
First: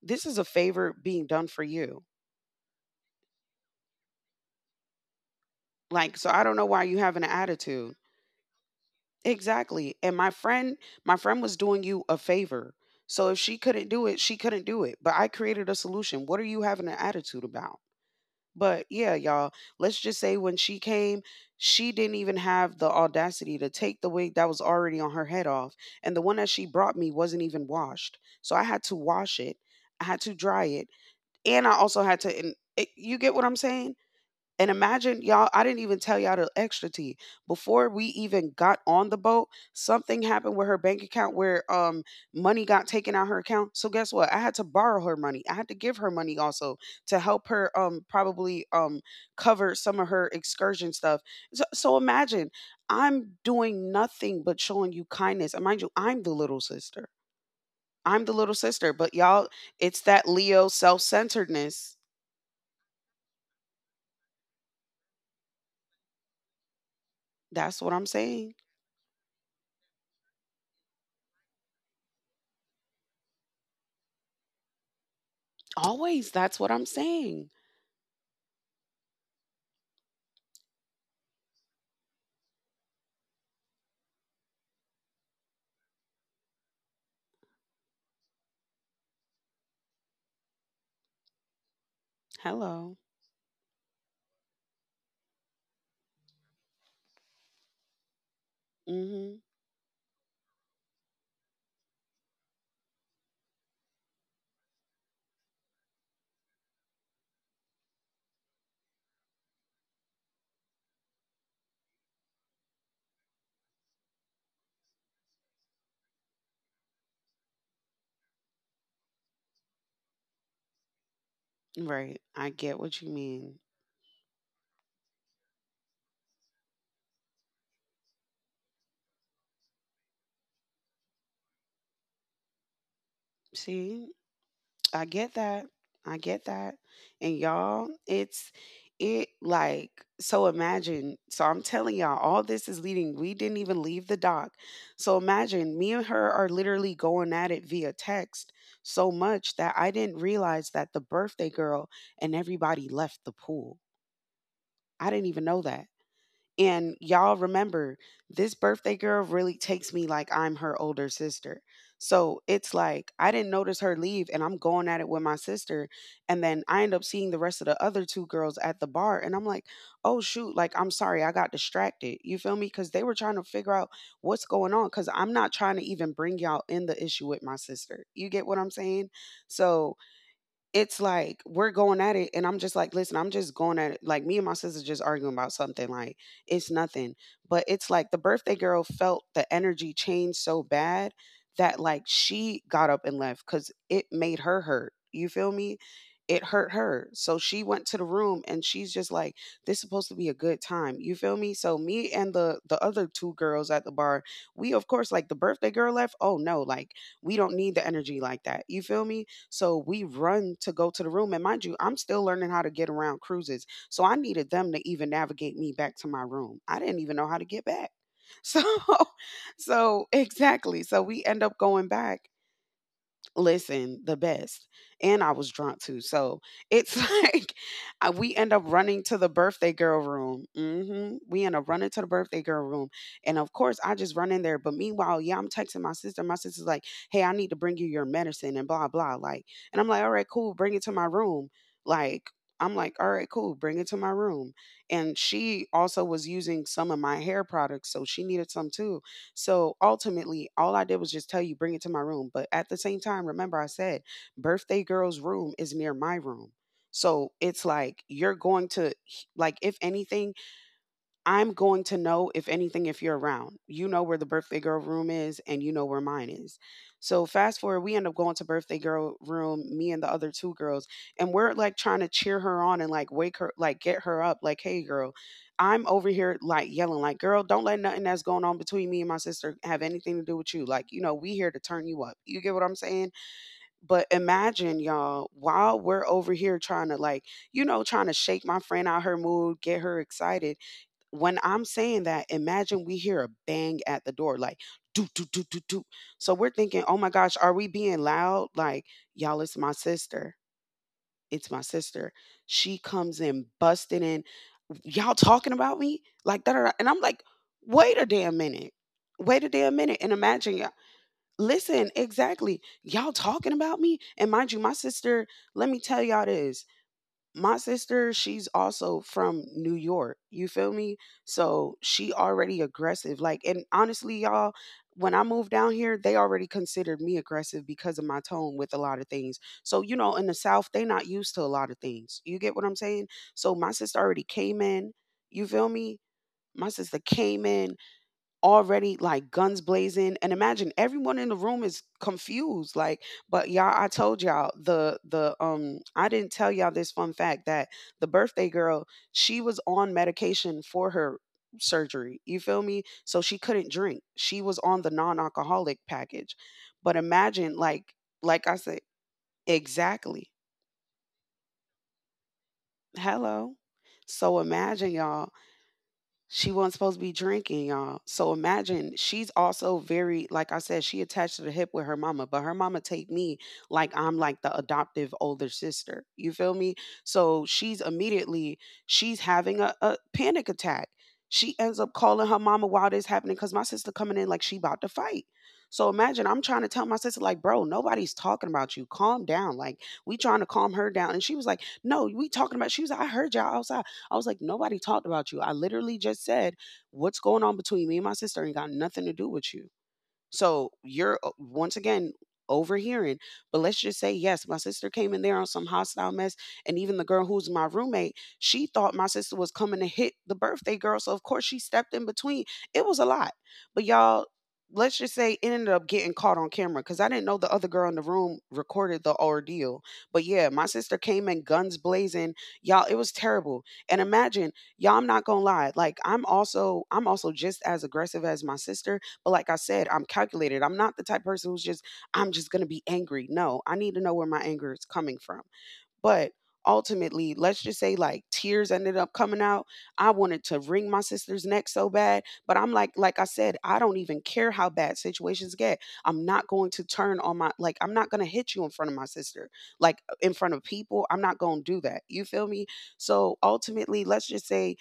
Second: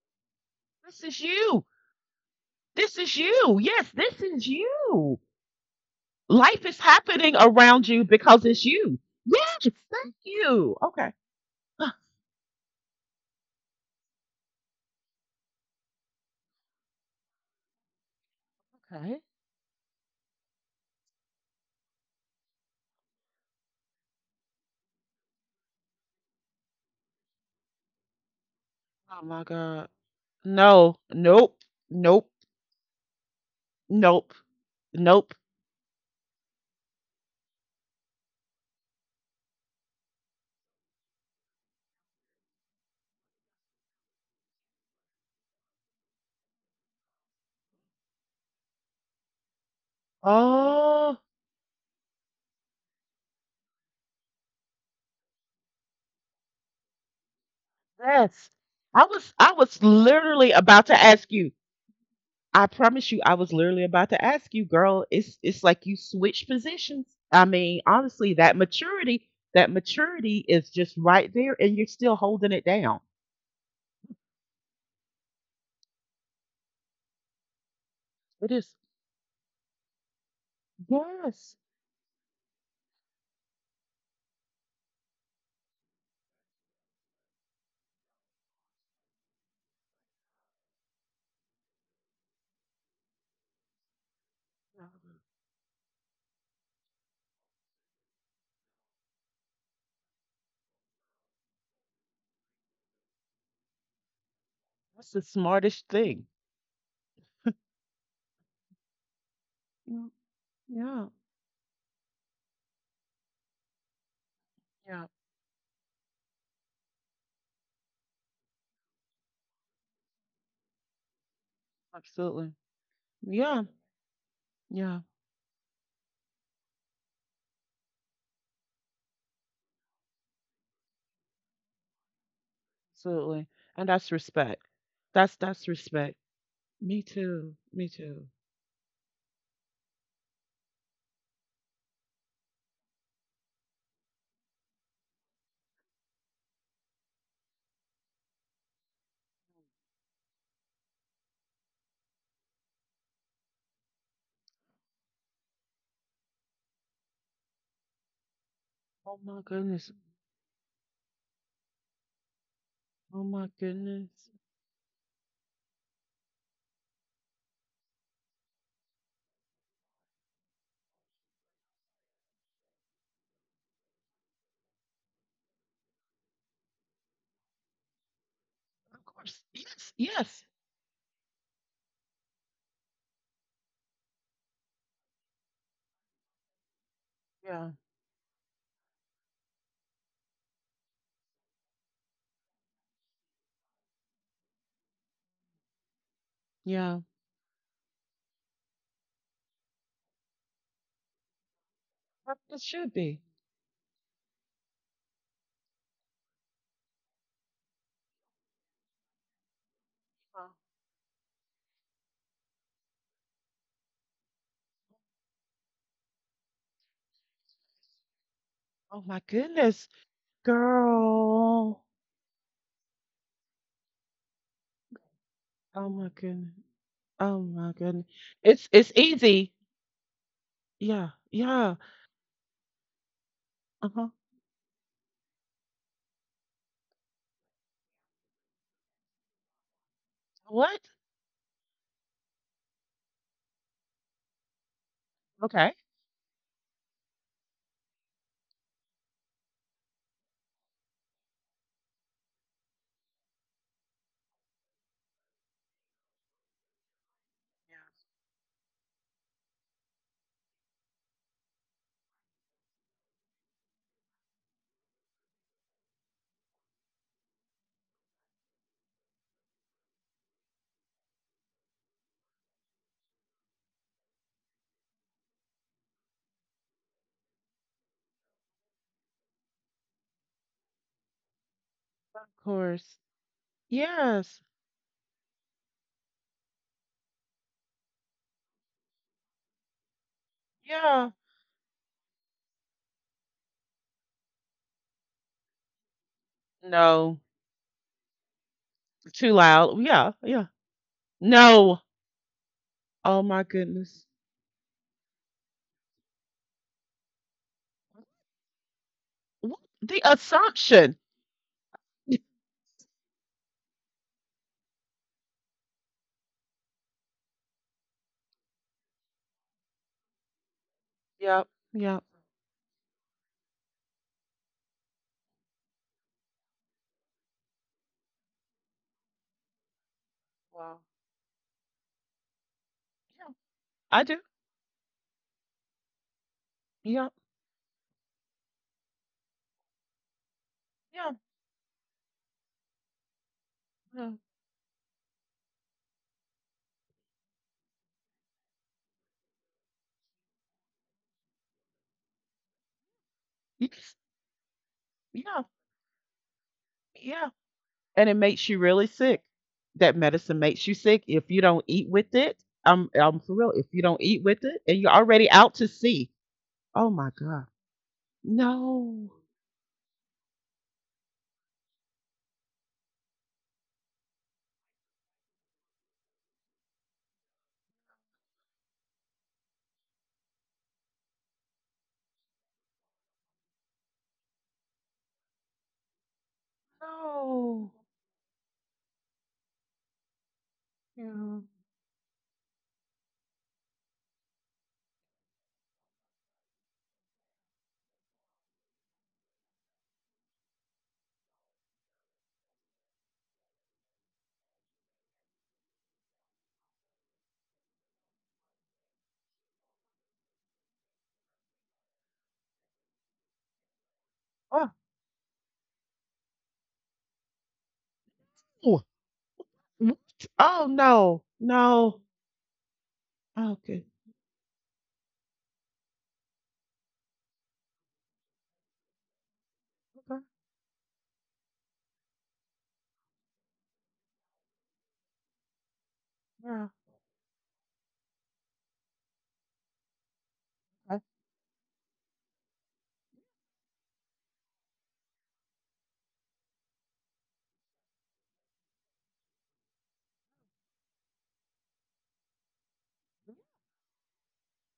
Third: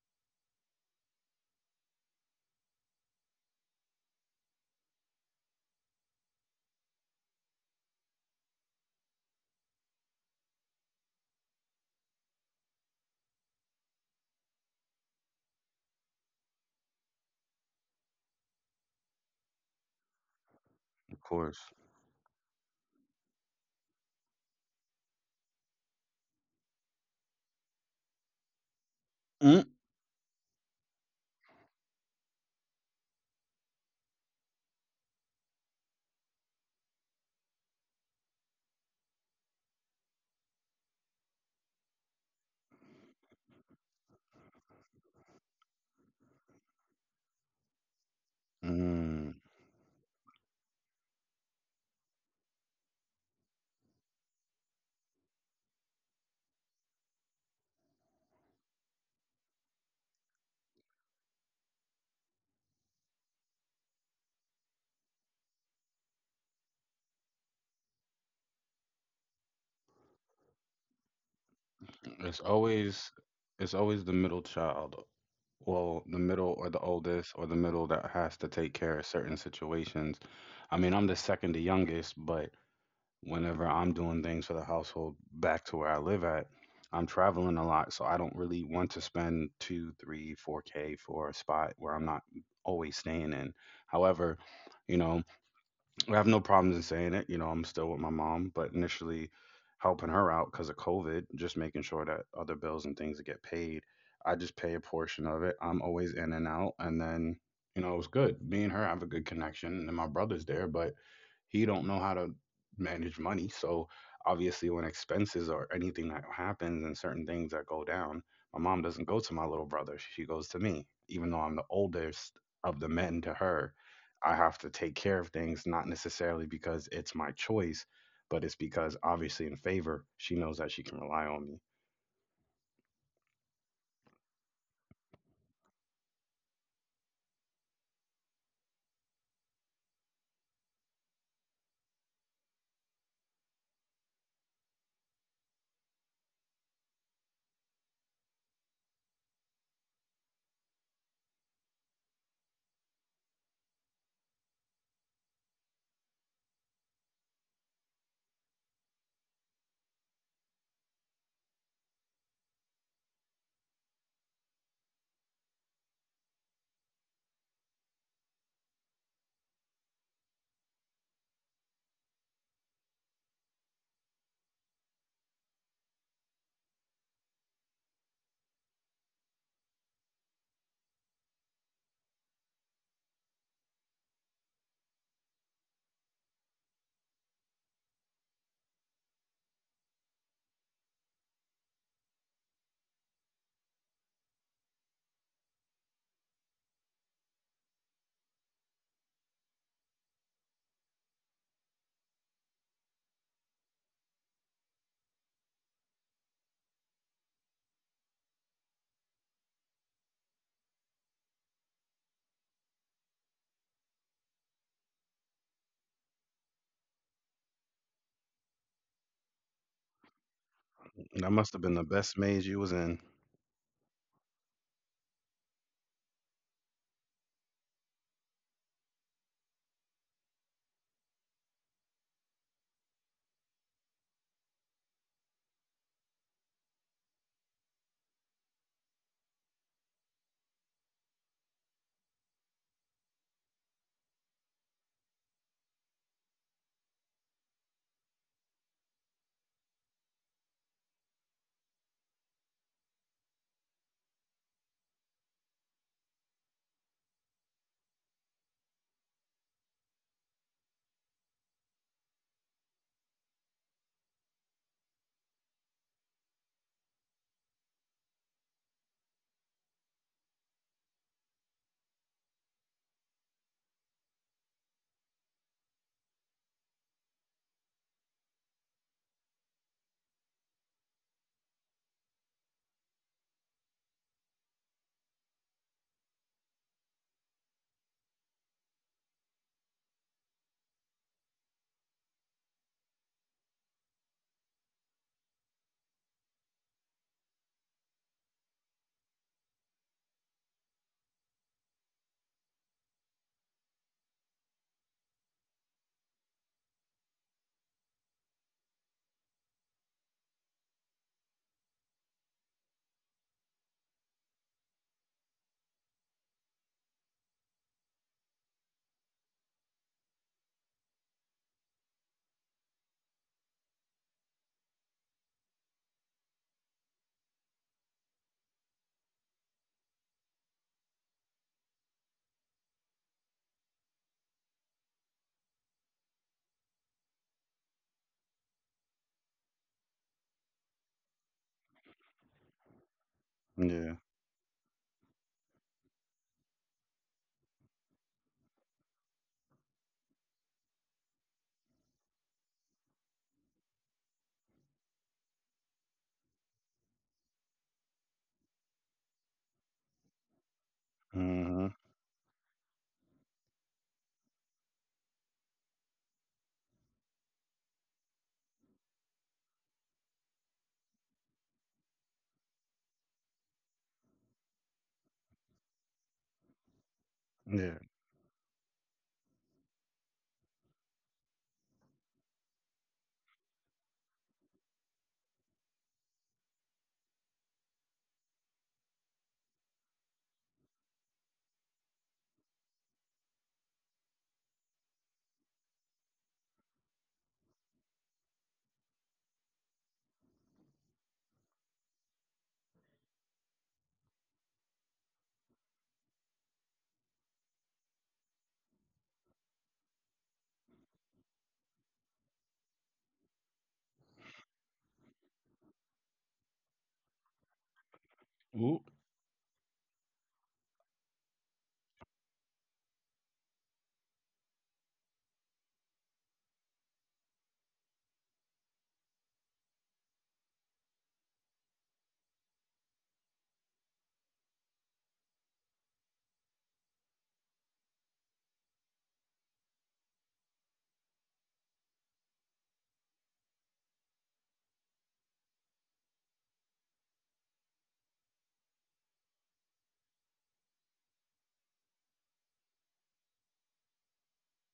Speaker 3: this is a favor
Speaker 2: This is
Speaker 3: being done for
Speaker 2: you.
Speaker 3: you."
Speaker 2: This is you. Yes, this is you.
Speaker 3: Like, so I don't know
Speaker 2: Life is
Speaker 3: why you having an
Speaker 2: happening around
Speaker 3: attitude.
Speaker 2: you because it's you. Yes,
Speaker 3: Exactly.
Speaker 2: thank
Speaker 3: And
Speaker 2: you. Okay.
Speaker 3: my friend was doing
Speaker 2: Ah,
Speaker 3: you a favor. So if she couldn't do it, she couldn't do it. But I created a solution. What are you having an attitude about? But yeah,
Speaker 2: okay.
Speaker 3: y'all, let's just say when she came,
Speaker 1: of course.
Speaker 3: she didn't even have the audacity to take the wig that was already on her head off. And the one that she brought me wasn't even washed. So I had to
Speaker 2: Oh
Speaker 3: wash
Speaker 2: my
Speaker 3: it,
Speaker 1: Mm.
Speaker 2: God.
Speaker 3: I had to dry it,
Speaker 2: No. Nope.
Speaker 3: and I also had
Speaker 2: Nope.
Speaker 3: to. And it, you get what I'm saying?
Speaker 2: Nope.
Speaker 3: And imagine
Speaker 2: Nope.
Speaker 3: y'all, I didn't even tell y'all the extra tea. Before we even got on the boat, something happened with her bank account where money got taken out her account. So guess what? I had to borrow her money. I had to give her money also to help her probably
Speaker 1: Mm.
Speaker 3: cover some of her excursion
Speaker 2: Oh,
Speaker 3: stuff. So imagine I'm doing nothing but showing you kindness. And mind you, I'm the little sister. I'm the
Speaker 2: yes.
Speaker 3: little sister,
Speaker 2: I
Speaker 3: but
Speaker 2: was
Speaker 3: y'all,
Speaker 2: I was
Speaker 3: it's that
Speaker 2: literally
Speaker 3: Leo
Speaker 2: about to ask you.
Speaker 3: self-centeredness.
Speaker 2: I promise you, I was literally about to ask you, girl. It's like you switch positions. I
Speaker 3: That's
Speaker 2: mean,
Speaker 3: what I'm
Speaker 2: honestly,
Speaker 3: saying.
Speaker 2: that maturity is just right there and you're still
Speaker 1: It's
Speaker 2: holding it down.
Speaker 1: always it's always the middle child, well, the
Speaker 3: Always,
Speaker 1: middle
Speaker 3: that's what
Speaker 1: or the
Speaker 3: I'm
Speaker 1: oldest
Speaker 3: saying.
Speaker 1: or the middle that has to
Speaker 2: It
Speaker 1: take
Speaker 2: is
Speaker 1: care of certain situations. I mean, I'm the
Speaker 2: yes.
Speaker 1: second to youngest, but whenever I'm doing things for the household back to where I live at, I'm traveling a lot, so I don't really want to spend 2, 3, 4K for a spot where I'm not
Speaker 3: Hello.
Speaker 1: always staying in. However, you know, I have no problems in saying it. I'm still with my mom, but initially
Speaker 3: Mhm.
Speaker 1: helping her out because of COVID, just making sure that other bills and things get paid. I just pay a
Speaker 2: That's the
Speaker 1: portion of it. I'm
Speaker 2: smartest
Speaker 1: always
Speaker 2: thing.
Speaker 1: in and out, and then it was good. Me and her have a good connection, and then
Speaker 2: Mm,
Speaker 1: my brother's there, but
Speaker 2: yeah.
Speaker 1: he don't know how to manage money. So obviously, when
Speaker 2: Yeah.
Speaker 1: expenses or anything that happens and certain things that go down, my mom doesn't go to my little brother. She goes to me, even though I'm the
Speaker 3: Right.
Speaker 1: oldest
Speaker 3: I
Speaker 2: Absolutely.
Speaker 3: get
Speaker 1: of the
Speaker 3: what you
Speaker 1: men to
Speaker 3: mean.
Speaker 2: Yeah.
Speaker 1: her. I have to
Speaker 2: Yeah.
Speaker 1: take care of things, not necessarily because it's my choice, but it's because obviously in favor, she knows that she can rely on me.
Speaker 2: Absolutely. And
Speaker 3: See?
Speaker 2: that's respect.
Speaker 3: I get
Speaker 2: That's
Speaker 3: that.
Speaker 2: that's respect.
Speaker 3: I get that.
Speaker 2: Me
Speaker 3: And
Speaker 2: too.
Speaker 3: y'all,
Speaker 2: Me too.
Speaker 3: it's it like so imagine. So I'm telling y'all all this is leading. We didn't even leave the dock. So imagine me and her are literally going at it via text so much that I didn't realize that the birthday girl and everybody left the pool. I didn't even know that. And y'all remember, this birthday
Speaker 2: Oh
Speaker 3: girl
Speaker 2: my
Speaker 3: really takes
Speaker 2: goodness.
Speaker 3: me like I'm her older sister. So it's like
Speaker 2: Oh
Speaker 3: I
Speaker 2: my
Speaker 3: didn't notice her leave
Speaker 2: goodness.
Speaker 3: and I'm going at it with my sister. And then I end up seeing the rest of the other two girls at the bar. And I'm like, oh, shoot, like I'm sorry, I got distracted. You feel me? Because they were trying to figure out what's going on. Because I'm not trying to even bring y'all in the issue with my sister. You get what I'm
Speaker 2: Of
Speaker 3: saying?
Speaker 2: course. Yes.
Speaker 3: So
Speaker 2: Yes.
Speaker 3: it's like we're going at it, and I'm just like, listen, I'm just going at it. Like me and my sister just arguing about something. Like it's nothing, but
Speaker 2: Yeah.
Speaker 3: it's like the birthday girl felt the energy change so bad that like she got up and left because it made her hurt. You feel me? It hurt
Speaker 2: Yeah.
Speaker 3: her. So she went to the room and she's just like, this is supposed to be a good time. You feel me? So me and
Speaker 2: That's what
Speaker 3: the
Speaker 2: It
Speaker 3: the
Speaker 2: should
Speaker 3: other
Speaker 2: be.
Speaker 3: two girls at the bar, we of course like the birthday girl left. Oh no, like we don't need the energy like that. You feel me? So we
Speaker 2: Oh
Speaker 3: run to go to the room. And mind you, I'm still learning how to get around cruises. So I needed them to even navigate me back to my room. I didn't even know how to get back. So,
Speaker 2: oh my goodness,
Speaker 3: so exactly. So we
Speaker 1: That
Speaker 3: end
Speaker 1: must
Speaker 3: up
Speaker 1: have been
Speaker 2: girl.
Speaker 1: the
Speaker 3: going
Speaker 1: best
Speaker 3: back.
Speaker 1: maze you was in.
Speaker 3: Listen, the best. And I was drunk
Speaker 2: Oh
Speaker 3: too.
Speaker 2: my
Speaker 3: So
Speaker 2: goodness.
Speaker 3: it's
Speaker 2: Oh
Speaker 3: like
Speaker 2: my goodness.
Speaker 3: we end up
Speaker 2: It's
Speaker 3: running to the
Speaker 2: easy.
Speaker 3: birthday girl room.
Speaker 2: Yeah.
Speaker 3: We end up
Speaker 2: Yeah.
Speaker 3: running to the birthday girl room. And of course, I
Speaker 2: Uh-huh.
Speaker 3: just run in there. But meanwhile, yeah, I'm texting my sister. My sister's like, hey, I need to bring you your medicine and blah, blah. Like, and I'm like, all right, cool. Bring it
Speaker 2: What?
Speaker 3: to my room. Like, I'm like, all right, cool. Bring it to my room. And she
Speaker 2: Okay.
Speaker 3: also was using some of my hair products. So she needed some too. So ultimately, all I did was just tell you, bring it to my room. But at the same time, remember I said, birthday girl's room is near my room. So it's like you're going to, like, if anything, I'm going to know if anything if you're around. You know where the birthday girl room is and you know where mine is. So fast forward, we end up going to birthday girl room, me and the other two girls, and we're like trying to cheer her on and like wake her like get her up like, "Hey girl, I'm over here like yelling like, "Girl, don't let nothing that's going on between me and my sister have anything to do with you. Like, you know, we here to turn you up."
Speaker 2: Of
Speaker 3: You get what I'm
Speaker 2: course.
Speaker 3: saying? But
Speaker 2: Yes.
Speaker 3: imagine y'all, while we're over here trying to like, you know, trying to shake my friend out her mood, get her excited,
Speaker 2: Yeah.
Speaker 3: when I'm saying that, imagine we hear a bang at the door, like do do do do do. So we're thinking, oh my
Speaker 2: No.
Speaker 3: gosh, are we being loud? Like,
Speaker 2: Too
Speaker 3: y'all, it's my
Speaker 2: loud. Yeah.
Speaker 3: sister.
Speaker 2: Yeah.
Speaker 3: It's my
Speaker 2: No.
Speaker 3: sister. She comes
Speaker 2: Oh my
Speaker 3: in busting
Speaker 2: goodness.
Speaker 3: in. Y'all talking about me? Like that. And I'm like, wait a damn minute. Wait a
Speaker 2: What?
Speaker 3: damn minute.
Speaker 2: The
Speaker 3: And imagine y'all.
Speaker 2: assumption.
Speaker 3: Listen, exactly. Y'all talking about me? And mind you, my sister, let me tell y'all this my sister, she's also from New York. You feel me?
Speaker 2: Yep.
Speaker 3: So
Speaker 2: Yep.
Speaker 3: she already aggressive. Like, and honestly, y'all, when I moved down here, they already considered me aggressive because of my tone with a lot of things. So, you know, in the South,
Speaker 2: Wow.
Speaker 3: they not used to a lot of things. You get what I'm saying?
Speaker 2: Yeah.
Speaker 3: So my sister
Speaker 2: I do.
Speaker 3: already came in. You feel me? My sister
Speaker 2: Yep.
Speaker 3: came in already like guns blazing and imagine
Speaker 2: Yeah.
Speaker 3: everyone in the room is confused like but y'all, I
Speaker 1: Yeah.
Speaker 2: Yeah.
Speaker 3: told y'all the I didn't tell y'all this fun fact that the birthday girl, she was on medication for her surgery. You feel me? So she couldn't
Speaker 2: Yes.
Speaker 3: drink, she was on the
Speaker 2: Yeah.
Speaker 3: non-alcoholic package. But
Speaker 2: Yeah.
Speaker 3: imagine,
Speaker 2: And it
Speaker 3: like
Speaker 2: makes
Speaker 3: I
Speaker 2: you
Speaker 3: said,
Speaker 2: really sick. That
Speaker 3: exactly.
Speaker 2: medicine makes you sick if you don't
Speaker 1: Hmm.
Speaker 2: eat with it. I'm for
Speaker 3: Hello.
Speaker 2: real. If you don't eat
Speaker 3: So
Speaker 2: with it and
Speaker 3: imagine
Speaker 2: you're
Speaker 3: y'all,
Speaker 2: already out to sea.
Speaker 3: she wasn't
Speaker 2: Oh
Speaker 3: supposed to be
Speaker 2: my God.
Speaker 3: drinking, y'all. So imagine
Speaker 2: No.
Speaker 3: she's also very, like I said, she attached to the hip with her mama, but her mama take me like I'm like the adoptive older sister. You feel me? So she's
Speaker 1: Yeah.
Speaker 3: immediately, she's having a panic attack. She ends up calling her mama while this happening because my sister coming in like she about to fight. So imagine I'm trying to tell my sister like, bro,
Speaker 2: No.
Speaker 3: nobody's talking about you. Calm down. Like we trying to calm her down, and she
Speaker 2: Yeah.
Speaker 3: was like, no, we talking about. She was like, I heard y'all outside. I was like, nobody talked about you. I literally just said, what's going on between me and my sister ain't got nothing to do with you. So you're once again overhearing. But let's just say, yes, my sister came in there on some hostile mess. And even the girl who's my roommate, she thought my sister was coming to hit the birthday girl. So of course she stepped in between. It was a lot. But y'all,
Speaker 2: Oh.
Speaker 3: let's just say it ended up getting caught on camera because I didn't know the other girl in the room
Speaker 1: Ooh.
Speaker 2: Oh,
Speaker 3: recorded the ordeal.
Speaker 2: what?
Speaker 3: But yeah, my
Speaker 2: Oh
Speaker 3: sister came
Speaker 2: no.
Speaker 3: in guns
Speaker 2: No.
Speaker 3: blazing. Y'all, it was terrible.
Speaker 2: Okay.
Speaker 3: And imagine, y'all, I'm not gonna lie, like I'm also just as aggressive as my sister. Like I said, I'm
Speaker 2: Okay.
Speaker 3: calculated. I'm not the type of person who's just, I'm just going to be angry. No, I need to know where my anger is coming from. But
Speaker 2: Yeah.
Speaker 3: ultimately, let's just say like tears ended up coming out. I wanted to wring my
Speaker 2: Okay.
Speaker 3: sister's neck so bad. But I'm like I said, I don't even care how bad situations get. I'm not going to turn on my, like, I'm not going to hit you in front of my sister, like in front of people. I'm not going to do that. You feel me? So ultimately, let's just say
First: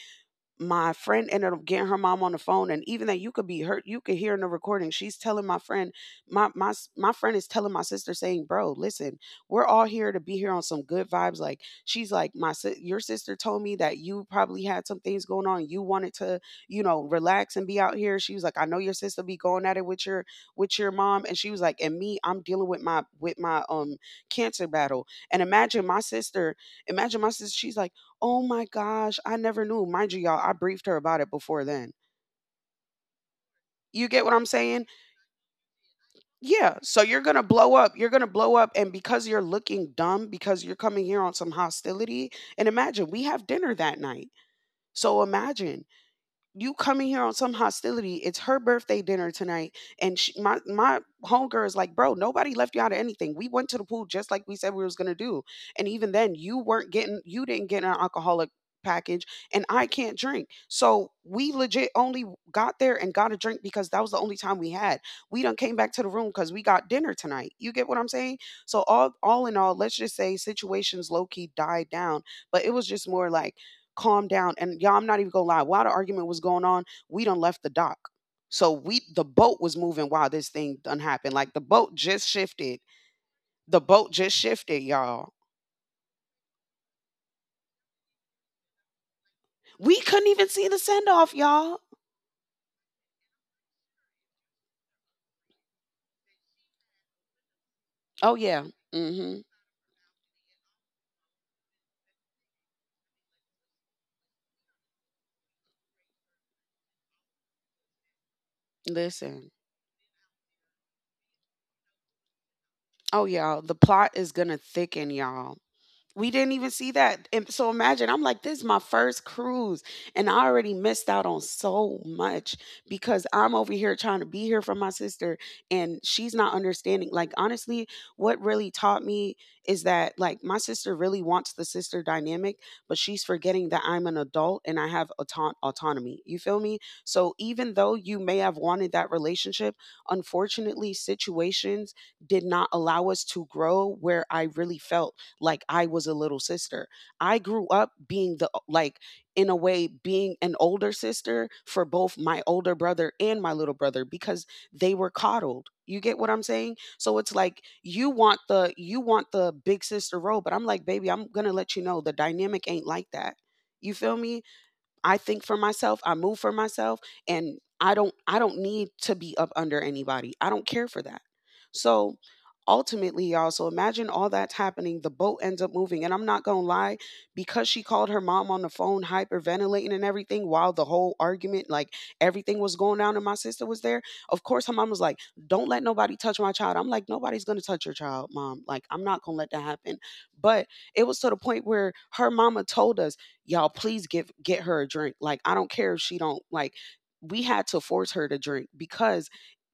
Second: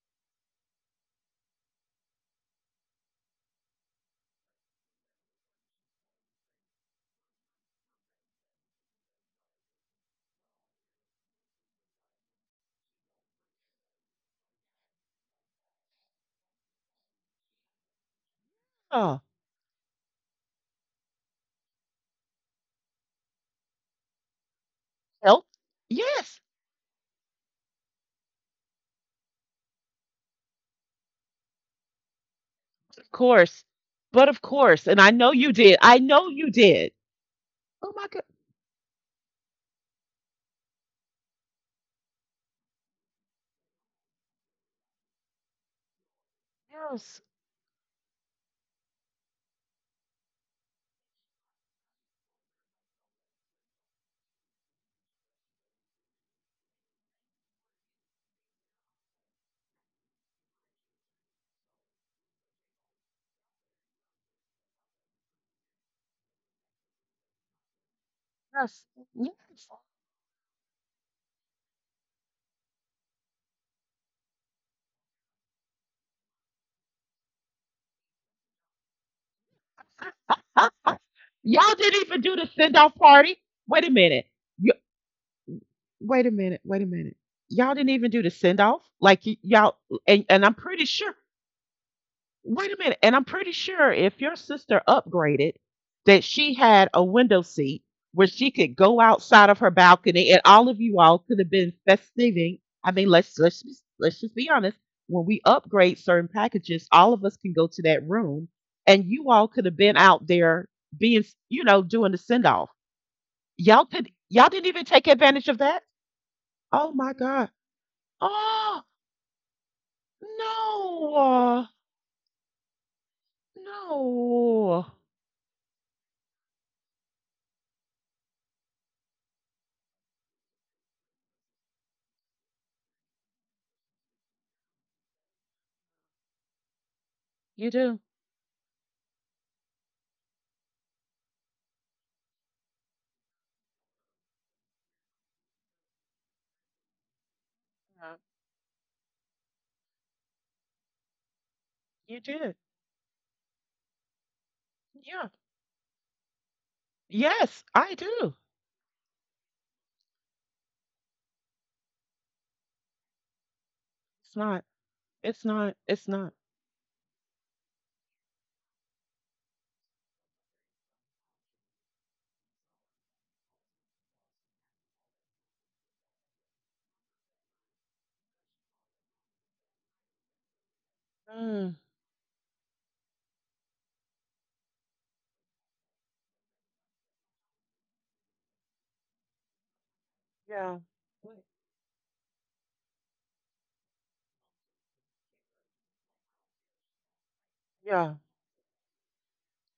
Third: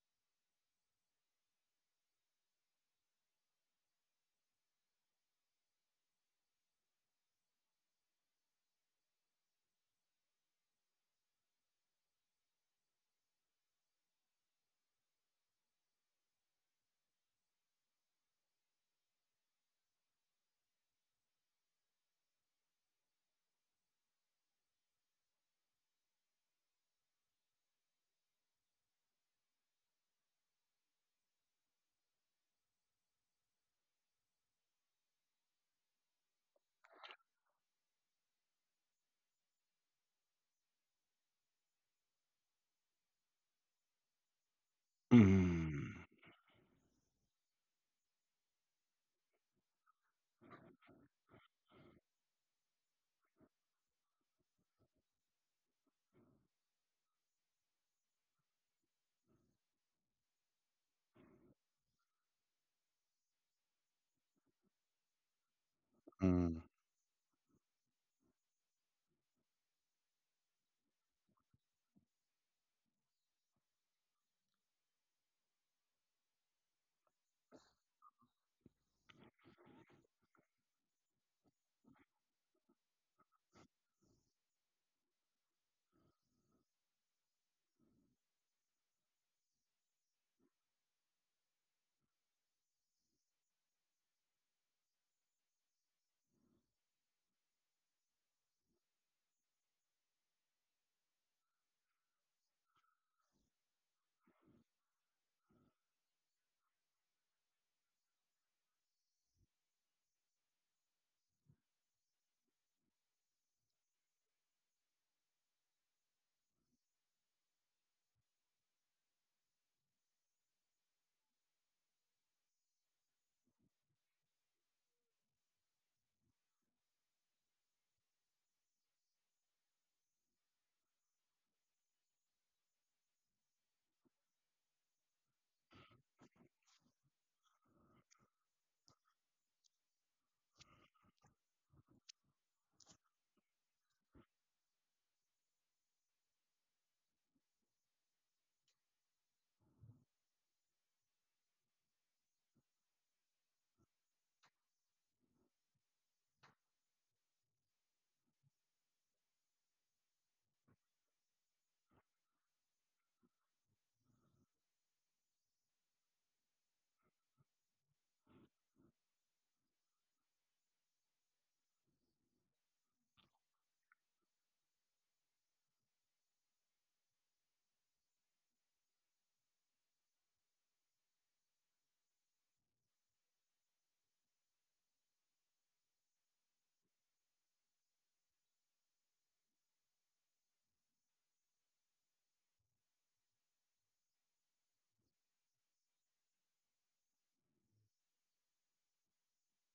Speaker 3: my friend ended up getting her mom on the phone, and even that you could be hurt, you could hear in the recording she's telling my friend, my friend is telling my sister saying, bro, listen, we're all here to be here on some good vibes. Like she's like, your sister told me that you probably had some things going on, you wanted to, you know, relax and be out here. She was like, I know your
Speaker 2: Oh.
Speaker 3: sister be going at it with your mom. And she was like, and me, I'm dealing with my with my cancer battle.
Speaker 2: Health?
Speaker 3: And imagine my
Speaker 2: Yes,
Speaker 3: sister, imagine my sister, she's like, oh my gosh, I never knew. Mind you, y'all, I briefed her about it before then.
Speaker 2: of course.
Speaker 3: You
Speaker 2: But
Speaker 3: get what
Speaker 2: of
Speaker 3: I'm
Speaker 2: course.
Speaker 3: saying?
Speaker 2: And I know you did. I know you
Speaker 3: Yeah.
Speaker 2: did.
Speaker 3: So you're going to blow
Speaker 2: Oh
Speaker 3: up.
Speaker 2: my
Speaker 3: You're
Speaker 2: God.
Speaker 3: going to blow up. And because you're looking dumb, because you're coming here on some hostility, and imagine we have dinner that night. So imagine
Speaker 1: Mm.
Speaker 3: you coming
Speaker 2: Yes.
Speaker 3: here on some hostility. It's her birthday dinner tonight, and she, my homegirl is like, bro, nobody left you out of anything. We went to the pool just like we said we was gonna do, and even then, you weren't getting, you didn't get an alcoholic package, and I can't drink. So we legit only got there and got a drink because that was the only time we had. We done came back to the room because
Speaker 1: Mm.
Speaker 3: we got dinner tonight. You get what I'm saying?
Speaker 2: Yes.
Speaker 3: So all
Speaker 2: Yes.
Speaker 3: all in all, let's just say situations low key died down, but it was just more like calm down. And y'all, I'm not even gonna lie. While the argument was going on, we done left the dock. So we the boat was moving while this thing done happened. Like the
Speaker 2: Y'all
Speaker 3: boat
Speaker 2: didn't even
Speaker 3: just
Speaker 2: do the send
Speaker 3: shifted.
Speaker 2: off party.
Speaker 3: The
Speaker 2: Wait a
Speaker 3: boat
Speaker 2: minute.
Speaker 3: just
Speaker 2: You,
Speaker 3: shifted, y'all.
Speaker 2: wait a minute. Wait a minute. Y'all didn't even do the send off. Like y- y'all,
Speaker 3: We couldn't
Speaker 2: and
Speaker 3: even
Speaker 2: I'm
Speaker 3: see the
Speaker 2: pretty
Speaker 3: send
Speaker 2: sure.
Speaker 3: off, y'all.
Speaker 2: Wait a minute. And I'm pretty sure if your sister upgraded, that she had a window seat where
Speaker 3: Oh
Speaker 2: she
Speaker 3: yeah.
Speaker 2: could go
Speaker 3: Mm-hmm.
Speaker 2: outside of her balcony, and all of you all could have been festiving. I mean, let's just be honest. When we upgrade certain packages, all of us can go to that room, and you all
Speaker 3: Listen.
Speaker 2: could have been out there being, you know, doing the send off.
Speaker 3: Oh y'all, the
Speaker 2: Y'all
Speaker 3: plot is gonna
Speaker 2: didn't even take
Speaker 3: thicken,
Speaker 2: advantage of
Speaker 3: y'all.
Speaker 2: that?
Speaker 3: We didn't even
Speaker 2: Oh
Speaker 3: see
Speaker 2: my
Speaker 3: that.
Speaker 2: God.
Speaker 3: And so imagine, I'm like, this is
Speaker 2: Oh
Speaker 3: my first cruise, and I already
Speaker 2: no.
Speaker 3: missed out on so much because I'm over here trying to be here for
Speaker 2: No.
Speaker 3: my sister, and she's not understanding. Like, honestly, what really taught me is that, like, my sister really wants the sister dynamic, but she's forgetting that I'm an adult and I have autonomy. You feel me? So,
Speaker 2: You
Speaker 3: even though
Speaker 2: do.
Speaker 3: you may have wanted that relationship, unfortunately, situations did not allow us to grow where I really felt like I was a little sister. I grew up
Speaker 2: Yeah.
Speaker 3: being the, like, in a way, being an older sister for
Speaker 2: You
Speaker 3: both my
Speaker 2: did.
Speaker 3: older brother and my little brother because they were
Speaker 2: Yeah.
Speaker 3: coddled. You get what I'm saying? So it's
Speaker 2: Yes,
Speaker 3: like
Speaker 2: I do.
Speaker 3: you want the big sister role, but I'm like, baby, I'm gonna let you know the dynamic ain't like that. You feel
Speaker 2: It's
Speaker 3: me?
Speaker 2: not.
Speaker 3: I
Speaker 2: It's
Speaker 3: think for
Speaker 2: not.
Speaker 3: myself,
Speaker 2: It's
Speaker 3: I
Speaker 2: not.
Speaker 3: move for myself and I don't need to be up under anybody. I don't care for that. So ultimately, y'all, so imagine all that's happening, the boat ends up moving, and I'm not gonna lie, because she called her mom on the phone hyperventilating and everything while the whole argument,
Speaker 2: Mm,
Speaker 3: like, everything was going down and my sister was there. Of course, her mom was like, don't let nobody touch my child. I'm like, nobody's gonna touch your child, mom, like I'm not gonna let that happen. But
Speaker 2: yeah.
Speaker 3: it was to the
Speaker 2: Mm,
Speaker 3: point where her mama told us, y'all please give get her a drink, like I don't care if she don't like, we had to
Speaker 2: yeah.
Speaker 3: force her to drink because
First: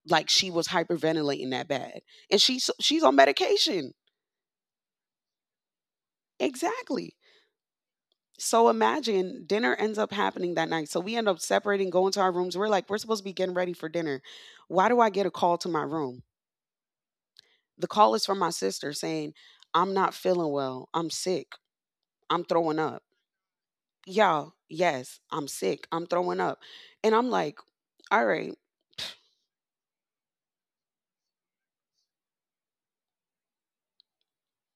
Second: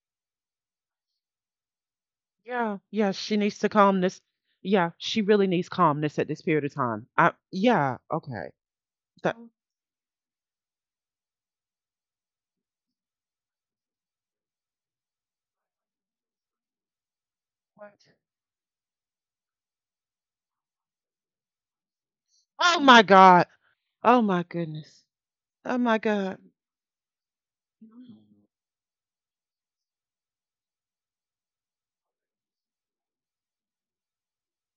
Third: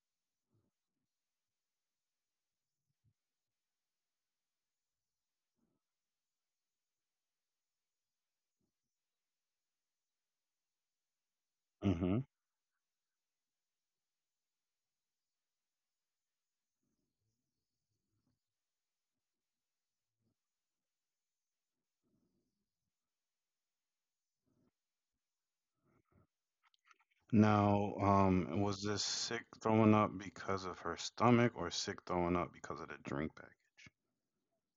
Speaker 3: like she was hyperventilating that bad. And she's so,
Speaker 2: Yeah.
Speaker 3: she's
Speaker 2: Yeah.
Speaker 3: on
Speaker 2: She needs to
Speaker 3: medication.
Speaker 2: calm. Yeah, she really needs calmness at this period of time.
Speaker 3: Exactly.
Speaker 2: I. Yeah, okay.
Speaker 3: So
Speaker 2: That,
Speaker 3: imagine
Speaker 2: oh,
Speaker 3: dinner ends up happening that night, so we end up separating going
Speaker 1: Hmm.
Speaker 3: to our rooms. We're like, we're supposed to be getting ready for dinner. Why do I get a call to my room? The
Speaker 2: what?
Speaker 3: call is from my sister saying, I'm not feeling well, I'm sick, I'm throwing
Speaker 2: Oh my
Speaker 3: up.
Speaker 2: God. Oh my
Speaker 3: Y'all,
Speaker 2: goodness.
Speaker 3: yes, I'm
Speaker 2: Oh
Speaker 3: sick,
Speaker 2: my
Speaker 3: I'm
Speaker 2: God.
Speaker 3: throwing up. And I'm like,
Speaker 1: Now,
Speaker 3: all right,
Speaker 1: was this sick throwing up because of her stomach or sick throwing up because of the drink package?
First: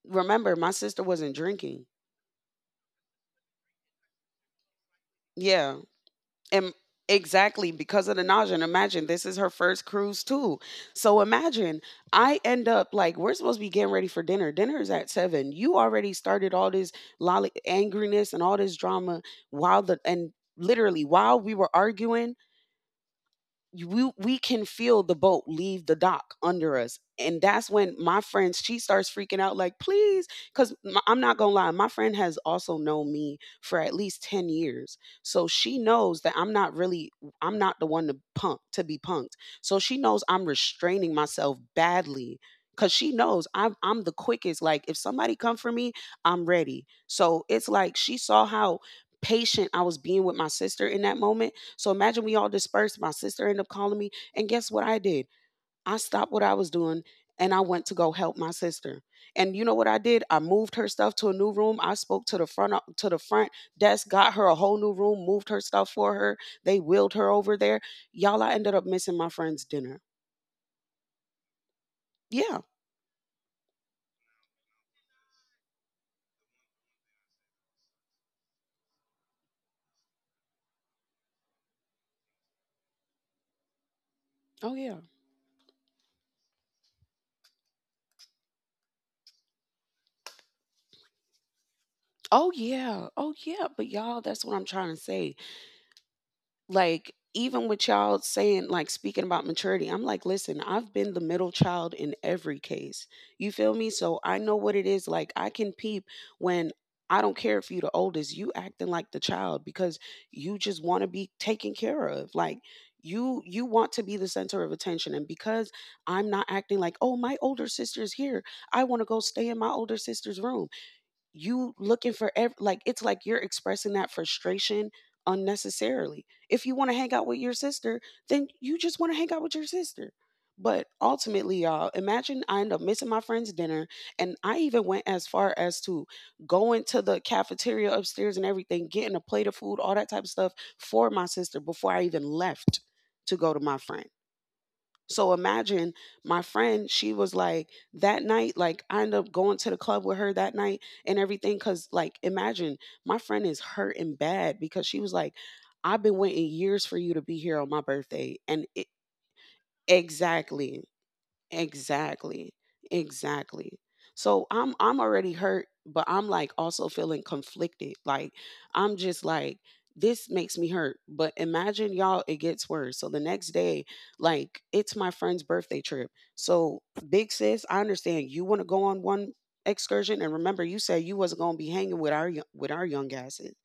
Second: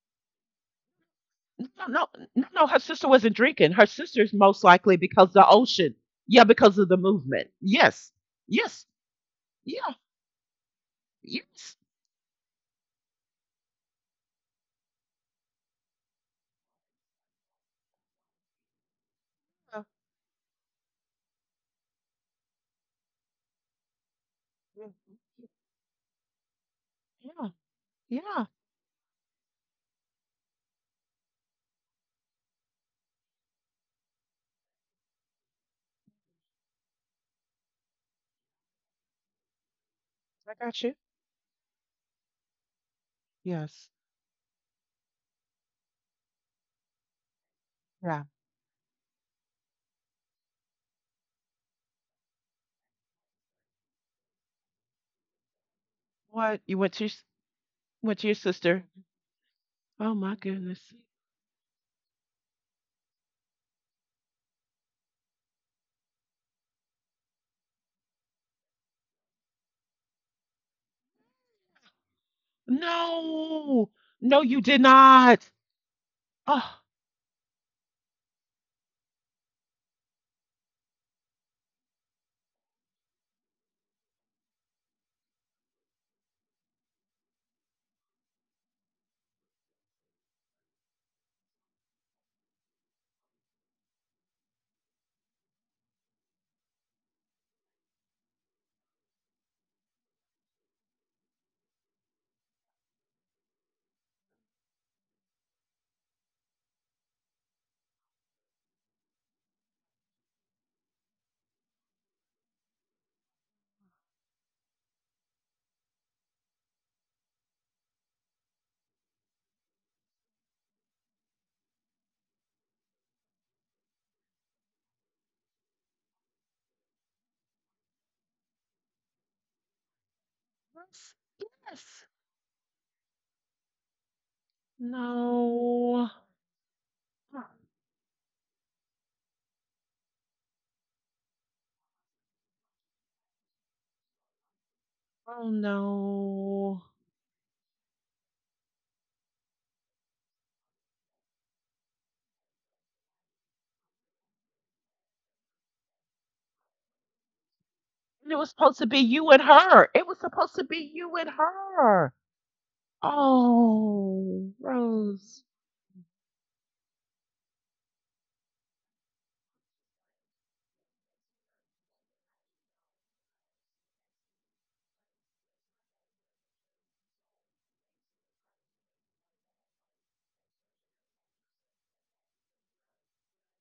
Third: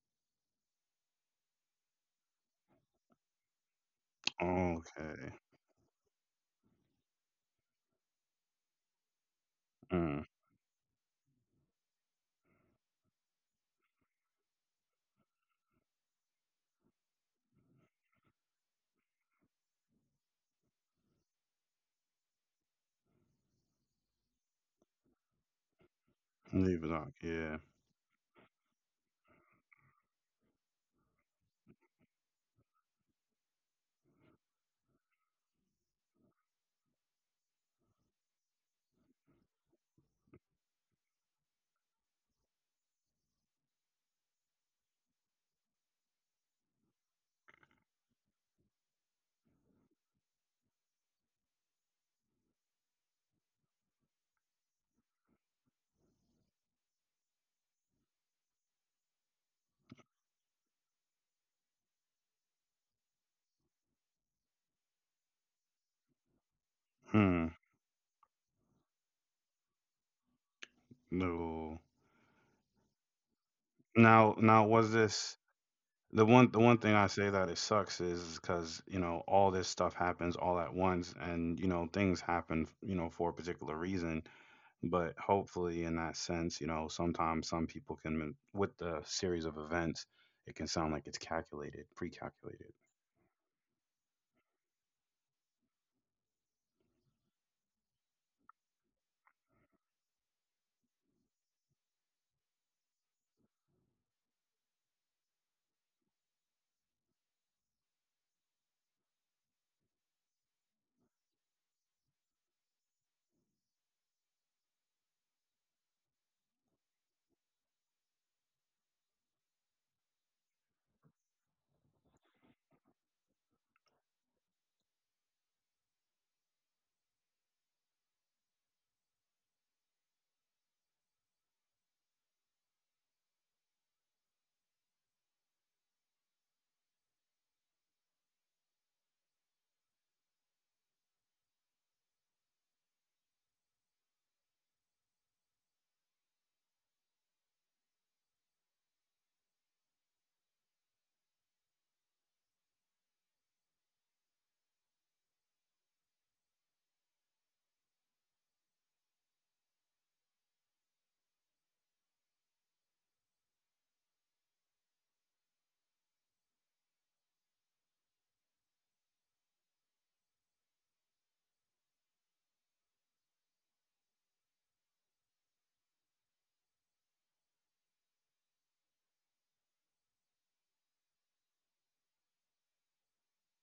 Speaker 3: remember my sister wasn't drinking.
Speaker 2: No, no, no, no. Her sister wasn't drinking. Her sister's most likely because
Speaker 1: Okay.
Speaker 2: the
Speaker 3: Yeah.
Speaker 2: ocean. Yeah,
Speaker 3: And
Speaker 2: because of the movement.
Speaker 3: exactly, because
Speaker 2: Yes,
Speaker 3: of the nausea. And
Speaker 2: yes,
Speaker 3: imagine this is her
Speaker 2: yeah,
Speaker 3: first
Speaker 1: Mm.
Speaker 3: cruise too. So
Speaker 2: yes.
Speaker 3: imagine I end up like, we're supposed to be getting ready for dinner. Dinner is at seven. You already started all this lolly angriness and all this drama
Speaker 2: Yeah,
Speaker 3: while the, and literally while we were arguing, we can
Speaker 2: yeah,
Speaker 3: feel the boat leave the dock under
Speaker 1: Leave it
Speaker 3: us.
Speaker 1: on.
Speaker 3: And
Speaker 2: yeah.
Speaker 1: Yeah.
Speaker 3: that's when my
Speaker 2: Yeah.
Speaker 3: friend, she starts freaking out, like please, because I'm not gonna lie, my friend has also known me for at least 10 years, so she knows that I'm not really, I'm not the one to punk to be punked. So she knows I'm
Speaker 2: I got you.
Speaker 3: restraining myself badly because she knows
Speaker 2: Yes,
Speaker 3: I'm the quickest, like if somebody come for me, I'm ready. So it's like she
Speaker 2: yeah.
Speaker 3: saw how patient I was being with my sister in that moment. So imagine we all dispersed. My sister ended up calling me. And guess what I did? I stopped what I
Speaker 2: What
Speaker 3: was
Speaker 2: you went to?
Speaker 3: doing
Speaker 2: your s-
Speaker 3: and I went to go
Speaker 2: Went to your
Speaker 3: help my
Speaker 2: sister?
Speaker 3: sister. And you know what I
Speaker 2: Oh
Speaker 3: did?
Speaker 2: my
Speaker 3: I moved her
Speaker 2: goodness.
Speaker 3: stuff to a new room. I spoke to the front to the front desk, got her a whole new room, moved her stuff for her. They wheeled her
Speaker 1: Hmm.
Speaker 3: over there. Y'all, I ended up missing my friend's dinner.
Speaker 1: No.
Speaker 3: Yeah.
Speaker 2: No,
Speaker 1: Now,
Speaker 2: no, you
Speaker 1: now
Speaker 2: did
Speaker 1: was this.
Speaker 2: not.
Speaker 1: The one
Speaker 2: Oh,
Speaker 1: thing I say that it sucks is because all this stuff happens all at once and, things happen, for a particular reason.
Speaker 3: Oh yeah.
Speaker 1: But hopefully in that sense, sometimes some people can with the series of events, it can sound like it's calculated,
Speaker 3: Oh
Speaker 1: pre-calculated.
Speaker 3: yeah. Oh yeah. But y'all, that's what I'm trying to say. Like even with y'all saying, like speaking about maturity, I'm like listen, I've been the middle child in every case. You feel me? So I know what it is, like I can peep when, I don't care if you the oldest, you acting like the child because you just want to be taken care of. Like you want to be the center of attention. And because I'm not acting like, oh my older sister's here, I want to go stay in my older sister's room, you looking for like it's like you're expressing that frustration unnecessarily. If you want to hang out with your sister, then you just want to hang out with your sister. But
Speaker 2: yes,
Speaker 3: ultimately, y'all,
Speaker 2: yes.
Speaker 3: imagine I end up missing my friend's dinner, and I even went as far as to
Speaker 2: No.
Speaker 3: going to the cafeteria upstairs and everything, getting a plate of food, all that type of stuff for my sister before I even left to go to my friend. So
Speaker 2: Oh
Speaker 3: imagine my
Speaker 2: no.
Speaker 3: friend, she was like, that night, like I ended up going to the club with her that night and everything. Cause like, imagine my friend is hurting bad because she was like, I've been waiting years for you to be here on my
Speaker 2: And
Speaker 3: birthday.
Speaker 2: it was
Speaker 3: And
Speaker 2: supposed
Speaker 3: it,
Speaker 2: to be you and her. It was supposed to
Speaker 3: exactly.
Speaker 2: be you and her.
Speaker 3: Exactly. Exactly. So
Speaker 2: Oh,
Speaker 3: I'm already
Speaker 2: Rose.
Speaker 3: hurt, but I'm like also feeling conflicted. Like I'm just like this makes me hurt, but imagine y'all, it gets worse. So the next day, like it's my friend's birthday trip. So big sis, I understand you want to go on one excursion, and remember you said you wasn't going to be hanging with with our young asses,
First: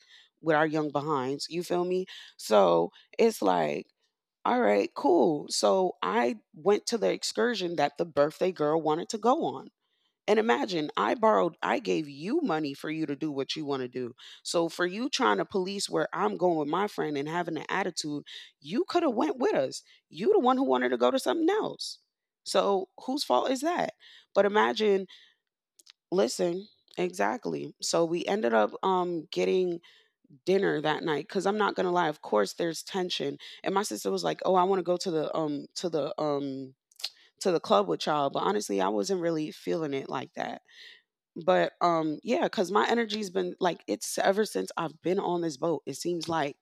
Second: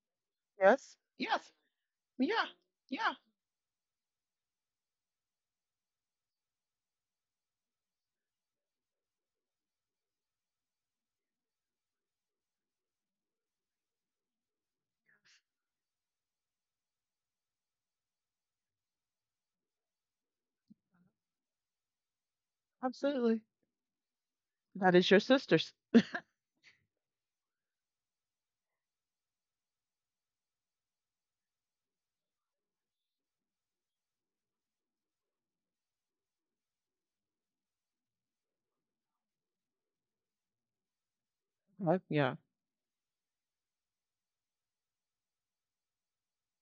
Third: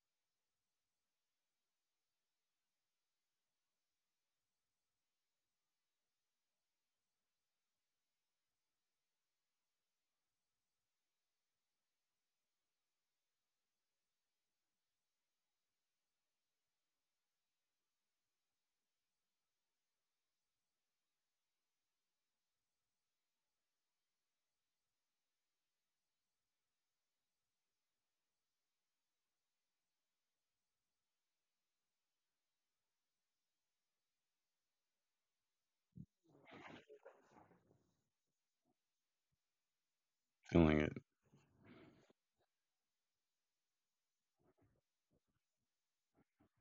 Speaker 3: with our young
Speaker 2: Yes.
Speaker 3: behinds.
Speaker 2: Yes.
Speaker 3: You feel me?
Speaker 2: Yeah.
Speaker 3: So
Speaker 2: Yeah.
Speaker 3: it's like all right, cool. So I went to the excursion that the birthday girl wanted to go on. And imagine, I gave you money for you to do what you want to do. So for you trying to police where I'm going with my friend and having an attitude, you could have went with us. You the one who wanted to go to something else. So whose
Speaker 2: Absolutely.
Speaker 3: fault is that? But
Speaker 2: That
Speaker 3: imagine,
Speaker 2: is your sister's.
Speaker 3: listen, exactly. So we ended up getting dinner that night, because I'm not gonna lie, of course there's tension. And my sister was like, oh I want to go to the to the club with y'all, but honestly I wasn't really feeling it like that.
Speaker 1: Feeling it.
Speaker 3: But
Speaker 2: Okay, yeah.
Speaker 3: yeah, because my energy's been like, it's ever since I've been on this boat, it seems like,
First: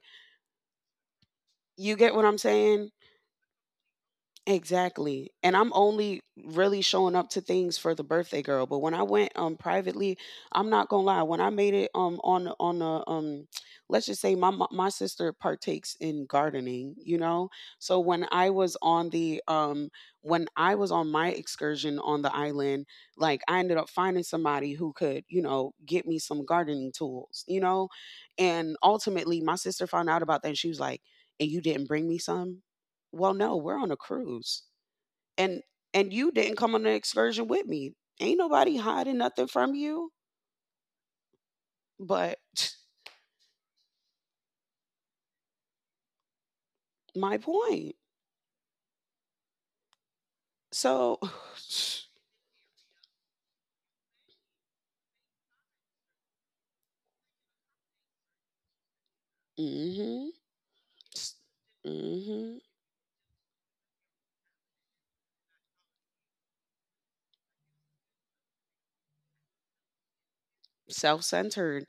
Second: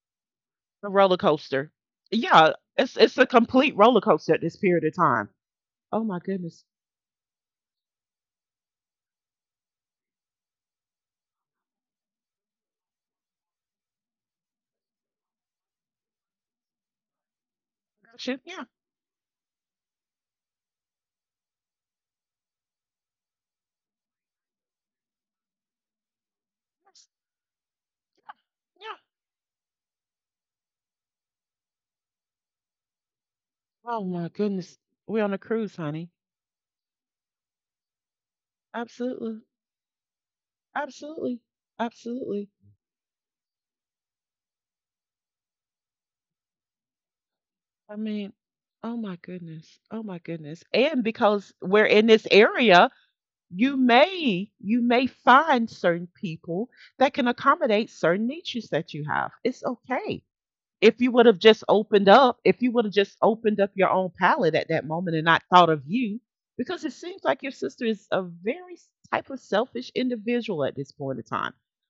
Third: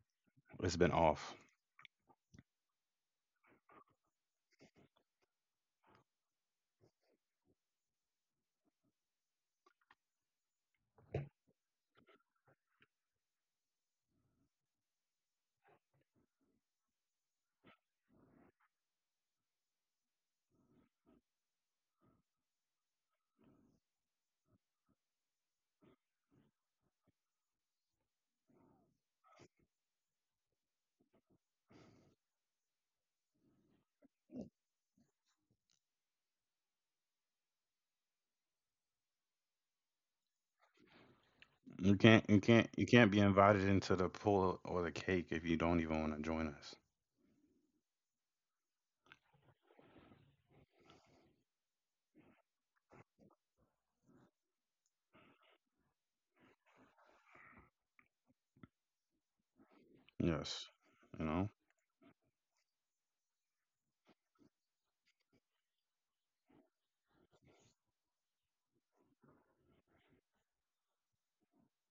Speaker 1: It's been
Speaker 2: The roller
Speaker 1: off.
Speaker 2: coaster.
Speaker 3: you get what I'm
Speaker 2: Yeah.
Speaker 3: saying?
Speaker 2: It's a complete roller coaster at this period of time.
Speaker 3: Exactly. And I'm
Speaker 2: Oh my
Speaker 3: only
Speaker 2: goodness.
Speaker 3: really showing up to things for the birthday girl. But when I went privately, I'm not gonna lie, when I made it on the let's just say my sister partakes in gardening, you know? So when
Speaker 2: Shit.
Speaker 3: I
Speaker 2: Yeah.
Speaker 3: was on the when I was on my excursion on the island, like I ended up finding somebody who could, you know, get me some gardening
Speaker 2: Yes,
Speaker 3: tools, you know? And
Speaker 2: yeah.
Speaker 3: ultimately my sister found out about that and she was like, and you didn't bring me some? Well, no, we're on a
Speaker 2: Oh my
Speaker 3: cruise.
Speaker 2: goodness. We're on a
Speaker 3: And
Speaker 2: cruise, honey.
Speaker 3: and you didn't come on an excursion with me. Ain't nobody hiding
Speaker 2: Absolutely.
Speaker 3: nothing from you,
Speaker 2: Absolutely.
Speaker 1: You can't you
Speaker 3: but
Speaker 2: Absolutely.
Speaker 1: can't you can't be invited into the pool or the cake if you don't even want to join us.
Speaker 3: my point.
Speaker 2: I mean, oh my goodness. Oh my goodness. And
Speaker 3: So
Speaker 2: because we're in this area, you may find certain people that can accommodate certain niches that you have. It's
Speaker 3: mm
Speaker 2: okay.
Speaker 3: mhm.
Speaker 1: Yes.
Speaker 2: If you
Speaker 1: You
Speaker 2: would have
Speaker 1: know?
Speaker 2: just
Speaker 3: mm
Speaker 2: opened up, if
Speaker 3: Mhm.
Speaker 2: you would have just opened up your own palate at that moment and not thought of you, because it seems like your sister is a very s- type of selfish individual at this point in time.
Speaker 3: Self-centered.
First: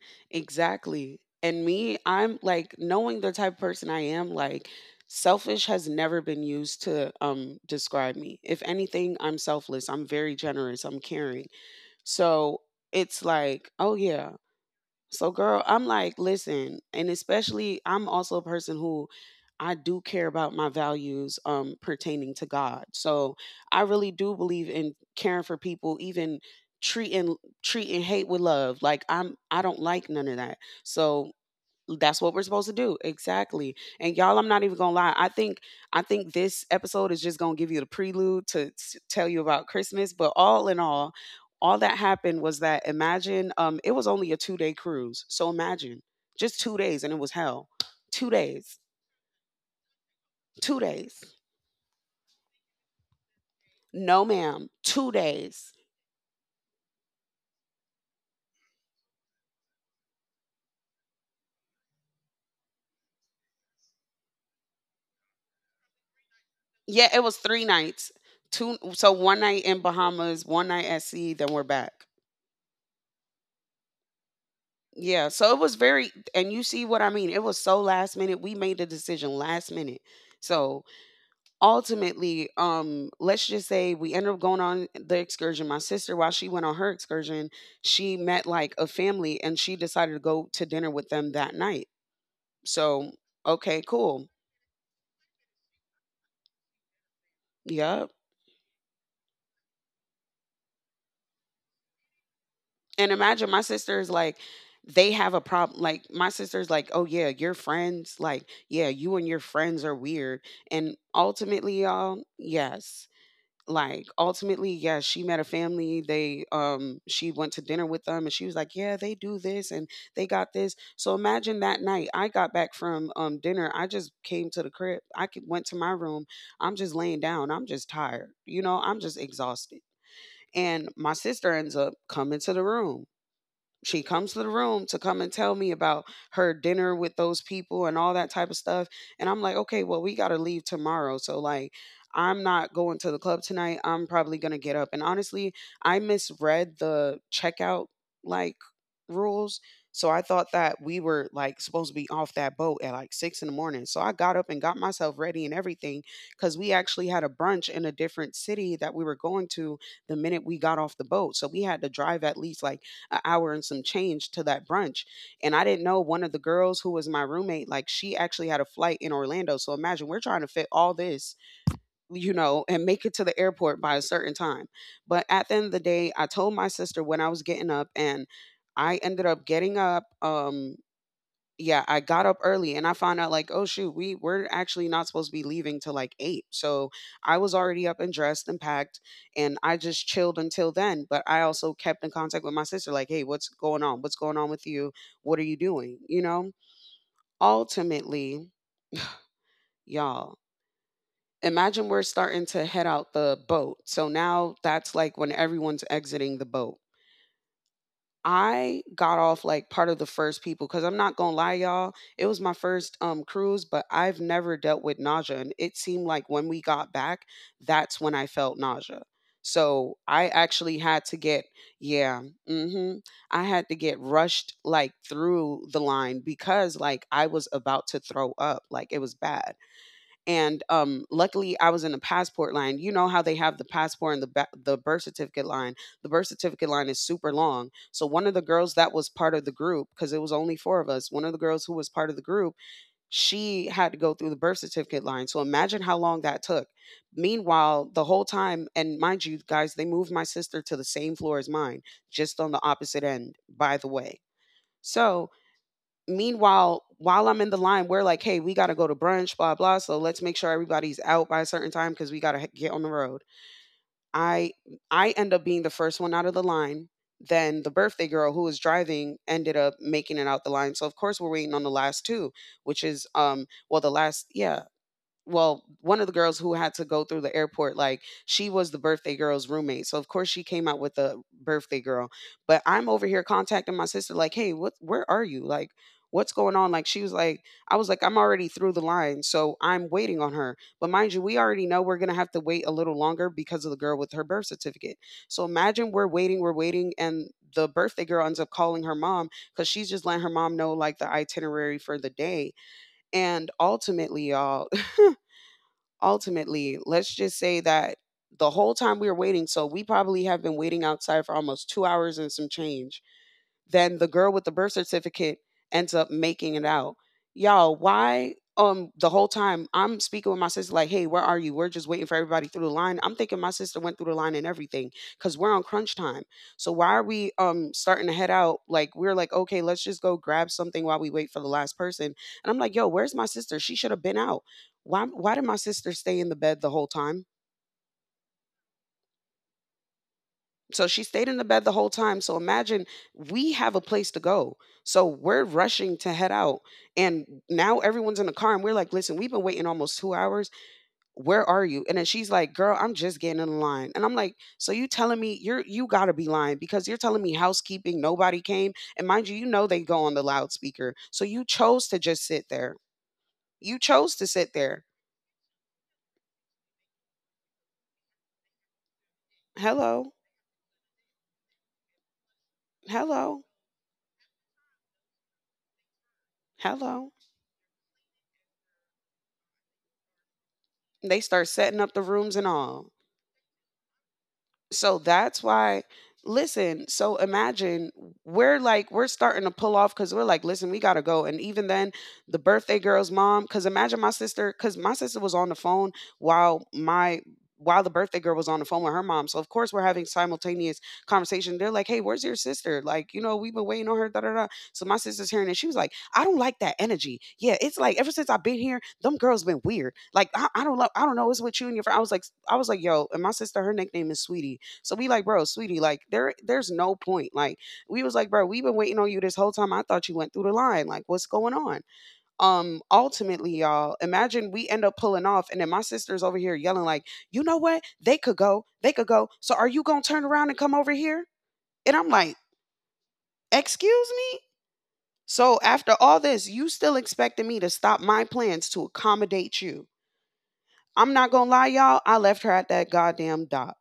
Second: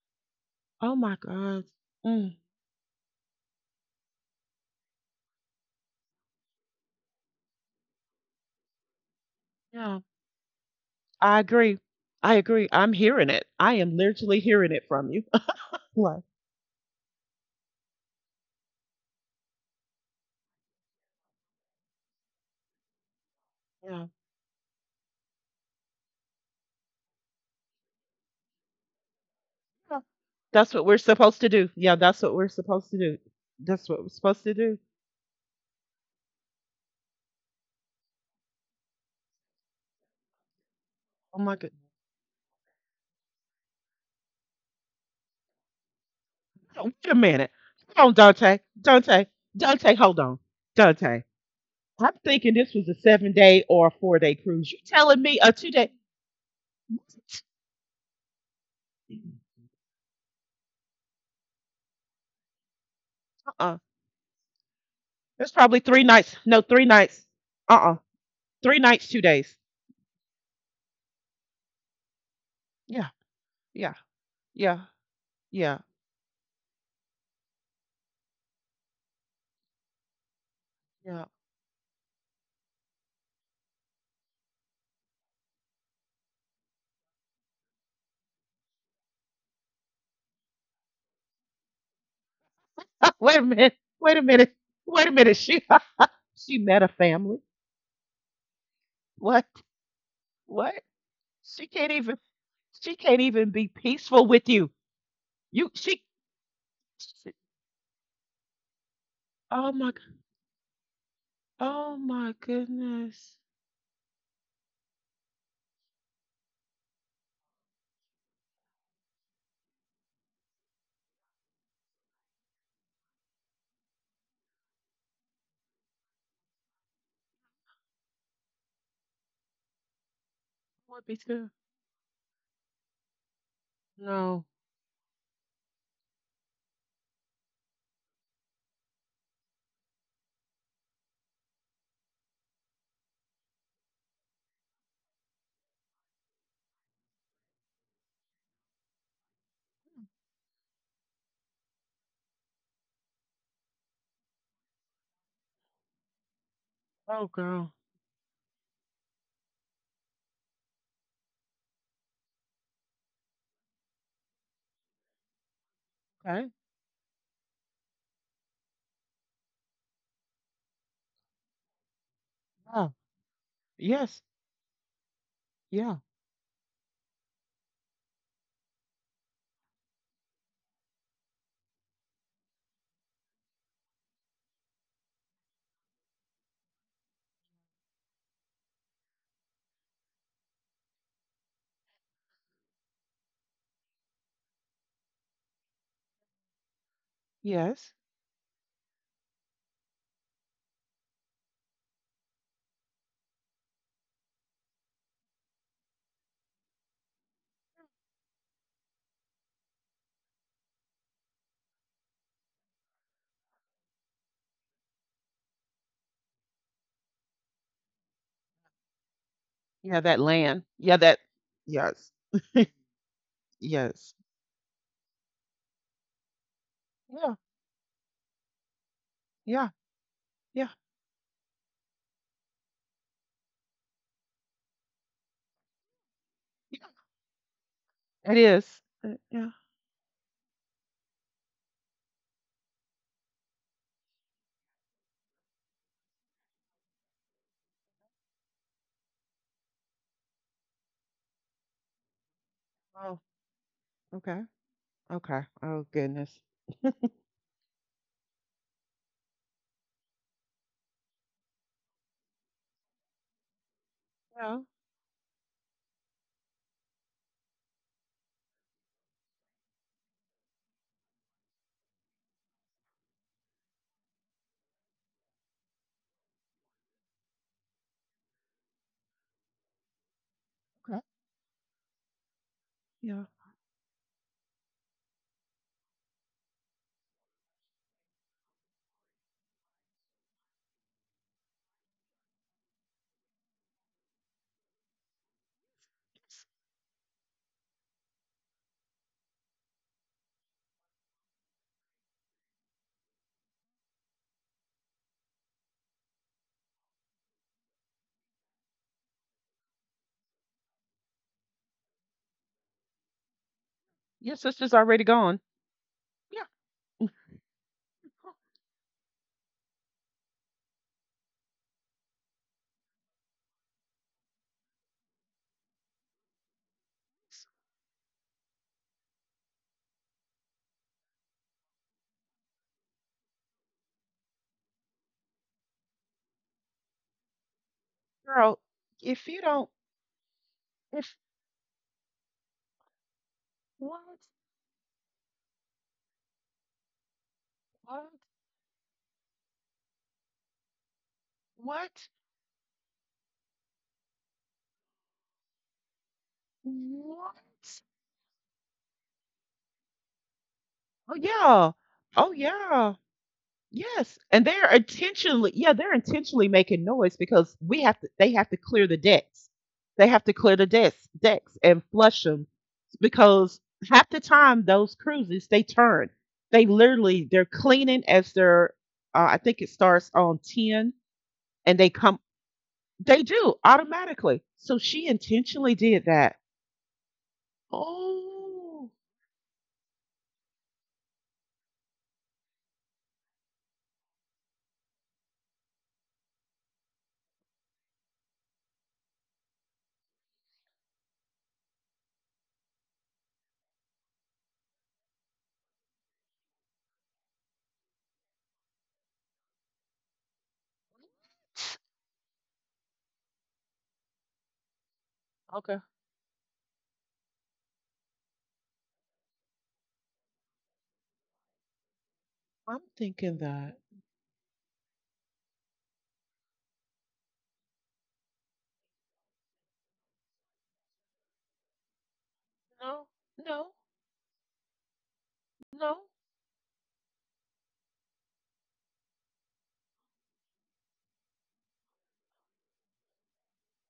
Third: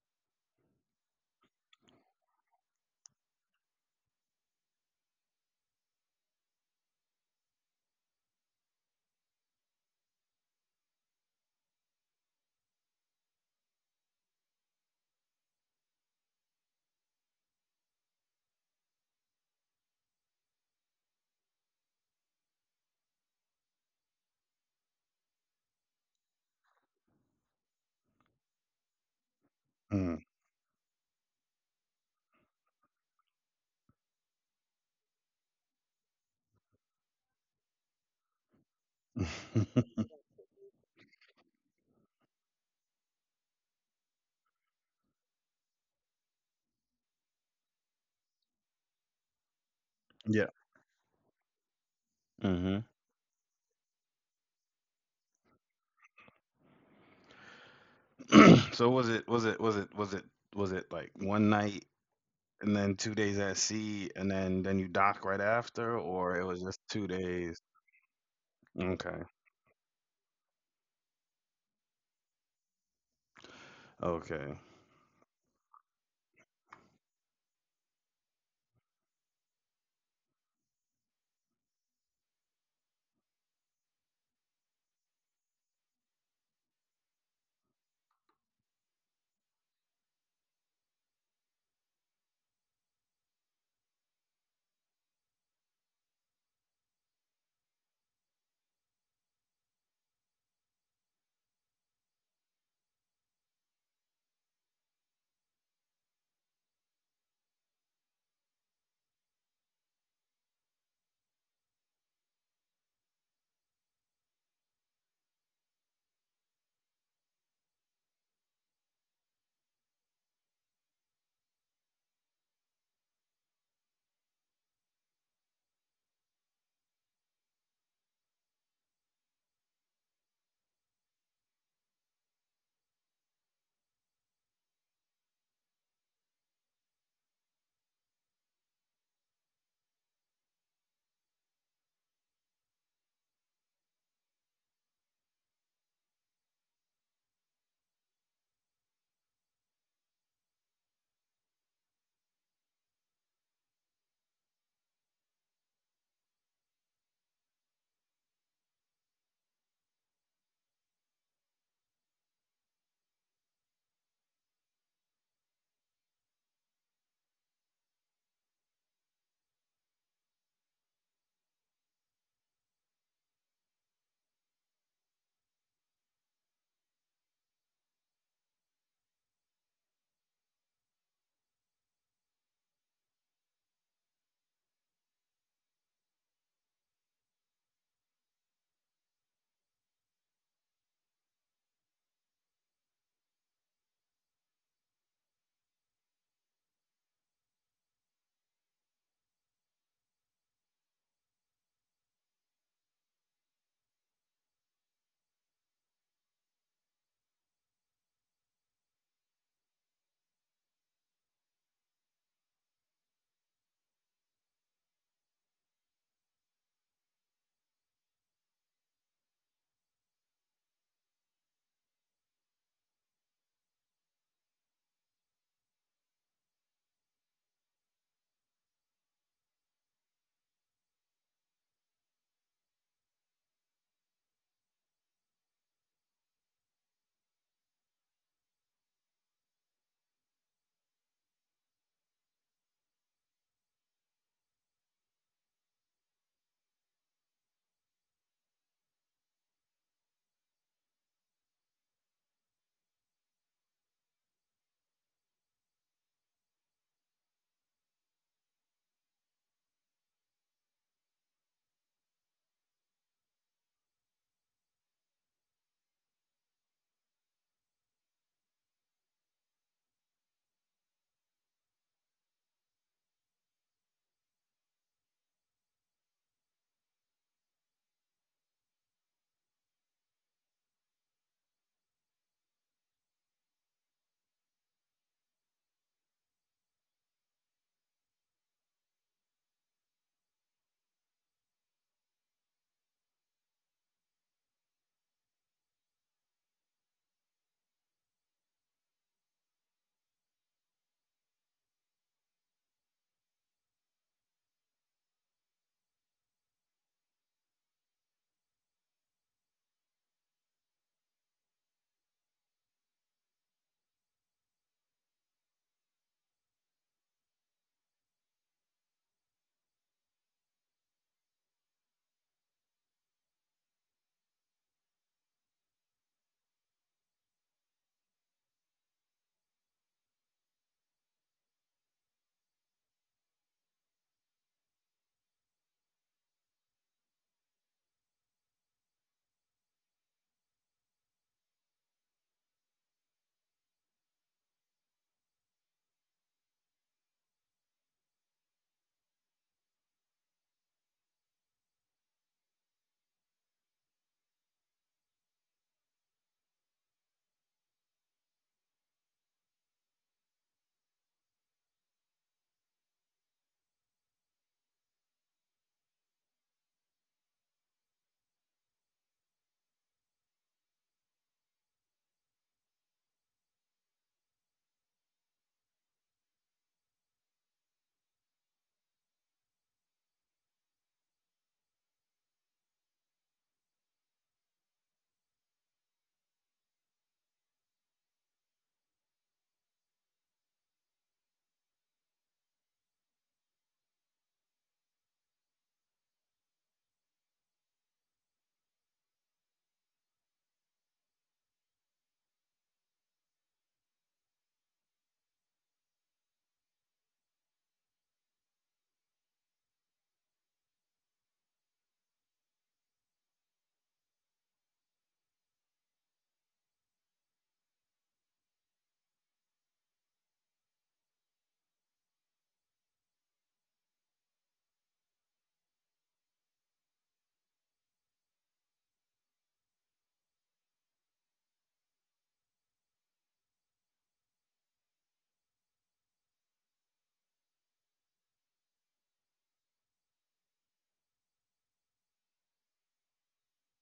Speaker 2: Oh my
Speaker 3: Exactly. And
Speaker 2: God.
Speaker 3: me,
Speaker 2: Mm,
Speaker 3: I'm like knowing the type of person I am, like selfish has never been used to describe me. If anything, I'm selfless.
Speaker 2: yeah,
Speaker 3: I'm very generous. I'm
Speaker 2: I
Speaker 3: caring.
Speaker 2: agree. I
Speaker 3: So
Speaker 2: agree. I'm
Speaker 3: it's
Speaker 2: hearing it.
Speaker 3: like,
Speaker 2: I
Speaker 3: oh
Speaker 2: am
Speaker 3: yeah,
Speaker 2: literally hearing it from you.
Speaker 3: so, girl, I'm like,
Speaker 2: Right.
Speaker 3: listen, and especially I'm also a person who, I do care about my values pertaining to God. So I
Speaker 2: Yeah.
Speaker 3: really do believe in caring for people, even treating treating hate with love. Like I don't
Speaker 2: Yeah.
Speaker 3: like
Speaker 1: Mm.
Speaker 3: none of that.
Speaker 2: That's what we're
Speaker 3: So
Speaker 2: supposed to do. Yeah, that's
Speaker 3: that's
Speaker 2: what
Speaker 3: what we're
Speaker 2: we're
Speaker 3: supposed to
Speaker 2: supposed to
Speaker 3: do,
Speaker 2: do.
Speaker 3: exactly.
Speaker 2: That's what we're
Speaker 3: And y'all,
Speaker 2: supposed
Speaker 3: I'm
Speaker 2: to
Speaker 3: not
Speaker 2: do.
Speaker 3: even gonna lie, I think this episode is just gonna give you the prelude to tell you about Christmas. But all in all,
Speaker 2: Oh my God.
Speaker 3: all that happened was that, imagine, it was only a 2 day cruise. So imagine, just two
Speaker 2: Oh,
Speaker 3: days
Speaker 2: wait
Speaker 3: and
Speaker 2: a
Speaker 3: it was
Speaker 2: minute.
Speaker 3: hell.
Speaker 2: Hold
Speaker 3: two
Speaker 2: on, Dante.
Speaker 3: days
Speaker 2: Dante. Dante, hold on.
Speaker 1: Yeah.
Speaker 3: two
Speaker 2: Dante.
Speaker 3: days
Speaker 2: I'm thinking this
Speaker 1: Hmm.
Speaker 2: was a 7 day or a four
Speaker 3: No
Speaker 2: day cruise.
Speaker 3: ma'am,
Speaker 2: You
Speaker 3: two
Speaker 2: telling me a two
Speaker 3: days
Speaker 2: day
Speaker 1: So was it
Speaker 2: uh
Speaker 1: was it was it was it was it like one night and then 2 days at
Speaker 2: uh
Speaker 1: sea and then you dock right
Speaker 2: There's probably
Speaker 1: after,
Speaker 2: three nights.
Speaker 1: or it was
Speaker 2: No,
Speaker 1: just
Speaker 2: three
Speaker 1: two
Speaker 3: Yeah,
Speaker 2: nights.
Speaker 3: it was
Speaker 1: days?
Speaker 3: three
Speaker 2: Uh uh
Speaker 3: nights
Speaker 2: Three
Speaker 3: Two
Speaker 2: nights,
Speaker 3: so
Speaker 1: Okay.
Speaker 2: two
Speaker 3: one
Speaker 2: days.
Speaker 3: night in bahamas 1 night at sea, then we're back.
Speaker 2: Yeah, yeah,
Speaker 1: Okay.
Speaker 2: yeah,
Speaker 3: Yeah, so it was
Speaker 2: yeah,
Speaker 3: very, and you see what I mean, it was so last minute. We made the decision last minute. So,
Speaker 2: yeah.
Speaker 3: ultimately, let's just say we ended up going on the excursion. My sister, while she went on her excursion, she met like a family and she decided to go to dinner with them that night. So,
Speaker 2: Wait a minute.
Speaker 3: okay,
Speaker 2: Wait a
Speaker 3: cool.
Speaker 2: minute. Wait a minute. She she met a family.
Speaker 3: Yep.
Speaker 2: What? What? She can't even, she
Speaker 3: And
Speaker 2: can't
Speaker 3: imagine
Speaker 2: even
Speaker 3: my
Speaker 2: be
Speaker 3: sister is
Speaker 2: peaceful
Speaker 3: like,
Speaker 2: with you.
Speaker 3: they have a
Speaker 2: You
Speaker 3: problem,
Speaker 2: she,
Speaker 3: like my sister's like, "Oh yeah,
Speaker 2: she-
Speaker 3: your friends like yeah, you and your
Speaker 2: oh
Speaker 3: friends
Speaker 2: my
Speaker 3: are
Speaker 2: g-
Speaker 3: weird." And ultimately,
Speaker 2: oh
Speaker 3: y'all,
Speaker 2: my
Speaker 3: yes.
Speaker 2: goodness.
Speaker 3: Like, ultimately, yeah, she met a family, they, she went to dinner with them, and she was like, "Yeah, they do this, and they got this." So imagine that night, I got back from, dinner, I just came to the crib, I c went to my room, I'm just laying down, I'm just tired, you know, I'm just exhausted, and
Speaker 2: I would
Speaker 3: my
Speaker 2: be
Speaker 3: sister
Speaker 2: too.
Speaker 3: ends up coming to the room, she comes to
Speaker 2: No.
Speaker 3: the room to come and tell me about her dinner with those people and all that type of stuff. And I'm like, okay, well, we got to leave tomorrow. So, like, I'm not going to the club tonight. I'm probably going to get up. And honestly, I misread the checkout like rules. So I thought that we were like supposed to be off that boat at like six in the morning. So I got up and got myself ready and everything because we actually had
Speaker 2: Oh
Speaker 3: a brunch
Speaker 2: girl.
Speaker 3: in a different city that we were going to the minute we got off the boat. So we had to drive at least like a hour and some change to that brunch. And I didn't know one of the
Speaker 2: Okay.
Speaker 3: girls who was my roommate, like she actually had a flight in Orlando. So imagine we're trying to fit all this, you know, and
Speaker 2: Oh.
Speaker 3: make it to the airport by a
Speaker 2: Yes.
Speaker 3: certain time. But at the end of the
Speaker 2: Yeah.
Speaker 3: day, I told my sister when I was getting up and I ended up getting up. Yeah, I got up early and I found out like, oh shoot, we're actually not supposed to be leaving till like eight. So I was already up and dressed and packed, and I just chilled until then. But I also kept in contact with my sister, like, hey, what's going on? What's going on with you? What are you doing? You know.
Speaker 2: Yes.
Speaker 3: Ultimately, y'all, imagine we're starting to head out the boat. So now that's like when everyone's exiting the boat. I got off like part of the first people because I'm not gonna lie, y'all. It was my first cruise, but I've never dealt with nausea, and it seemed like when we got back, that's when I felt nausea.
Speaker 2: Yeah,
Speaker 3: So
Speaker 2: that
Speaker 3: I
Speaker 2: land.
Speaker 3: actually
Speaker 2: Yeah,
Speaker 3: had
Speaker 2: that
Speaker 3: to get
Speaker 2: yes.
Speaker 3: yeah, mm-hmm. I had to get
Speaker 2: Yes.
Speaker 3: rushed like through the line because like I
Speaker 2: Yeah.
Speaker 3: was about to throw up, like it was bad
Speaker 2: Yeah.
Speaker 3: and
Speaker 2: Yeah.
Speaker 3: luckily I was in the passport line. You know how they have the passport and the the birth certificate line. The birth certificate
Speaker 2: Yeah.
Speaker 3: line is super long. So one of
Speaker 2: It
Speaker 3: the girls
Speaker 2: is.
Speaker 3: that was part of
Speaker 2: Yeah.
Speaker 3: the group because it was only four of us. One of the girls who was part of the group, she had to go through the birth certificate line. So imagine how long that took. Meanwhile, the whole time and mind you guys, they moved my sister to the same floor as mine, just on the opposite
Speaker 2: Oh,
Speaker 3: end, by the way.
Speaker 2: okay.
Speaker 3: So,
Speaker 2: Okay. Oh goodness.
Speaker 3: meanwhile, while I'm in the line, we're like, hey, we got to go to brunch, blah, blah. So let's make sure everybody's out by a certain time because we got to get on the road. I
Speaker 2: Yeah.
Speaker 3: I end up being the first one out of the line. Then the birthday girl who was driving ended up making it out the line. So of course we're waiting on the last two, which is well the last yeah well, one of the girls who had to go through the airport, like she was the birthday girl's roommate. So of course she came out with
Speaker 2: Okay.
Speaker 3: the birthday girl. But I'm over
Speaker 2: Yeah.
Speaker 3: here contacting my sister, like, hey, what where are you? Like, what's going on? Like she was like, I was like, I'm already through the line, so I'm waiting on her. But mind you, we already know we're gonna have to wait a little longer because of the girl with her birth certificate. So imagine we're waiting, and the birthday girl ends up calling her mom because she's just letting her mom know like the itinerary for the day. And ultimately, y'all, ultimately, let's just say that the whole time we were waiting, so we probably have been waiting outside for almost 2 hours and some change then the girl
Speaker 2: Your
Speaker 3: with the birth
Speaker 2: sister's already
Speaker 3: certificate
Speaker 2: gone.
Speaker 3: ends up
Speaker 2: Yeah.
Speaker 3: making it out. Y'all, why the whole time I'm speaking with my sister, like, hey, where are you? We're just waiting for everybody through the line. I'm thinking my sister went through the line and everything because we're on crunch time. So why are we starting to head out? Like we're like, okay, let's just go grab something while we wait for the last person. And I'm like, yo, where's my sister? She should have been out. Why did my sister stay in the bed the whole time?
Speaker 2: Girl, if you don't,
Speaker 3: So she
Speaker 2: if
Speaker 3: stayed in the bed the whole time. So imagine we have a place
Speaker 2: what?
Speaker 3: to go. So we're rushing to head out. And now
Speaker 2: What?
Speaker 3: everyone's in the car and we're like, listen, we've been waiting almost 2 hours. Where are you? And
Speaker 2: What?
Speaker 3: then she's like, girl, I'm just getting in line. And I'm like, so you telling me you gotta be lying because you're telling me
Speaker 2: What?
Speaker 3: housekeeping, nobody came. And mind you, you know they go on the loudspeaker.
Speaker 2: Oh
Speaker 3: So you
Speaker 2: yeah.
Speaker 3: chose to just
Speaker 2: Oh
Speaker 3: sit there.
Speaker 2: yeah.
Speaker 3: You
Speaker 2: Yes.
Speaker 3: chose to
Speaker 2: And
Speaker 3: sit
Speaker 2: they're
Speaker 3: there.
Speaker 2: intentionally, yeah, they're intentionally making noise because we have to, they have to clear the decks. They
Speaker 3: Hello,
Speaker 2: have to clear the decks decks and flush them
Speaker 3: hello,
Speaker 2: because half the time those cruises they turn. They
Speaker 3: hello.
Speaker 2: literally they're cleaning as they're I think it starts on 10
Speaker 3: They start
Speaker 2: and
Speaker 3: setting
Speaker 2: they
Speaker 3: up the
Speaker 2: come,
Speaker 3: rooms and all.
Speaker 2: they do automatically. So
Speaker 3: So
Speaker 2: she
Speaker 3: that's
Speaker 2: intentionally
Speaker 3: why,
Speaker 2: did that.
Speaker 3: listen, so imagine we're
Speaker 2: Oh.
Speaker 3: like, we're starting to pull off because we're like, listen, we got to go. And even then, the birthday girl's mom, because imagine my sister, because my sister was on the phone while my while the birthday girl was on the phone with her mom. So of course we're having simultaneous conversation. They're like, "Hey, where's your sister? Like, you know, we've been waiting on her." Da da da. So my sister's hearing it. She was like, "I don't like that energy. Yeah, it's like ever since I've been here, them girls been weird. Like, I don't love. I don't know. It's with you and your friend." I was like, "Yo," and my sister, her nickname is Sweetie. So we like, bro,
Speaker 2: Okay.
Speaker 3: sweetie, like there's no point. Like we was like, bro, we've been waiting on you this whole time. I thought you went through the line. Like, what's going on?
Speaker 2: I'm thinking
Speaker 3: Ultimately,
Speaker 2: that.
Speaker 3: y'all, imagine we end up pulling off, and then my sister's over here yelling, like, you know what? They could go, they could go. So are you gonna turn around and come over here? And I'm like,
Speaker 2: No. No.
Speaker 3: excuse me? So after
Speaker 2: No,
Speaker 3: all this, you still expecting me to stop my plans to accommodate you. I'm not gonna lie, y'all, I left her at that goddamn dock.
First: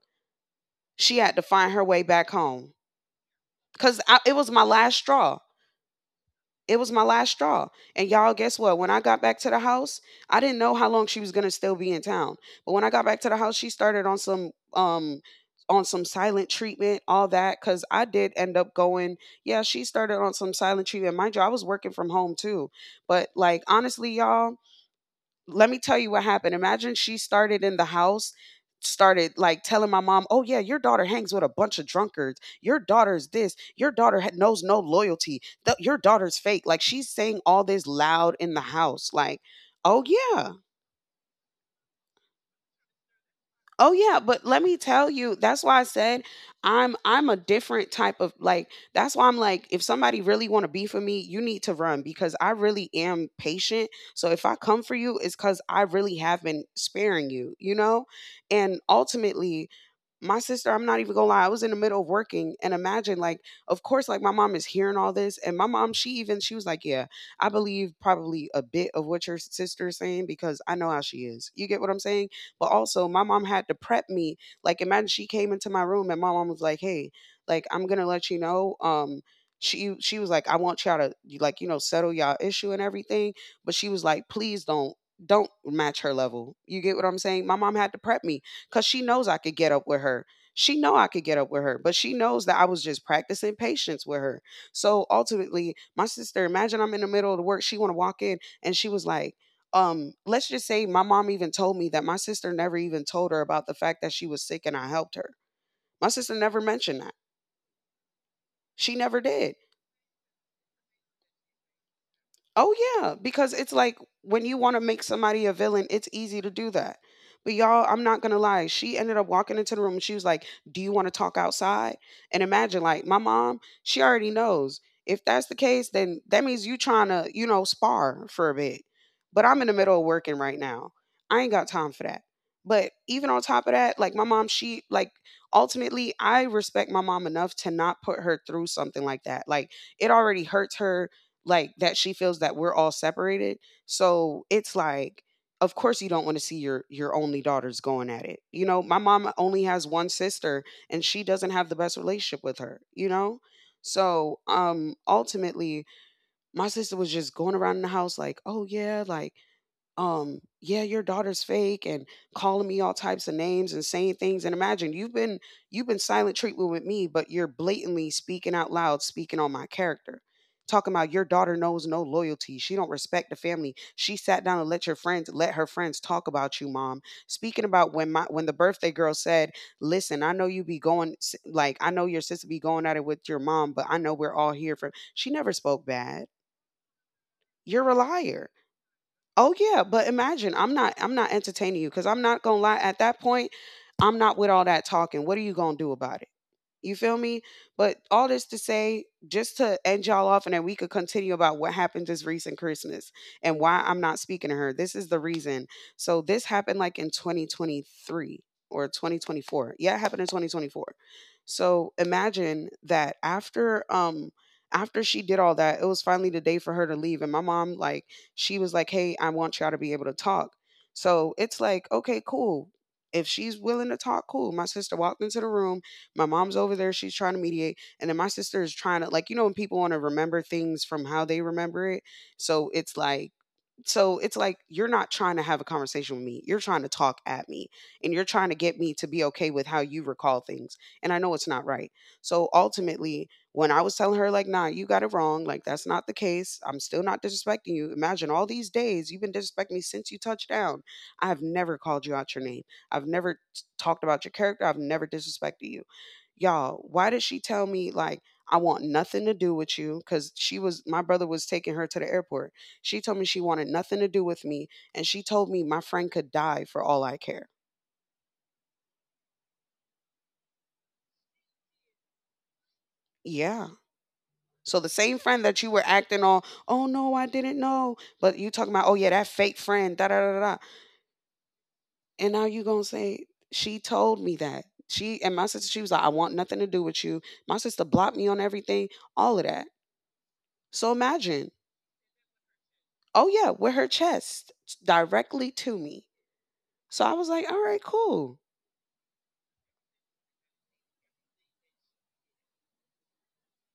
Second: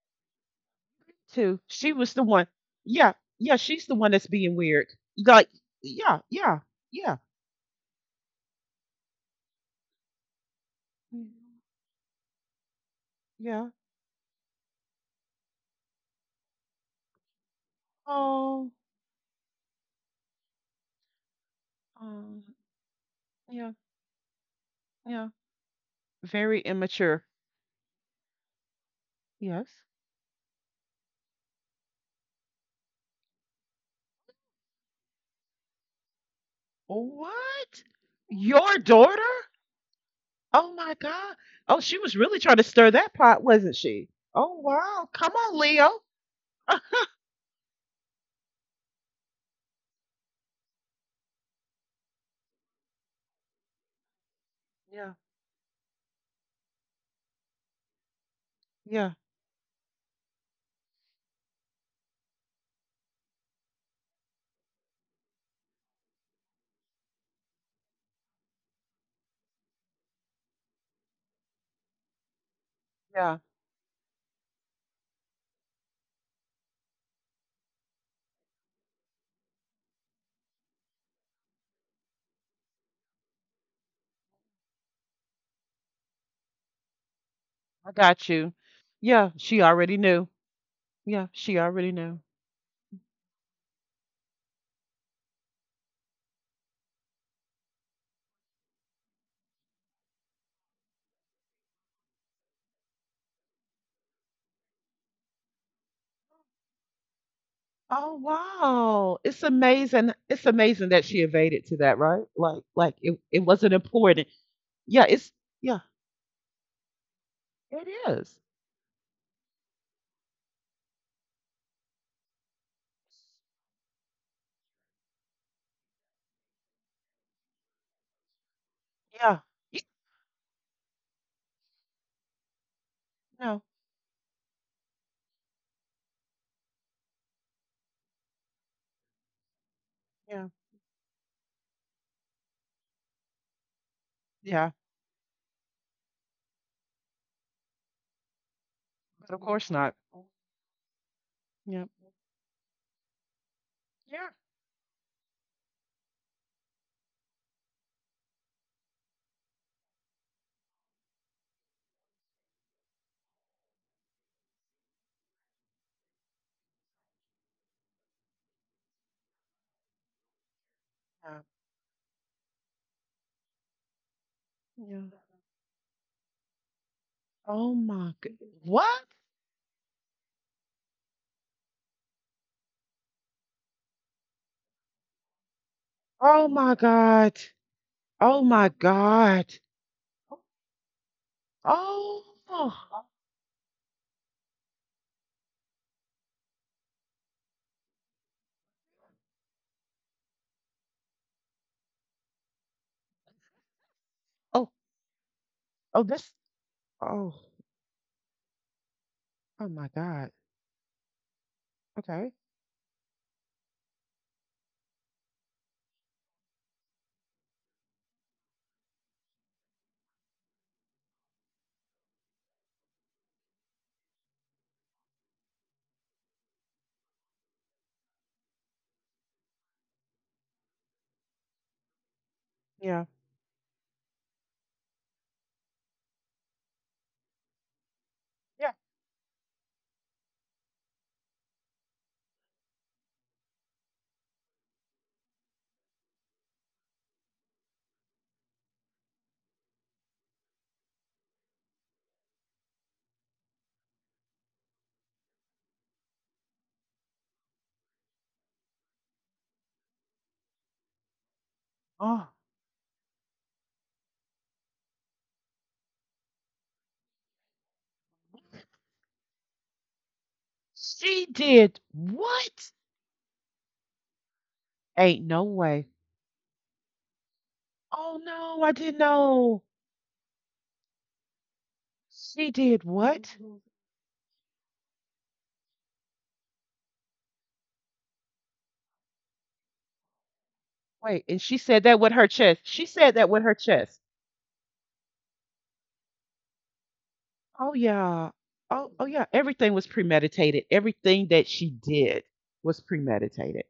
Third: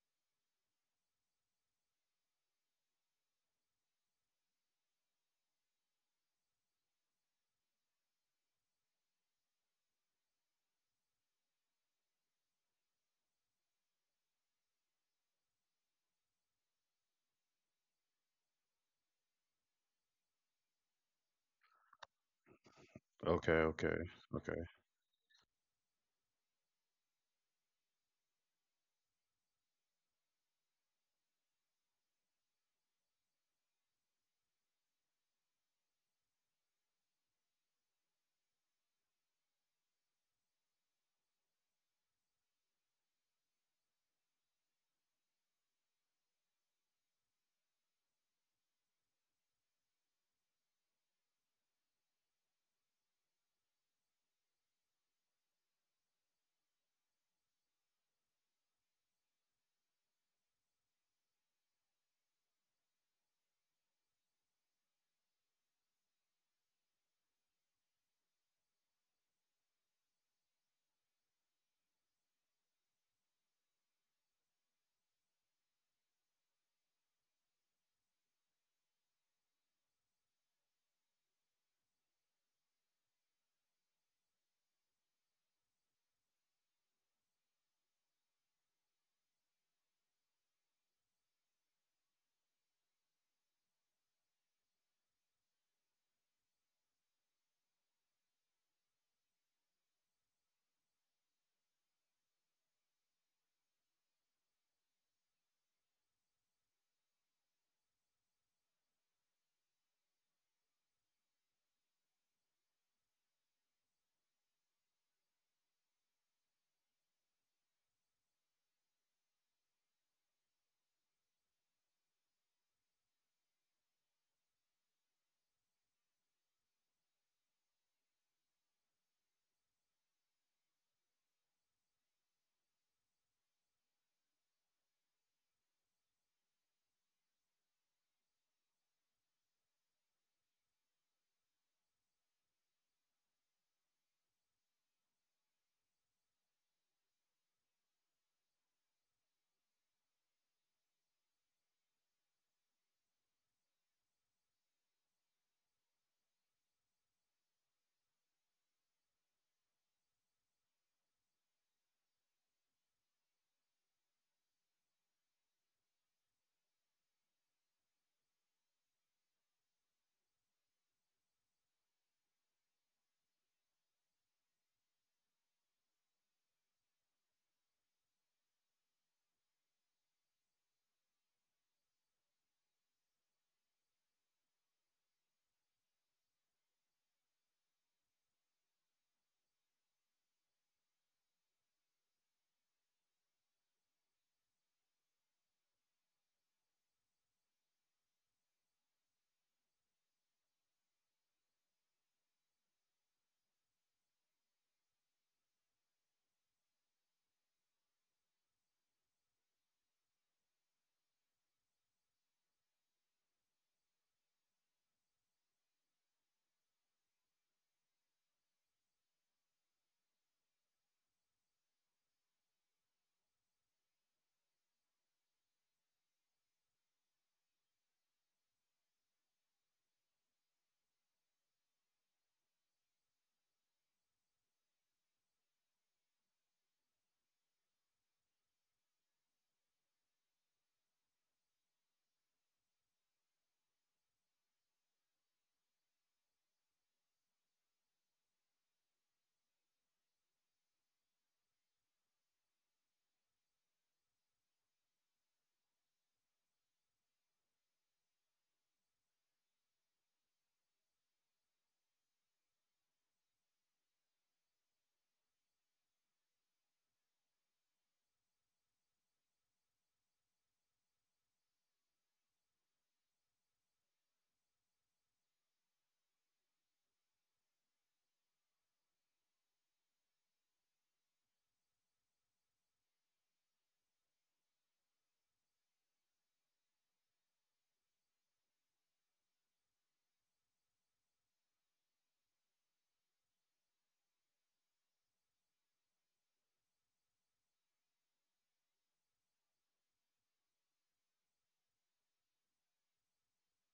Speaker 3: She had to
Speaker 2: too.
Speaker 3: find her
Speaker 2: She
Speaker 3: way
Speaker 2: was the
Speaker 3: back
Speaker 2: one.
Speaker 3: home.
Speaker 2: Yeah, yeah, she's the
Speaker 3: Cause
Speaker 2: one that's
Speaker 3: it was
Speaker 2: being
Speaker 3: my
Speaker 2: weird.
Speaker 3: last straw.
Speaker 2: Like, yeah, yeah,
Speaker 3: It was my
Speaker 2: yeah,
Speaker 3: last straw. And y'all, guess what? When I got back to the house, I didn't know how long she was gonna
Speaker 2: mm,
Speaker 3: still be in town. But when I got back to the house,
Speaker 2: yeah.
Speaker 3: she started on some silent treatment, all that. Cause I did end
Speaker 2: Oh,
Speaker 3: up going. Yeah, she started on some silent treatment. Mind you, I was working from home
Speaker 2: um,
Speaker 3: too. But
Speaker 1: Okay.
Speaker 3: like
Speaker 2: yeah,
Speaker 1: Okay.
Speaker 3: honestly, y'all,
Speaker 1: Okay.
Speaker 2: yeah.
Speaker 3: let me tell you what happened.
Speaker 2: Very
Speaker 3: Imagine she
Speaker 2: immature.
Speaker 3: started in the house, started like
Speaker 2: Yes.
Speaker 3: telling my mom, "Oh yeah, your daughter hangs with a bunch of drunkards. Your daughter's this. Your daughter knows no loyalty. Your daughter's fake." Like she's saying all this
Speaker 2: What?
Speaker 3: loud in the
Speaker 2: Your
Speaker 3: house,
Speaker 2: daughter?
Speaker 3: like, "Oh yeah,
Speaker 2: Oh my God. Oh, she was really trying to stir that pot, wasn't
Speaker 3: Oh
Speaker 2: she?
Speaker 3: yeah, but let
Speaker 2: Oh
Speaker 3: me tell
Speaker 2: wow. Come
Speaker 3: you,
Speaker 2: on,
Speaker 3: that's why I
Speaker 2: Leo.
Speaker 3: said I'm
Speaker 2: Ah,
Speaker 3: I'm a different type of like that's why I'm like if somebody really want to be for me, you need to run because I really am patient. So if I come for
Speaker 2: yeah,
Speaker 3: you it's cuz I really have been sparing you, you know? And
Speaker 2: yeah,
Speaker 3: ultimately, my sister, I'm not even gonna lie, I was in the middle of working and imagine like, of course, like my mom is hearing all this. And my mom, she even she was like, Yeah, I believe probably a bit of what your sister is saying because I know how she is. You get what I'm saying? But also, my
Speaker 2: yeah.
Speaker 3: mom had to prep me. Like, imagine she came into my room and my mom was like, "Hey, like I'm gonna let you know." She was like, "I want y'all to like you know settle y'all issue and everything," but she was like, "Please don't." Don't match her level. You get what I'm saying? My mom had
Speaker 2: I
Speaker 3: to prep
Speaker 2: got
Speaker 3: me
Speaker 2: you.
Speaker 3: because she knows
Speaker 2: Yeah,
Speaker 3: I could
Speaker 2: she
Speaker 3: get up
Speaker 2: already
Speaker 3: with her.
Speaker 2: knew.
Speaker 3: She know I could
Speaker 2: Yeah,
Speaker 3: get up with
Speaker 2: she
Speaker 3: her,
Speaker 2: already
Speaker 3: but she
Speaker 2: knew.
Speaker 3: knows that I was just practicing patience with her. So ultimately, my sister, imagine I'm in the middle of the work. She want to walk in and she was like, let's just say my mom even told me that my sister never even told her about the fact that she was sick and I helped her. My sister never mentioned that.
Speaker 2: Oh
Speaker 3: She
Speaker 2: wow.
Speaker 3: never
Speaker 2: It's
Speaker 3: did.
Speaker 2: amazing. It's amazing that she evaded to that, right?
Speaker 3: Oh
Speaker 2: Like
Speaker 3: yeah,
Speaker 2: it, it
Speaker 3: because it's
Speaker 2: wasn't
Speaker 3: like
Speaker 2: important.
Speaker 3: when you want to make
Speaker 2: Yeah, it's
Speaker 3: somebody a
Speaker 2: yeah,
Speaker 3: villain, it's easy to do that. But y'all,
Speaker 2: it
Speaker 3: I'm not gonna
Speaker 2: is.
Speaker 3: lie. She ended up walking into the room and she was like, "Do you want to talk outside?" And imagine, like, my mom, she already knows. If that's the case, then that means you trying to, you know, spar for a bit.
Speaker 2: Yeah.
Speaker 3: But I'm in the
Speaker 2: Yeah.
Speaker 3: middle of working right now. I ain't got time for that. But even on
Speaker 2: No.
Speaker 3: top of that, like my mom, she like ultimately, I respect my mom enough to not put her through something like that. Like it already
Speaker 2: Yeah.
Speaker 3: hurts her like that she feels that we're all separated. So
Speaker 2: Yeah.
Speaker 3: it's like, of course you don't want to see your only daughters going at it. You know, my mom
Speaker 2: But of
Speaker 3: only
Speaker 2: course
Speaker 3: has
Speaker 2: not.
Speaker 3: one sister and she doesn't have the
Speaker 2: Yeah.
Speaker 3: best relationship with her, you know?
Speaker 2: Yeah.
Speaker 3: So ultimately my sister was just going around in the house like, oh yeah, like yeah, your daughter's fake and calling me all types of names and saying things. And imagine you've been silent treatment with me, but you're blatantly speaking out loud, speaking on my character, talking about your
Speaker 2: Yeah.
Speaker 3: daughter knows no loyalty, she don't respect the family, she sat down and let your
Speaker 2: Yeah.
Speaker 3: friends, let her friends talk about you, mom. Speaking
Speaker 2: Oh
Speaker 3: about when
Speaker 2: my
Speaker 3: my,
Speaker 2: God.
Speaker 3: when the birthday
Speaker 2: What?
Speaker 3: girl said, listen, I know you be going like I know your sister be going at it with your mom, but I know we're all here for, she never spoke bad.
Speaker 2: Oh my God.
Speaker 3: You're a
Speaker 2: Oh
Speaker 3: liar.
Speaker 2: my
Speaker 3: Oh
Speaker 2: God.
Speaker 3: yeah, but imagine I'm not entertaining you because I'm not
Speaker 2: Oh.
Speaker 3: gonna lie.
Speaker 2: Oh.
Speaker 3: At that point, I'm not with all that talking. What are you gonna do about it? You feel me? But all this to say, just to end y'all off, and then we could continue about what happened this recent Christmas and why I'm not speaking to her. This is the reason.
Speaker 2: Oh
Speaker 3: So
Speaker 2: this,
Speaker 3: this happened like in
Speaker 2: oh.
Speaker 3: 2023 or
Speaker 2: Oh
Speaker 3: 2024. Yeah,
Speaker 2: my
Speaker 3: it happened in
Speaker 2: God.
Speaker 3: 2024. So
Speaker 2: Okay.
Speaker 3: imagine that after after she did all that, it was finally the day for her to leave. And my mom, like, she was like, "Hey, I want y'all to be able to talk." So it's like, okay, cool. If she's willing to talk, cool. My sister walked into the room, my mom's over there, she's trying to mediate, and then my sister is trying to, like, you know, when people want to remember things from how they remember it. So it's
Speaker 2: Yeah.
Speaker 3: like, you're not trying to have a conversation with me. You're trying to talk at me and you're trying to get
Speaker 2: Yeah.
Speaker 3: me to be okay with how you recall things. And I know it's not right. So ultimately, when I was telling her, like, nah, you got it wrong, like, that's not the case. I'm still not disrespecting you. Imagine all these days you've been disrespecting me since you touched down. I have never called you out your name. I've never talked about your character. I've never disrespected you. Y'all, why did she tell me, like, I want nothing to do with you? Because she was, my brother was taking her to the
Speaker 2: Oh.
Speaker 3: airport, she told me she wanted nothing to do with me, and she told me my friend could die for all I care.
Speaker 2: She did what?
Speaker 3: Yeah. So the same
Speaker 2: Ain't
Speaker 3: friend
Speaker 2: no
Speaker 3: that you were
Speaker 2: way.
Speaker 3: acting on, oh no, I didn't know,
Speaker 2: Oh,
Speaker 3: but you
Speaker 2: no,
Speaker 3: talking
Speaker 2: I
Speaker 3: about, oh
Speaker 2: didn't
Speaker 3: yeah, that fake
Speaker 2: know.
Speaker 3: friend, da da da da, and now
Speaker 2: She
Speaker 3: you gonna
Speaker 2: did
Speaker 3: say
Speaker 2: what?
Speaker 3: she told me that she, and my sister, she was like, I want nothing to do with you. My sister blocked me on everything, all of that. So
Speaker 2: Wait, and
Speaker 3: imagine,
Speaker 2: she said that with her chest. She said
Speaker 3: oh
Speaker 2: that with
Speaker 3: yeah,
Speaker 2: her
Speaker 3: with her
Speaker 2: chest.
Speaker 3: chest directly to me. So I was like, all
Speaker 2: Oh
Speaker 3: right,
Speaker 2: yeah.
Speaker 3: cool.
Speaker 2: Oh, oh yeah. Everything was premeditated. Everything that she did was premeditated.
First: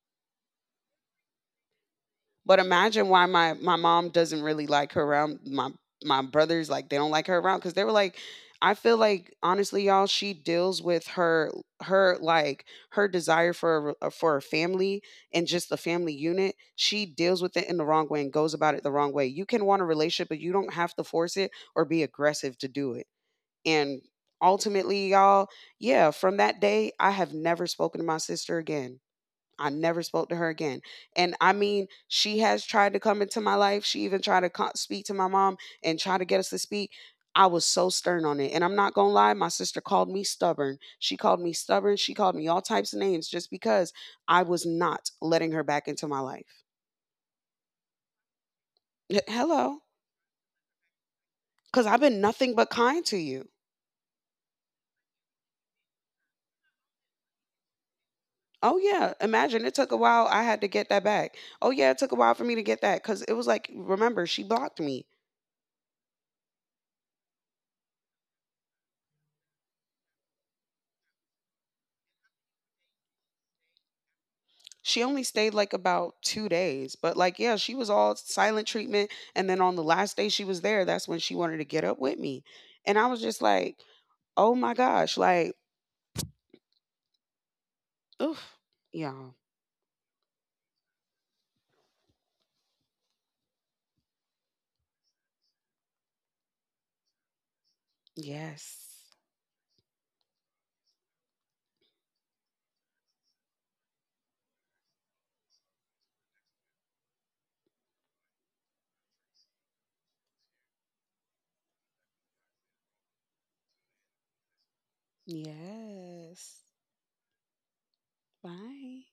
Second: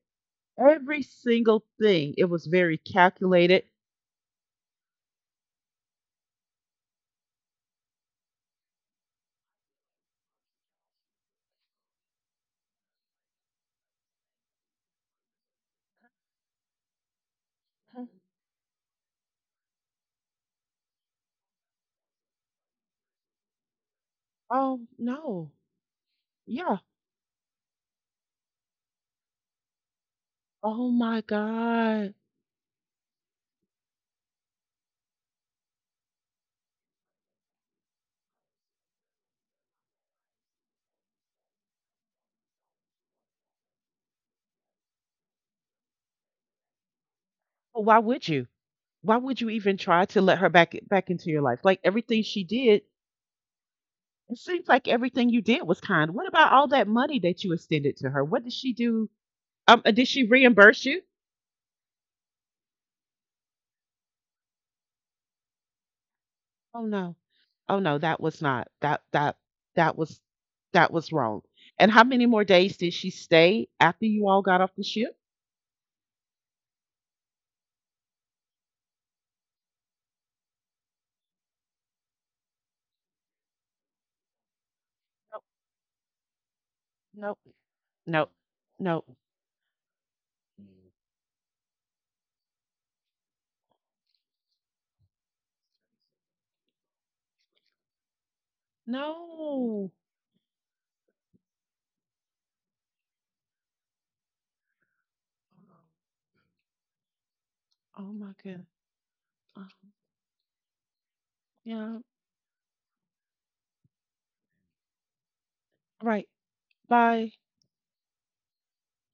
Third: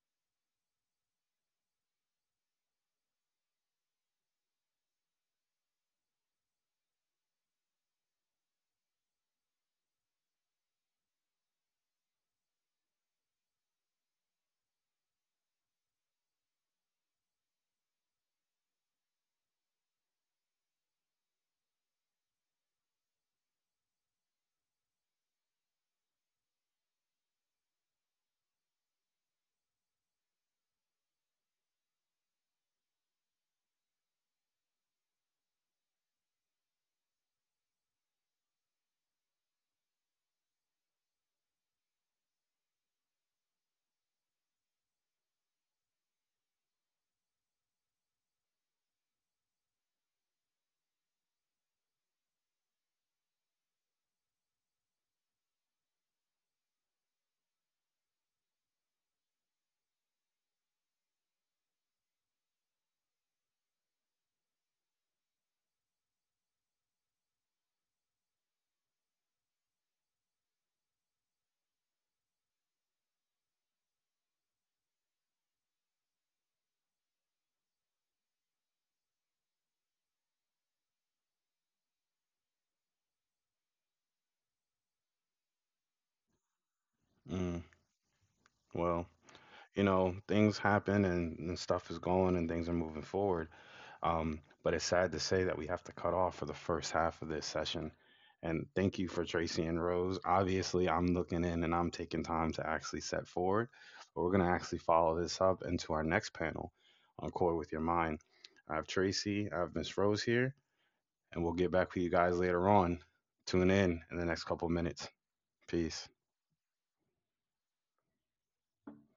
Speaker 2: Every single thing. It was
Speaker 3: But
Speaker 2: very
Speaker 3: imagine why my
Speaker 2: calculated.
Speaker 3: mom doesn't really like her around my my brothers, like they don't like her around, cuz they were like, I feel like honestly y'all, she deals with her, her like her desire for a family and just the family unit. She deals with it in the wrong way and goes about it the wrong way. You can want a relationship but you don't have to force it or be aggressive to do it. And
Speaker 2: Oh
Speaker 3: ultimately y'all,
Speaker 2: no.
Speaker 3: yeah, from that
Speaker 2: Yeah.
Speaker 3: day I have never spoken to my sister again. I never spoke to her again.
Speaker 2: Oh my
Speaker 3: And I mean,
Speaker 2: God.
Speaker 3: she has tried to come into my life. She even tried to speak to my mom and try to get us to speak. I was so stern on it. And I'm not going to lie, my sister called me stubborn. She called me stubborn. She called me all types of names just because I was not letting her back into my life.
Speaker 2: Well, why would you? Why would you even
Speaker 3: Hello.
Speaker 2: try to let her back into your life? Like
Speaker 3: Because I've
Speaker 2: everything
Speaker 3: been
Speaker 2: she
Speaker 3: nothing but
Speaker 2: did,
Speaker 3: kind to you.
Speaker 2: it seems like everything you did was kind. What about all that money that you extended to her? What did she
Speaker 3: Oh,
Speaker 2: do?
Speaker 3: yeah. Imagine it took a
Speaker 2: Did she
Speaker 3: while. I had to
Speaker 2: reimburse
Speaker 3: get
Speaker 2: you?
Speaker 3: that back. Oh, yeah. It took a while for me to get that because it was like, remember, she blocked me.
Speaker 2: Oh no, oh no, that was not that. That that was that was wrong. And how many more days did she stay after you all got off the
Speaker 3: She
Speaker 2: ship?
Speaker 3: only stayed, like, about 2 days, but, like, yeah, she was all silent treatment, and then on the last day she was there, that's when she wanted to get up with me, and I was just like, "Oh my gosh,"
Speaker 2: Nope,
Speaker 3: like,
Speaker 2: nope,
Speaker 1: Mm,
Speaker 2: nope,
Speaker 3: oof,
Speaker 2: nope.
Speaker 1: well,
Speaker 3: y'all.
Speaker 1: things happen and, stuff is going and things are moving forward. But it's sad to say that we have to cut off for the first half of this session. And thank you
Speaker 3: Yes.
Speaker 1: for Tracy and
Speaker 2: No.
Speaker 1: Rose. Obviously, I'm looking in and I'm taking time to actually set forward, but we're going to actually follow this up into our next panel on Core with Your
Speaker 2: Oh
Speaker 1: Mind.
Speaker 2: my goodness.
Speaker 1: I have Tracy, I
Speaker 2: Uh,
Speaker 1: have Miss Rose here, and we'll get back
Speaker 2: Yeah.
Speaker 1: with you guys later on. Tune in the next couple minutes. Peace.
Speaker 2: Right.
Speaker 3: Yes.
Speaker 2: Bye.
Speaker 3: Bye.